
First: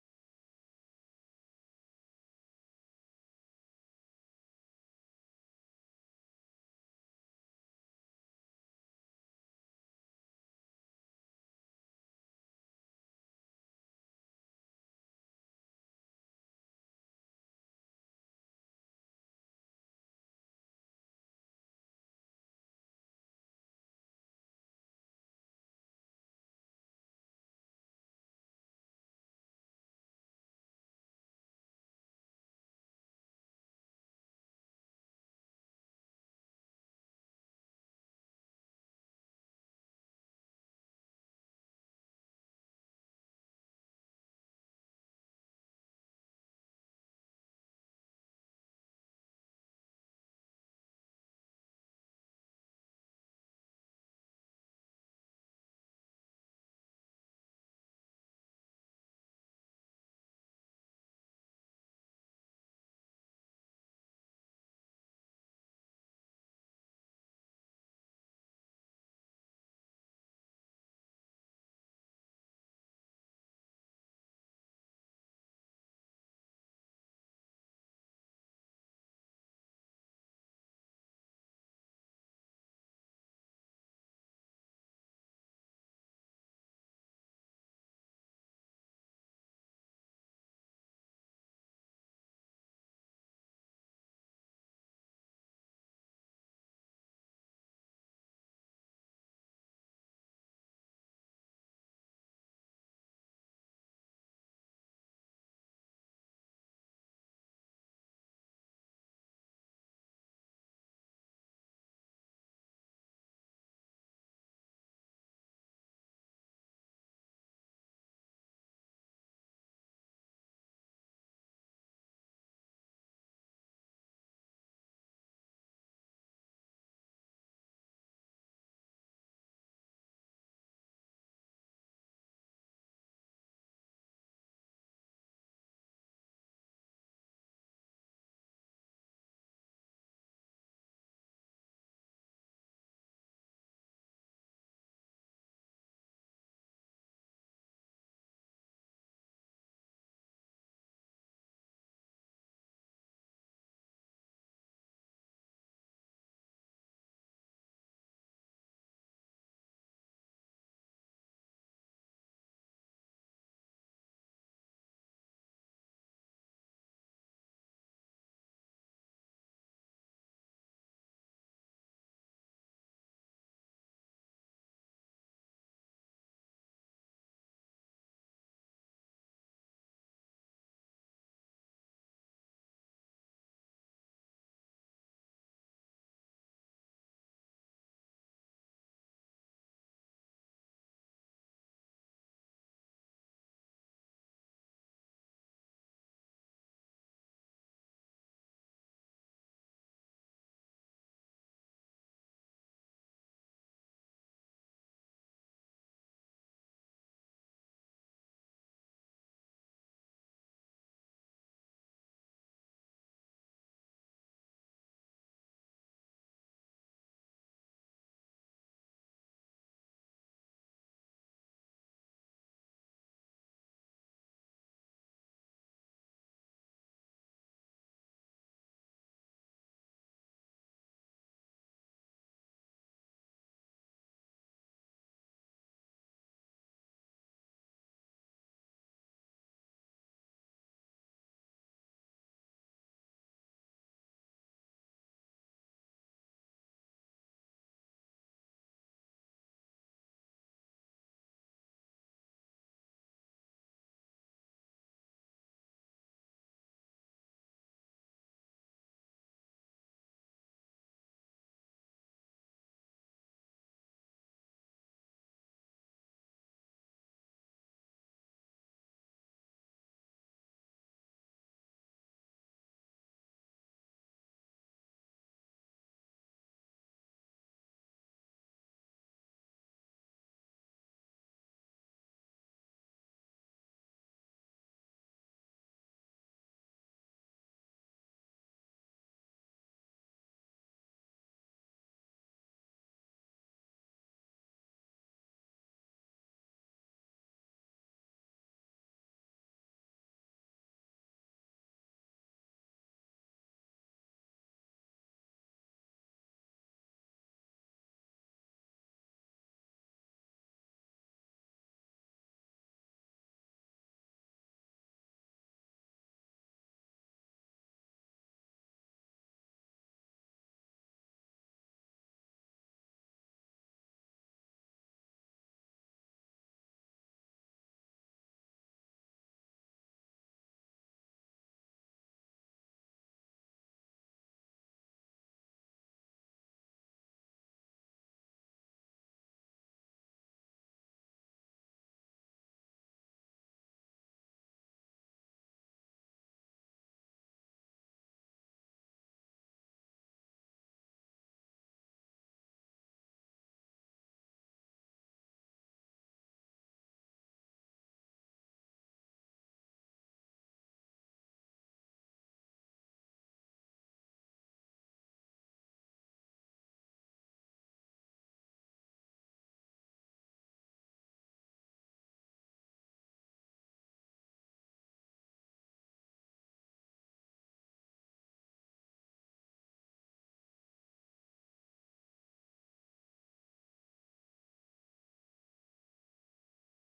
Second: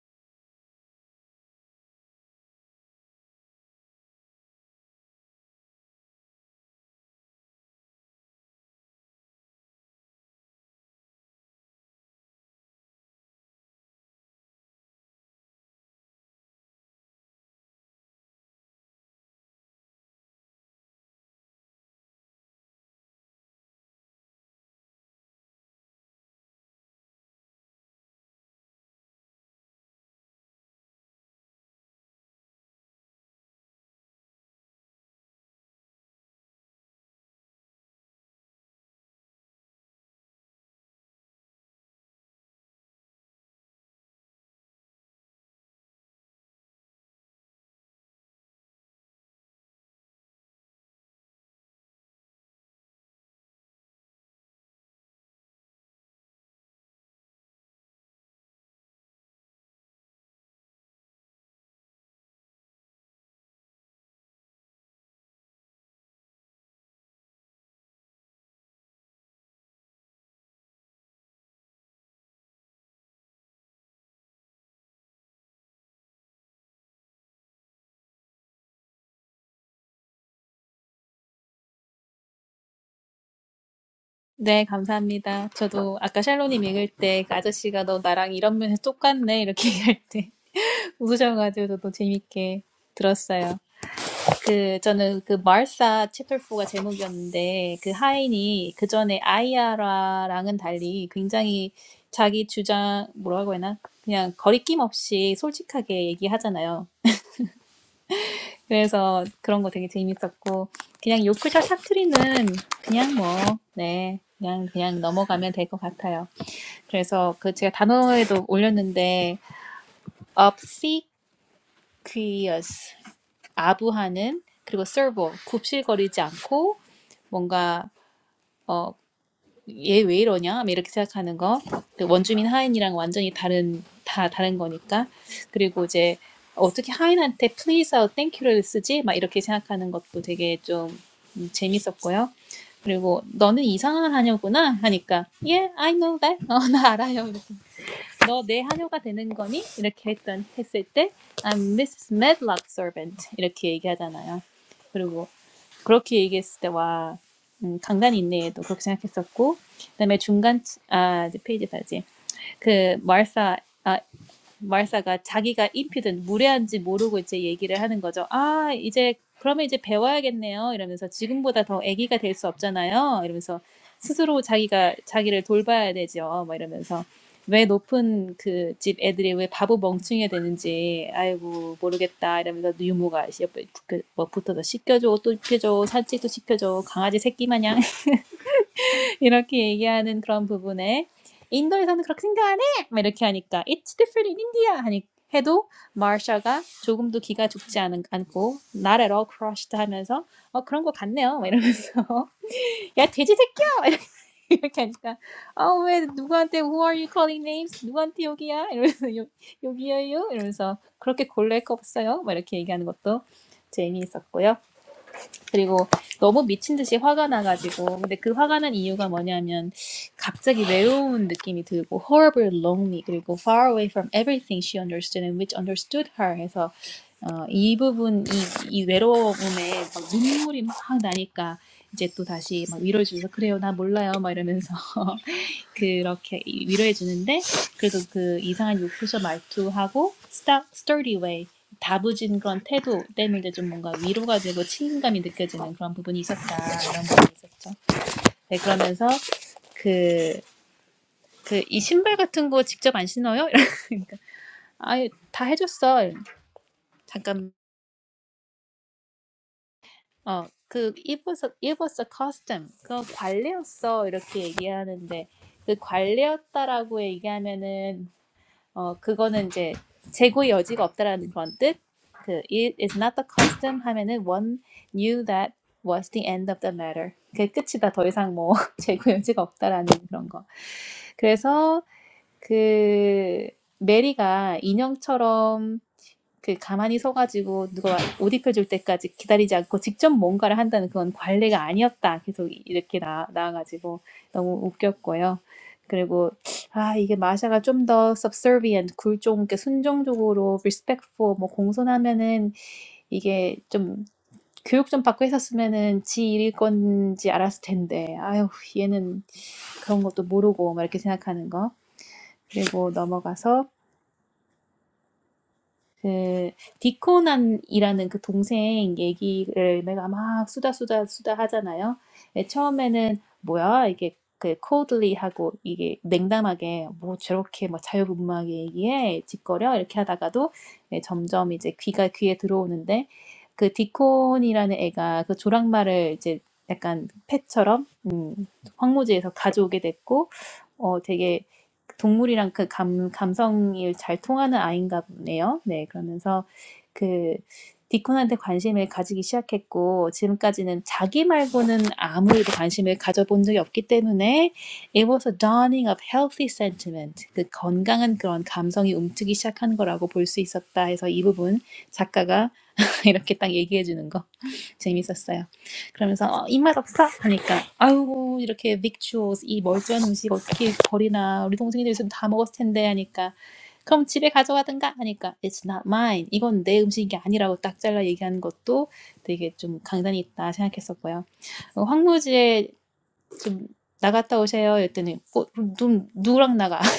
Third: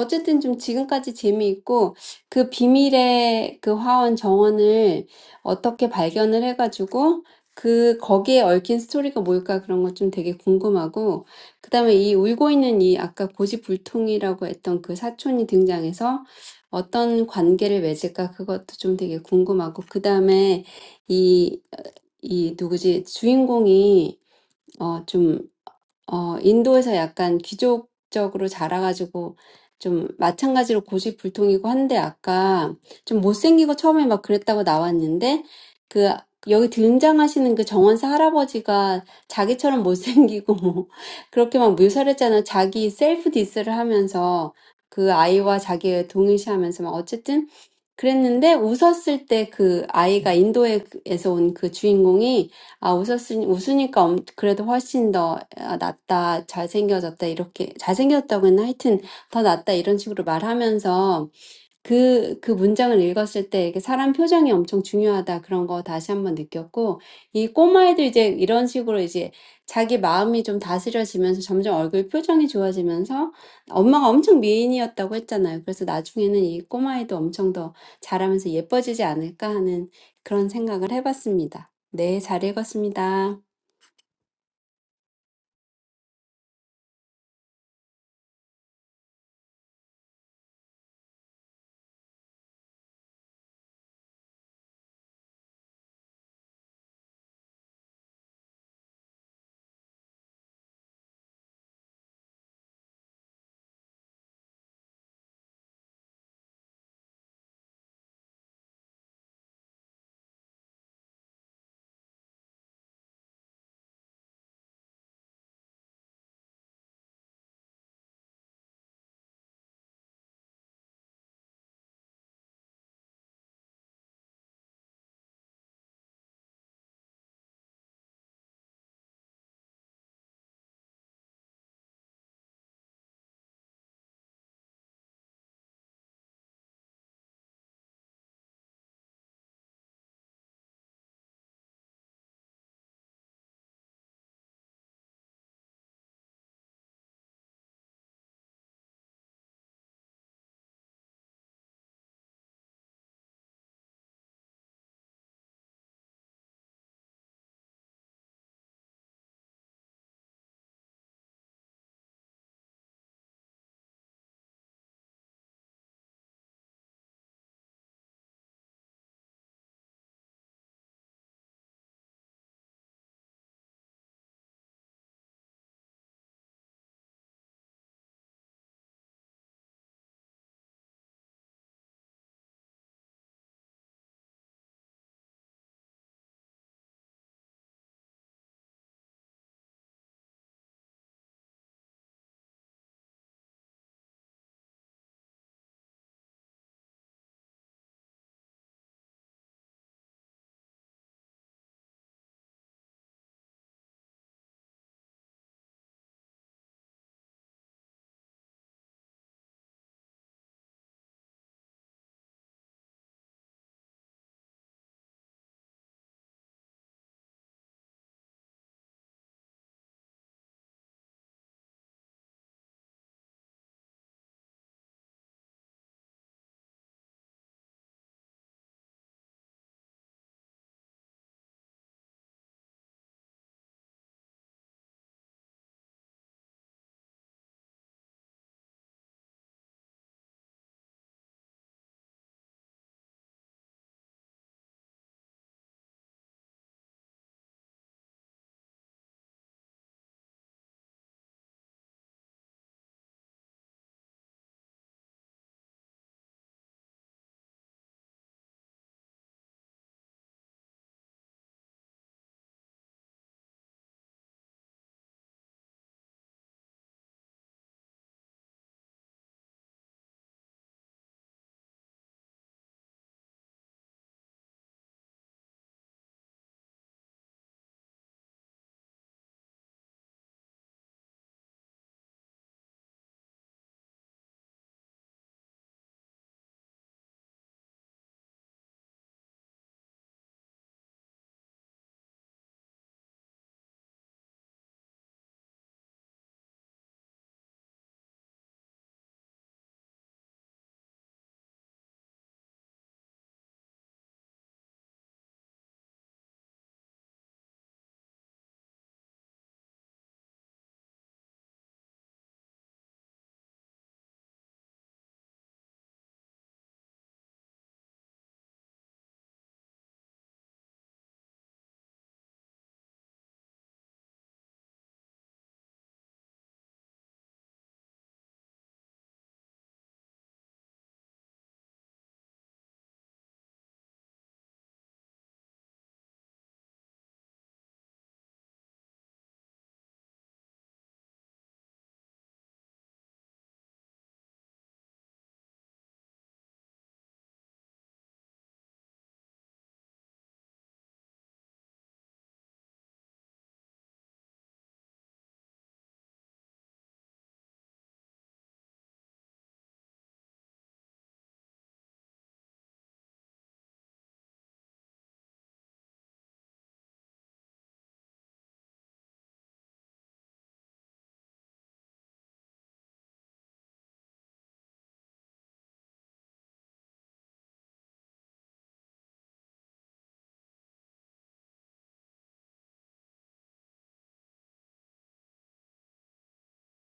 Speaker 2: 어쨌든 좀 지금까지 재미있고 그 비밀의 그 화원 정원을 어떻게 발견을 해가지고 그 거기에 얽힌 스토리가 뭘까 그런 것 좀 되게 궁금하고 그다음에 이 울고 있는 이 아까 고지불통이라고 했던 그 사촌이 등장해서 어떤 관계를 맺을까 그것도 좀 되게 궁금하고 그다음에 이 이 누구지 주인공이 어좀 어, 인도에서 약간 귀족적으로 자라가지고 좀 마찬가지로 고집불통이고 한데 아까 좀 못생기고 처음에 막 그랬다고 나왔는데 그 여기 등장하시는 그 정원사 할아버지가 자기처럼 못생기고 뭐 그렇게 막 묘사를 했잖아요. 자기 셀프 디스를 하면서 그 아이와 자기의 동일시하면서 막 어쨌든 그랬는데 웃었을 때그 아이가 인도에서 온그 주인공이 아, 웃었으, 웃으니까 엄- 그래도 훨씬 더 아, 낫다, 잘생겨졌다, 이렇게, 잘생겼다고는 하여튼 더 낫다, 이런 식으로 말하면서 그, 그 문장을 읽었을 때 이게 사람 표정이 엄청 중요하다 그런 거 다시 한번 느꼈고 이 꼬마애도 이제 이런 식으로 이제 자기 마음이 좀 다스려지면서 점점 얼굴 표정이 좋아지면서 엄마가 엄청 미인이었다고 했잖아요. 그래서 나중에는 이 꼬마애도 엄청 더 자라면서 예뻐지지 않을까 하는 그런 생각을 해봤습니다. 네, 잘 읽었습니다.
Speaker 1: 네, 감사합니다. 저도 아까 샬로님 읽을 때그 아저씨가 너 나랑 이런 면에서 똑같네, 이렇게 얘기할 때 웃으셔가지고 저도 재밌게 들었어요. 그 저는 그 마르사 채플포가 제목이었는데 그 하인이 그 전에 아이아라랑은 달리 굉장히 자기 주장 뭐라고 해나 그냥 거리낌 없이 솔직하게 얘기하잖아요. 그래서 그런 거 되게 재밌었고 그냥 요크셔 사투리는 그냥 뭐네 그냥 그냥 넘어가면 될 것 같아요. 그래서 그 제가 단어에도 올렸는데 obsequious 아부하는 그리고 servo 굽실거리지 않고 뭔가 어, 얘 왜 이러냐? 이렇게 생각하는 거. 그 원주민 하인이랑 완전히 다른 다 다른 거니까. 그리고 이제 어떻게 하인한테 please or thank you를 쓰지? 막 이렇게 생각하는 것도 되게 좀 음, 재밌었고요. 그리고 너는 이상한 하녀구나 하니까 yeah I know that 어, 나 알아요 너 내 하녀가 되는 거니? 이렇게 했던 했을 때 I'm Mrs. Medlock servant 이렇게 얘기하잖아요. 그리고 그렇게 얘기했을 때와 음, 강단 인내에도 그렇게 생각했었고 그다음에 중간 아 이제 페이지까지 그 마르사 아, 마을사가 자기가 인피든 무례한지 모르고 이제 얘기를 하는 거죠. 아, 이제 그러면 이제 배워야겠네요. 이러면서 지금보다 더 애기가 될 수 없잖아요. 이러면서 스스로 자기가 자기를 돌봐야 되죠. 막 이러면서 왜 높은 그 집 애들이 왜 바보 멍충이가 되는지 아이고 모르겠다 이러면서 유모가 옆에 붙- 그- 뭐 붙어서 씻겨줘 또 입혀줘 산책도 시켜줘 강아지 새끼 마냥 이렇게 얘기하는 그런 부분에 인도에서는 그렇게 생각 안 해! 막 이렇게 하니까 It's different in India! 하니 해도 마샤가 조금도 기가 죽지 않은, 않고 Not at all crushed 하면서 어 그런 거 같네요 막 이러면서 야 돼지 새끼야! 막 이렇게 이렇게 하니까 아왜 누구한테 Who are you calling names? 누구한테 여기야? 이러면서 여, 여기예요? 이러면서 그렇게 골랄 거 없어요? 막 이렇게 얘기하는 것도 재미있었고요 그리고 너무 미친 듯이 화가 나가지고 근데 그 화가 난 이유가 뭐냐면 갑자기 외로운 느낌이 들고 horrible lonely 그리고 far away from everything she understood and which understood her 해서 어, 이 부분 이, 이 외로움에 막 눈물이 막 나니까 이제 또 다시 막 위로해 주면서 그래요 나 몰라요 막 이러면서 그렇게 위로해 주는데 그래도 그 이상한 욕구셔 말투하고 스타, sturdy way 다부진 그런 태도 때문에 좀 뭔가 위로가 되고 책임감이 느껴지는 그런 부분이 있었다 이런 부분이 있었죠. 네 그러면서 그 그 이 신발 같은 거 직접 안 신어요? 그러니까 아예 다 해줬어. 잠깐 어그 it was a, it was a custom 그거 관례였어 이렇게 얘기하는데 그 관례였다라고 얘기하면은 어, 그거는 이제 재고의 여지가 없다라는 그런 뜻. 그 it is not the custom 하면은 one knew that was the end of the matter. 그게 끝이다. 더 이상 뭐 재고 여지가 없다라는 그런 거. 그래서 그 메리가 인형처럼 그 가만히 서가지고 누가 옷 입혀줄 때까지 기다리지 않고 직접 뭔가를 한다는 그건 관례가 아니었다. 계속 이렇게 나, 나와가지고 너무 웃겼고요. 그리고 아 이게 마샤가 좀 더 subservient, 굴종, 이렇게 순종적으로 respectful, 뭐 공손하면은 이게 좀 교육 좀 받고 했었으면은 지 일일 건지 알았을 텐데 아유 얘는 그런 것도 모르고 막 이렇게 생각하는 거. 그리고 넘어가서 그 디코난이라는 그 동생 얘기를 내가 막 수다 수다 수다 하잖아요. 예, 처음에는 뭐야 이게 그 coldly하고 이게 냉담하게 뭐 저렇게 뭐 자유분방하게 얘기해 짓거려 이렇게 하다가도 예, 점점 이제 귀가 귀에 들어오는데 그 디콘이라는 애가 그 조랑말을 이제 약간 펫처럼 음, 황무지에서 가져오게 됐고 어 되게 동물이랑 그 감, 감성이 잘 통하는 아이인가 보네요. 네, 그러면서 그 디콘한테 관심을 가지기 시작했고 지금까지는 자기 말고는 아무에도 관심을 가져본 적이 없기 때문에 it was a dawning of healthy sentiment 그 건강한 그런 감성이 움트기 시작한 거라고 볼 수 있었다 해서 이 부분 작가가 이렇게 딱 얘기해 주는 거 재밌었어요. 그러면서 어, 입맛 없어 하니까 아우 이렇게 victuals 이 멀쩡한 음식 어떻게 버리나 우리 동생이 있으면 다 먹었을 텐데 하니까 그럼 집에 가져가든가 하니까 it's not mine 이건 내 음식이 아니라고 딱 잘라 얘기하는 것도 되게 좀 강단이 있다 생각했었고요. 어, 황무지에 좀 나갔다 오세요 했더니 어, 누, 누구랑 나가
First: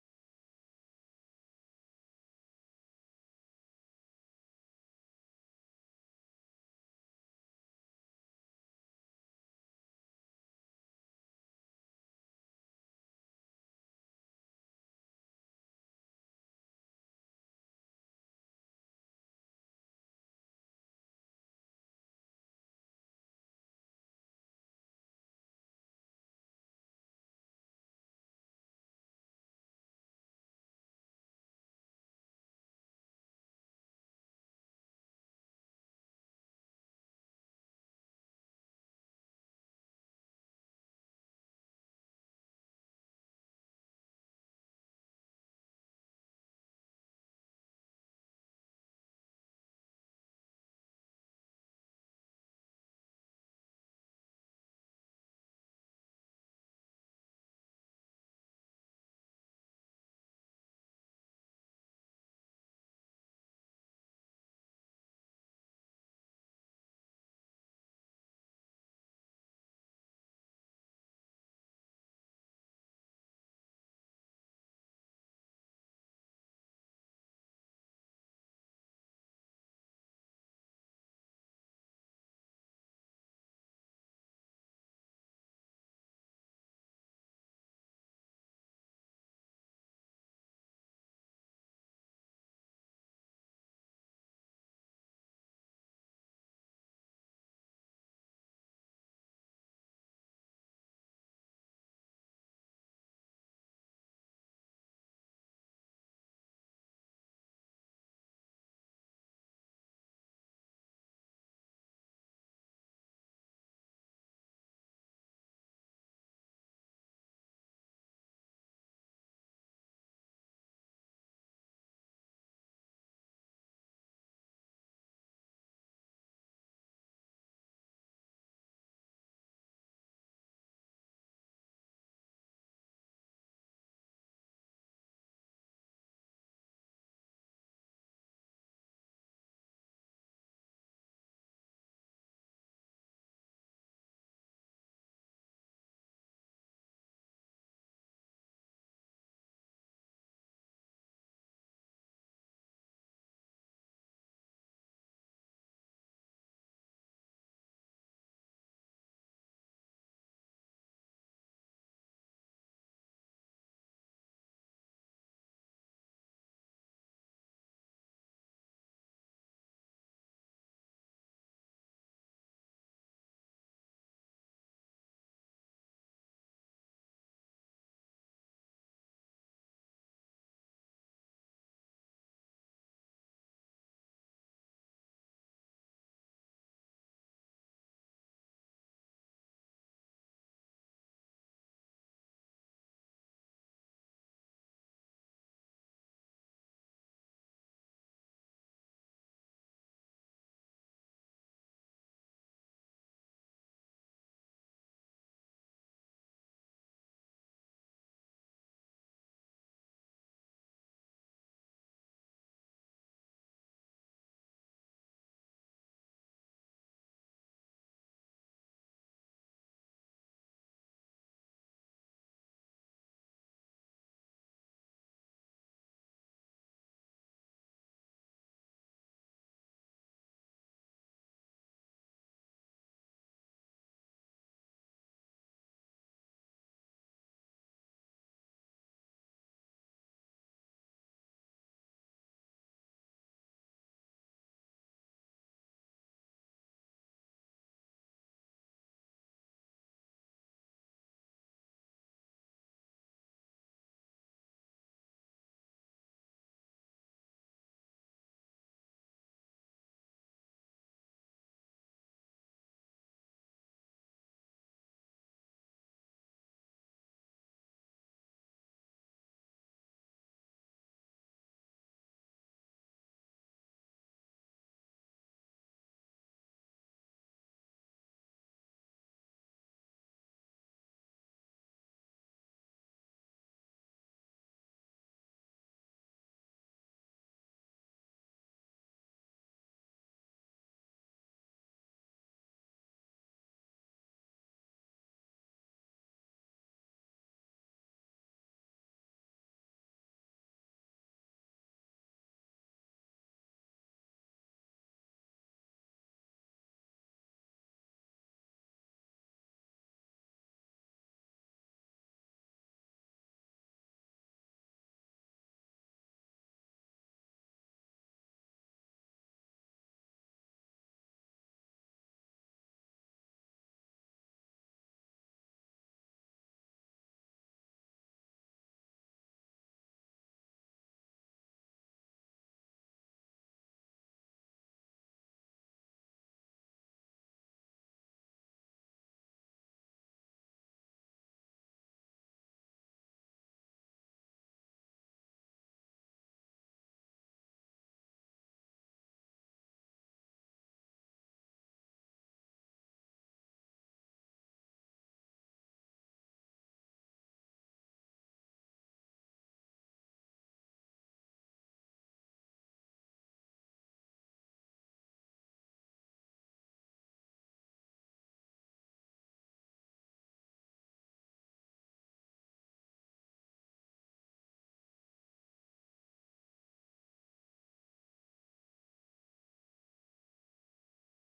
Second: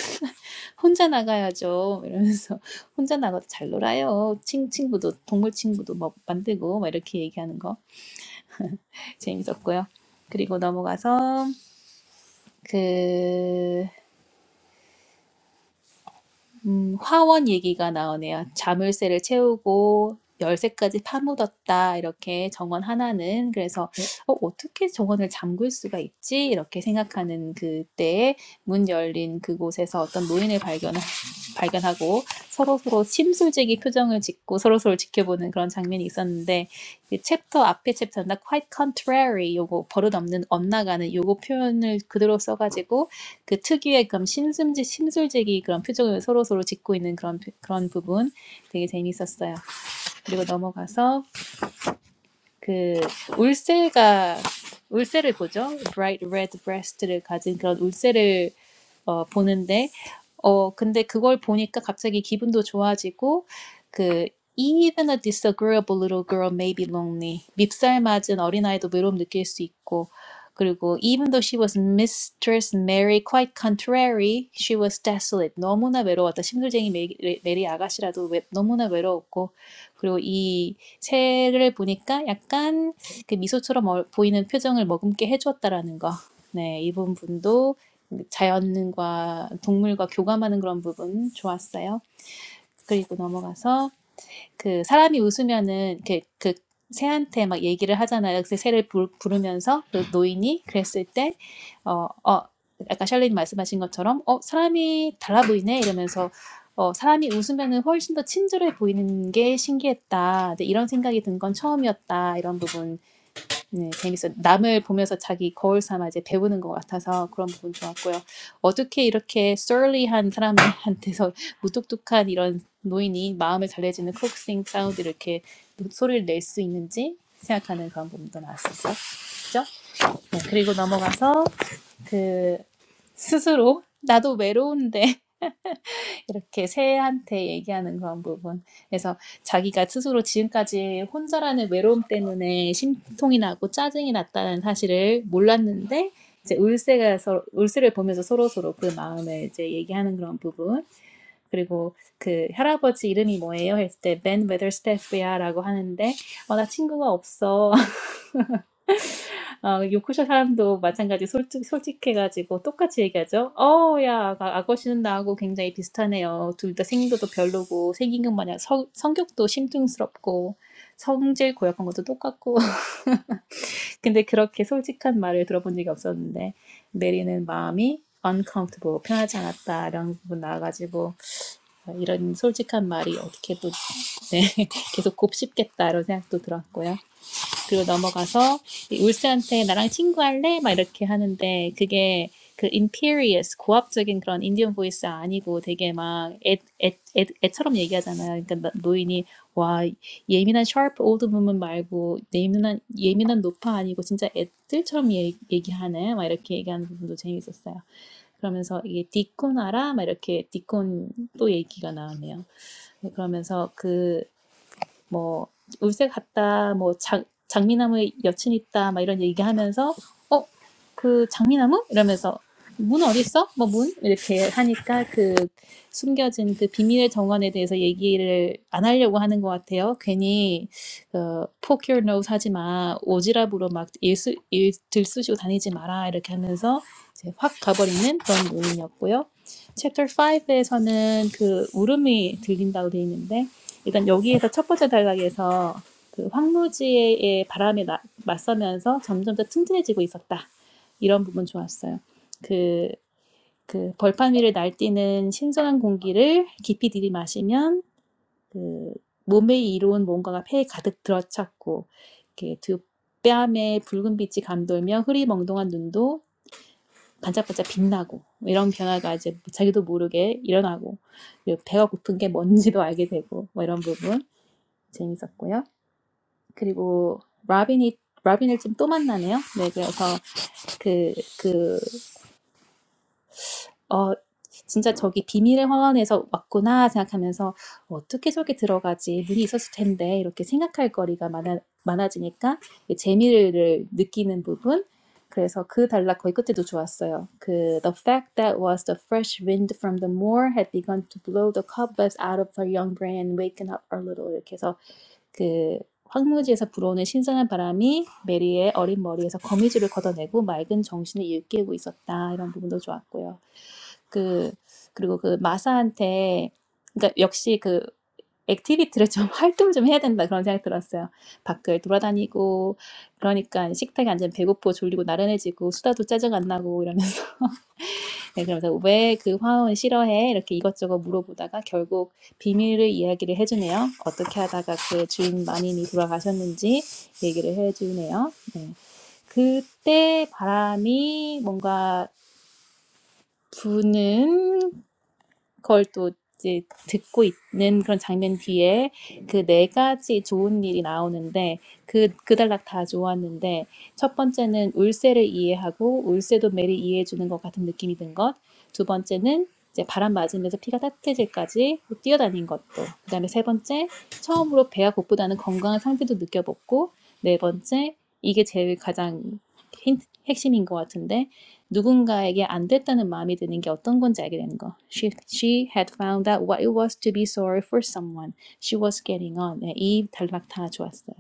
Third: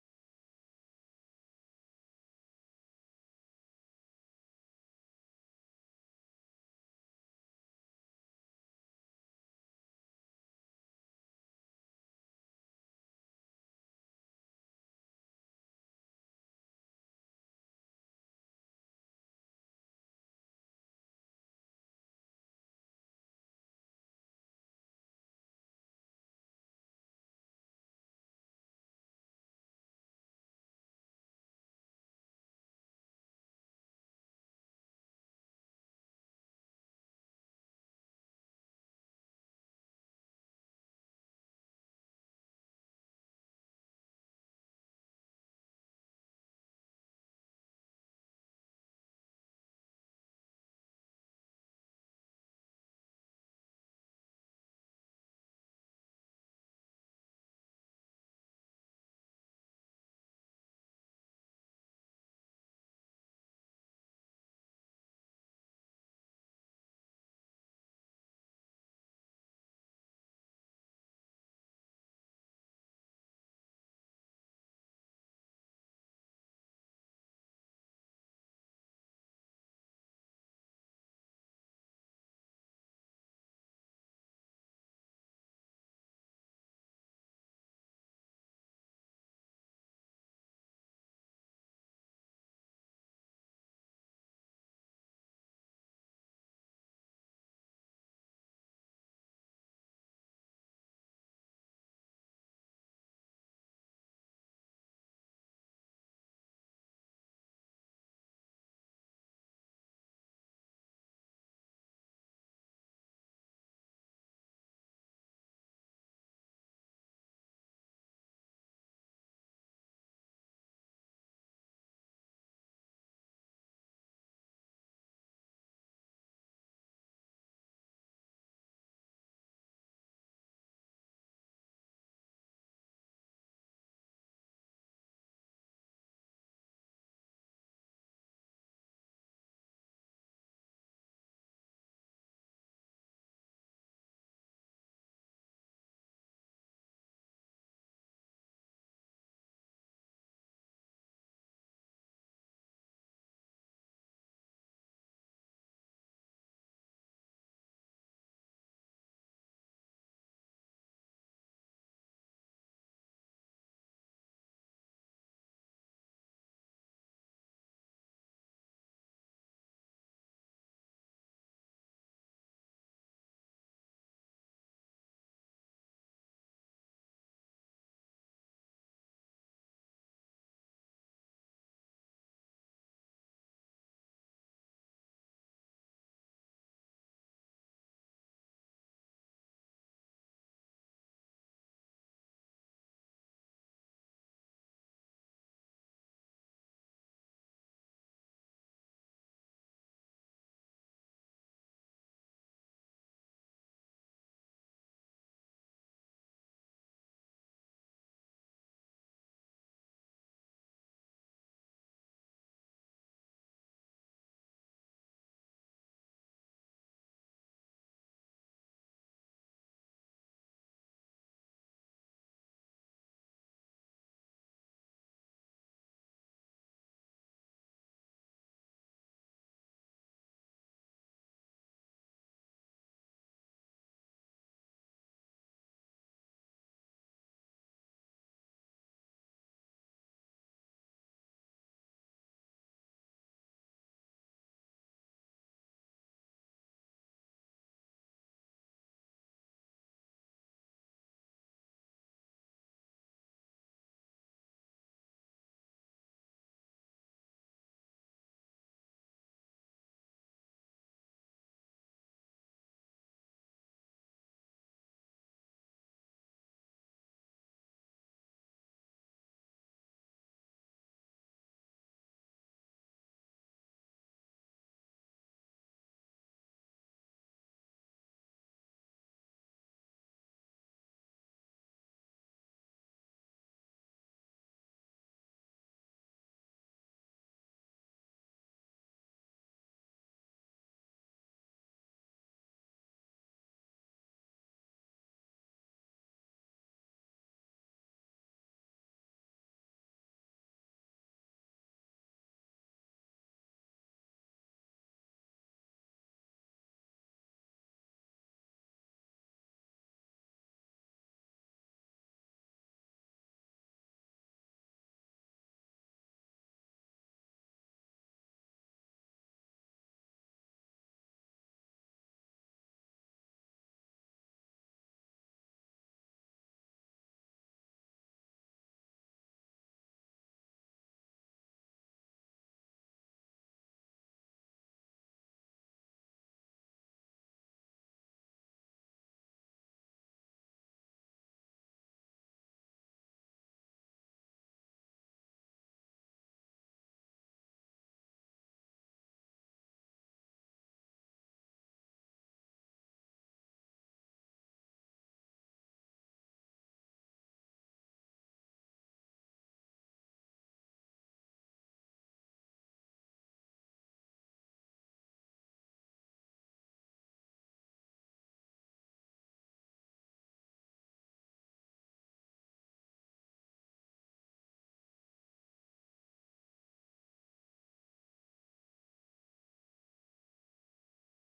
Speaker 1: 혼자 나가야죠 이러면서 혼자 나가도 잘 놀아요 친 친구도 동물 친구도 막 만들고 막 이렇게 얘기하는 거 재밌었고요. 그리고 넘어가서 그 음, 화원 얘기가 나오네요. 자물쇠를 채우고 열쇠까지 파묻었다. 이렇게 정원 하나는 그래서 네. 어, 어떻게 정원을 잠글 수가 있지? 이렇게 생각하는 그때에 문 열린 그곳에서 어떤 노인을 발견 발견하고 서로 서로 심술쟁이 표정을 짓고 서로 서로 지켜보는 그런 장면이 있었는데 이 챕터 앞에 챕터나 quite contrary 요거 버릇없는 엇나가는 요거 표현을 그대로 써가지고 그 특유의 그런 심술지 심술지기 그런 표정을 서로 서로 짓고 있는 그런 그런 부분 되게 재밌었어요. 그리고 넘어가서 그 울새가 울새를 보죠. bright red breast를 가진 그런 울새를 어, 보는데, 어, 근데 그걸 보니까 갑자기 기분도 좋아지고, 그, Even a disagreeable little girl may be lonely. Mipsal 맞은 어린아이도 외로움 느낄 수 있고 그리고 even though she was Mistress Mary, quite contrary, she was desolate. 너무나 외로웠다. 심술쟁이 메리 메리 아가씨라도 외, 너무나 외로웠고 그리고 이 색을 보니까 약간 그 미소처럼 어, 보이는 표정을 머금게 해주었다라는 거. 네 이번 분도. 자연과 동물과 교감하는 그런 부분 좋았어요. 그리고 넘어가서 그 사람이 웃으면은 그, 그 새한테 막 얘기를 하잖아요. 그래서 새를 부, 부르면서 그 노인이 그랬을 때 어, 어, 아까 샬린이 말씀하신 것처럼 어, 사람이 달라 보이네 이러면서 어, 사람이 웃으면은 훨씬 더 친절해 보이는 게 신기했다. 근데 이런 생각이 든 건 처음이었다. 이런 부분 네, 재밌어요. 남을 보면서 자기 거울 삼아 이제 배우는 것 같아서 그런 부분 좋았고요. 어떻게 이렇게 surly한 사람한테서 무뚝뚝한 이런 노인이 마음을 달래주는 크록싱 사운드 이렇게 노- 소리를 낼 수 있는지 생각하는 그런 부분도 나왔었죠. 그죠? 네, 그리고 넘어가서 그 스스로 나도 외로운데 이렇게 새한테 얘기하는 그런 부분. 그래서 자기가 스스로 지금까지 혼자라는 외로움 때문에 심통이 나고 짜증이 났다는 사실을 몰랐는데 이제 울세가 서로, 울세를 보면서 서로 서로 그 마음을 이제 얘기하는 그런 부분. 그리고 그 할아버지 이름이 뭐예요? 했을 때 Ben Weatherstaff야라고 하는데 어, 나 친구가 없어. 어, 요크셔 사람도 마찬가지 솔직, 솔직해가지고 똑같이 얘기하죠. 어, 야, 아- 아거씨는 나하고 굉장히 비슷하네요. 둘 다 생도도 별로고, 생긴 것 마냥 성, 성격도 심증스럽고, 성질 고약한 것도 똑같고. 근데 그렇게 솔직한 말을 들어본 적이 없었는데, 메리는 마음이 uncomfortable, 편하지 않았다. 이런 부분 나와가지고, 어, 이런 솔직한 말이 어떻게 또, 네, 계속 곱씹겠다. 이런 생각도 들었고요. 그리고 넘어가서 울스한테 나랑 친구할래? 막 이렇게 하는데 그게 그 imperious 고압적인 그런 인디언 보이스 아니고 되게 막 애, 애, 애, 애처럼 얘기하잖아요. 그러니까 나- 노인이 와 예민한 sharp old woman 말고 예민한 예민한 노파 아니고 진짜 애들처럼 얘, 얘기하네. 막 이렇게 얘기하는 부분도 재밌었어요. 그러면서 이게 디콘 알아? 막 이렇게 디콘 또 얘기가 나오네요. 네, 그러면서 그 뭐 울새 갔다 뭐 장, 장미나무에 여친 있다, 막 이런 얘기하면서 어? 그 장미나무? 이러면서 문 어디 있어? 뭐 문? 이렇게 하니까 그 숨겨진 그 비밀의 정원에 대해서 얘기를 안 하려고 하는 것 같아요. 괜히 그 poke your nose 하지 마, 오지랖으로 막 일수, 일 들쑤시고 다니지 마라 이렇게 하면서 이제 확 가버리는 그런 모임이었고요. 챕터 5에서는 그 울음이 들린다고 돼 있는데 일단 여기에서 첫 번째 단락에서 그 황무지의 바람에 나- 맞서면서 점점 더 튼튼해지고 있었다. 이런 부분 좋았어요. 그, 그 벌판 위를 날뛰는 신선한 공기를 깊이 들이마시면 그 몸에 이로운 뭔가가 폐에 가득 들어찼고 이렇게 두 뺨에 붉은 빛이 감돌며 흐리멍덩한 눈도 반짝반짝 빛나고 이런 변화가 이제 자기도 모르게 일어나고 배가 고픈 게 뭔지도 알게 되고 뭐 이런 부분 재밌었고요. 그리고 라빈이 라빈을 좀또 만나네요. 네, 그래서 그그 진짜 저기 비밀의 화원에서 왔구나 생각하면서 어떻게 저기 들어가지 눈이 있었을 텐데 이렇게 생각할 거리가 많아 많아지니까 이 재미를 느끼는 부분 그래서 그 달라 거의 끝 때도 좋았어요. 그 The fact that was the fresh wind from the moor had begun to blow the cobwebs out of our young brain and waken up our little. 이렇게 해서 그 황무지에서 불어오는 신선한 바람이 메리의 어린 머리에서 거미줄을 걷어내고 맑은 정신을 일깨우고 있었다. 이런 부분도 좋았고요. 그 그리고 그 마사한테 그러니까 역시 그 액티비티를 좀 활동을 좀 해야 된다 그런 생각이 들었어요. 밖을 돌아다니고 그러니까 식탁에 앉으면 배고프고 졸리고 나른해지고 수다도 짜증 안 나고 이러면서 네, 그러면서 왜 그 화원 싫어해? 이렇게 이것저것 물어보다가 결국 비밀을 이야기를 해주네요. 어떻게 하다가 그 주인 마님이 돌아가셨는지 얘기를 해주네요. 네. 그때 바람이 뭔가 부는 그걸 또 이제 듣고 있는 그런 장면 뒤에 그 네 가지 좋은 일이 나오는데 그 그달락 다 좋았는데 첫 번째는 울세를 이해하고 울세도 매를 이해해 것 같은 느낌이 든 것. 두 번째는 이제 바람 맞으면서 피가 따뜻해질까지 뛰어다닌 것도. 그 다음에 세 번째 처음으로 배가 고프다는 건강한 상태도 느껴봤고 네 번째 이게 제일 가장 힌트, 핵심인 것 같은데 누군가에게 안 됐다는 마음이 드는 게 어떤 건지 알게 되는 거. She, she had found out what it was to be sorry for someone. She was getting on. 네, 이 단락 다 좋았어요.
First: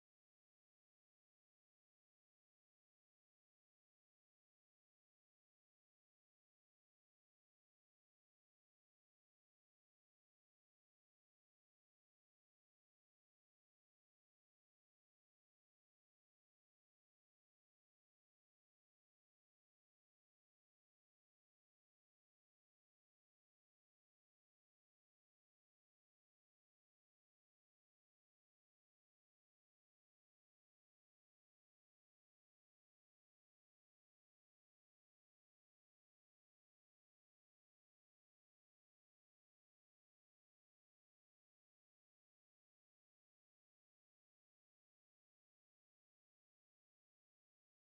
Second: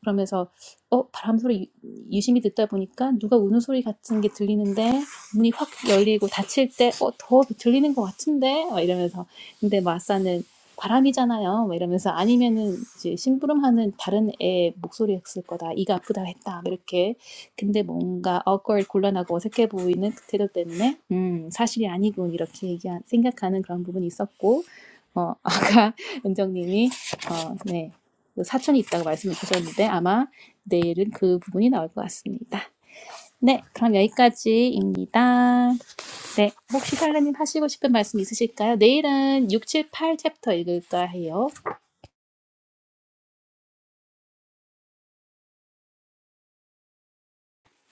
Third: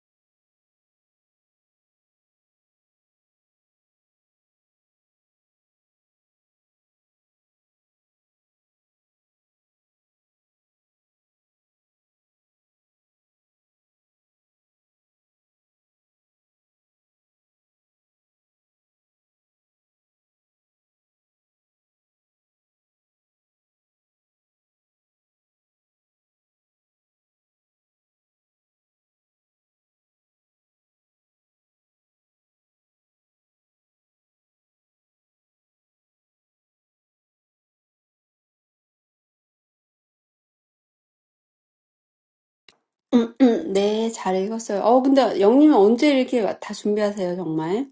Speaker 1: 그러면서 어 바람 소리 유- 유심히 듣다 보니까 누가 우는 소리 같은 게 들리는데 문이 확 열리고 닫힐 때 어 더 들리는 것 같은데 막 이러면서 근데 마사는 바람이잖아요. 막 이러면서 아니면은 이제 심부름하는 다른 애 목소리였을 거다. 이가 아프다 했다. 막 이렇게. 근데 뭔가 awkward, 곤란하고 어색해 보이는 그 태도 때문에 음, 사실이 아니군 이렇게 얘기 생각하는 그런 부분이 있었고 어, 아까 은정님이 어, 네, 그 사촌이 있다고 말씀을 주셨는데 아마 내일은 그 부분이 나올 것 같습니다. 네, 그럼 여기까지입니다. 네, 혹시 살라님 하시고 싶은 말씀 있으실까요? 내일은 6, 7, 8 챕터 읽을까 해요.
Speaker 2: 네, 잘 읽었어요. 어, 근데 영님은 언제 이렇게 다 준비하세요, 정말?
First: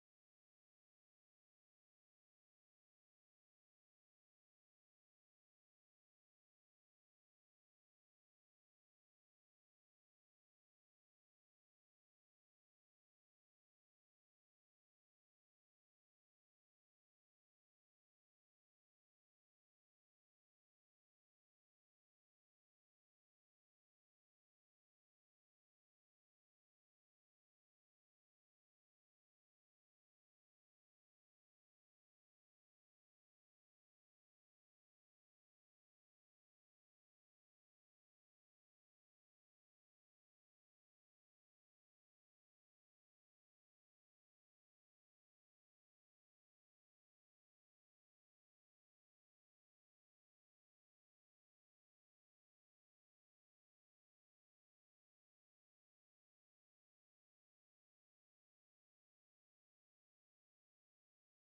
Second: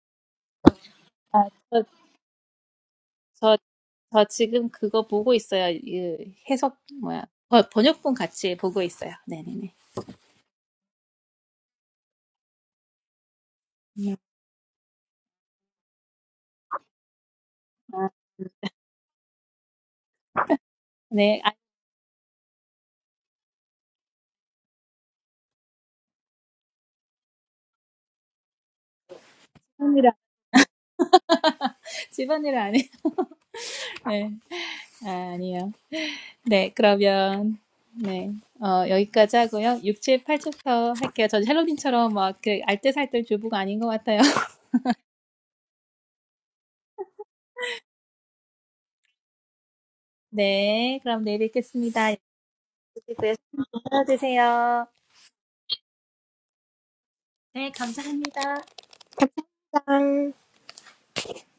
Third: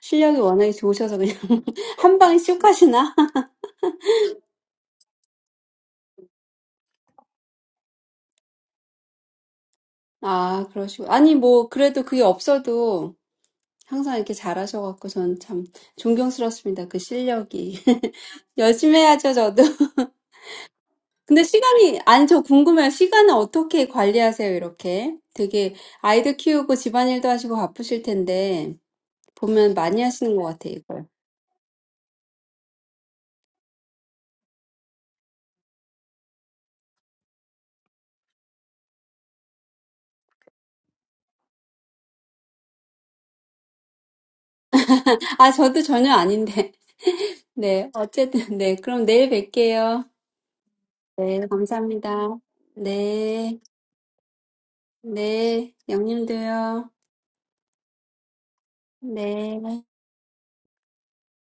Speaker 2: 실력이 워낙에 좋으셔서 그냥
Speaker 1: 아,
Speaker 2: 한 방에 쑥 하시나?
Speaker 1: 저, 저 지금 그거 보고 있어요. 이 해석 뭐야? 번- 번역본 같이 보고 있어요. 네네네.
Speaker 2: 아, 그러시고. 아니, 뭐, 그래도 그게 없어도 항상
Speaker 1: 음.
Speaker 2: 이렇게 잘하셔갖고 저는 참 존경스럽습니다. 그 실력이.
Speaker 1: 아,
Speaker 2: 열심히 해야죠, 저도.
Speaker 1: 네,
Speaker 2: 근데
Speaker 1: 아,
Speaker 2: 시간이, 아니, 저 궁금해요. 시간을 어떻게 관리하세요, 이렇게? 되게 아이들 키우고 집안일도 하시고 바쁘실 텐데, 보면 많이
Speaker 1: 집안일 안-
Speaker 2: 하시는 것 같아요, 이걸.
Speaker 1: 집안일 안 해. 네, 아, 아니요. 네, 그러면 네, 어, 여기까지 하고요. 6, 7, 8챕터 할게요. 저 헬로빈처럼 막그 알뜰살뜰 주부가 아닌 것 같아요.
Speaker 2: 아, 저도 전혀 아닌데. 네, 어쨌든, 네. 그럼 내일 뵐게요.
Speaker 1: 네, 그럼 내일
Speaker 2: 네,
Speaker 1: 뵙겠습니다.
Speaker 2: 감사합니다.
Speaker 1: 예쁘게 구해서
Speaker 2: 네.
Speaker 1: 드세요.
Speaker 2: 네, 영님도요.
Speaker 1: 네, 감사합니다.
Speaker 2: 네,
Speaker 1: 짠.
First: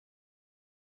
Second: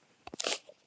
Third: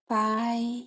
Speaker 2: 바이.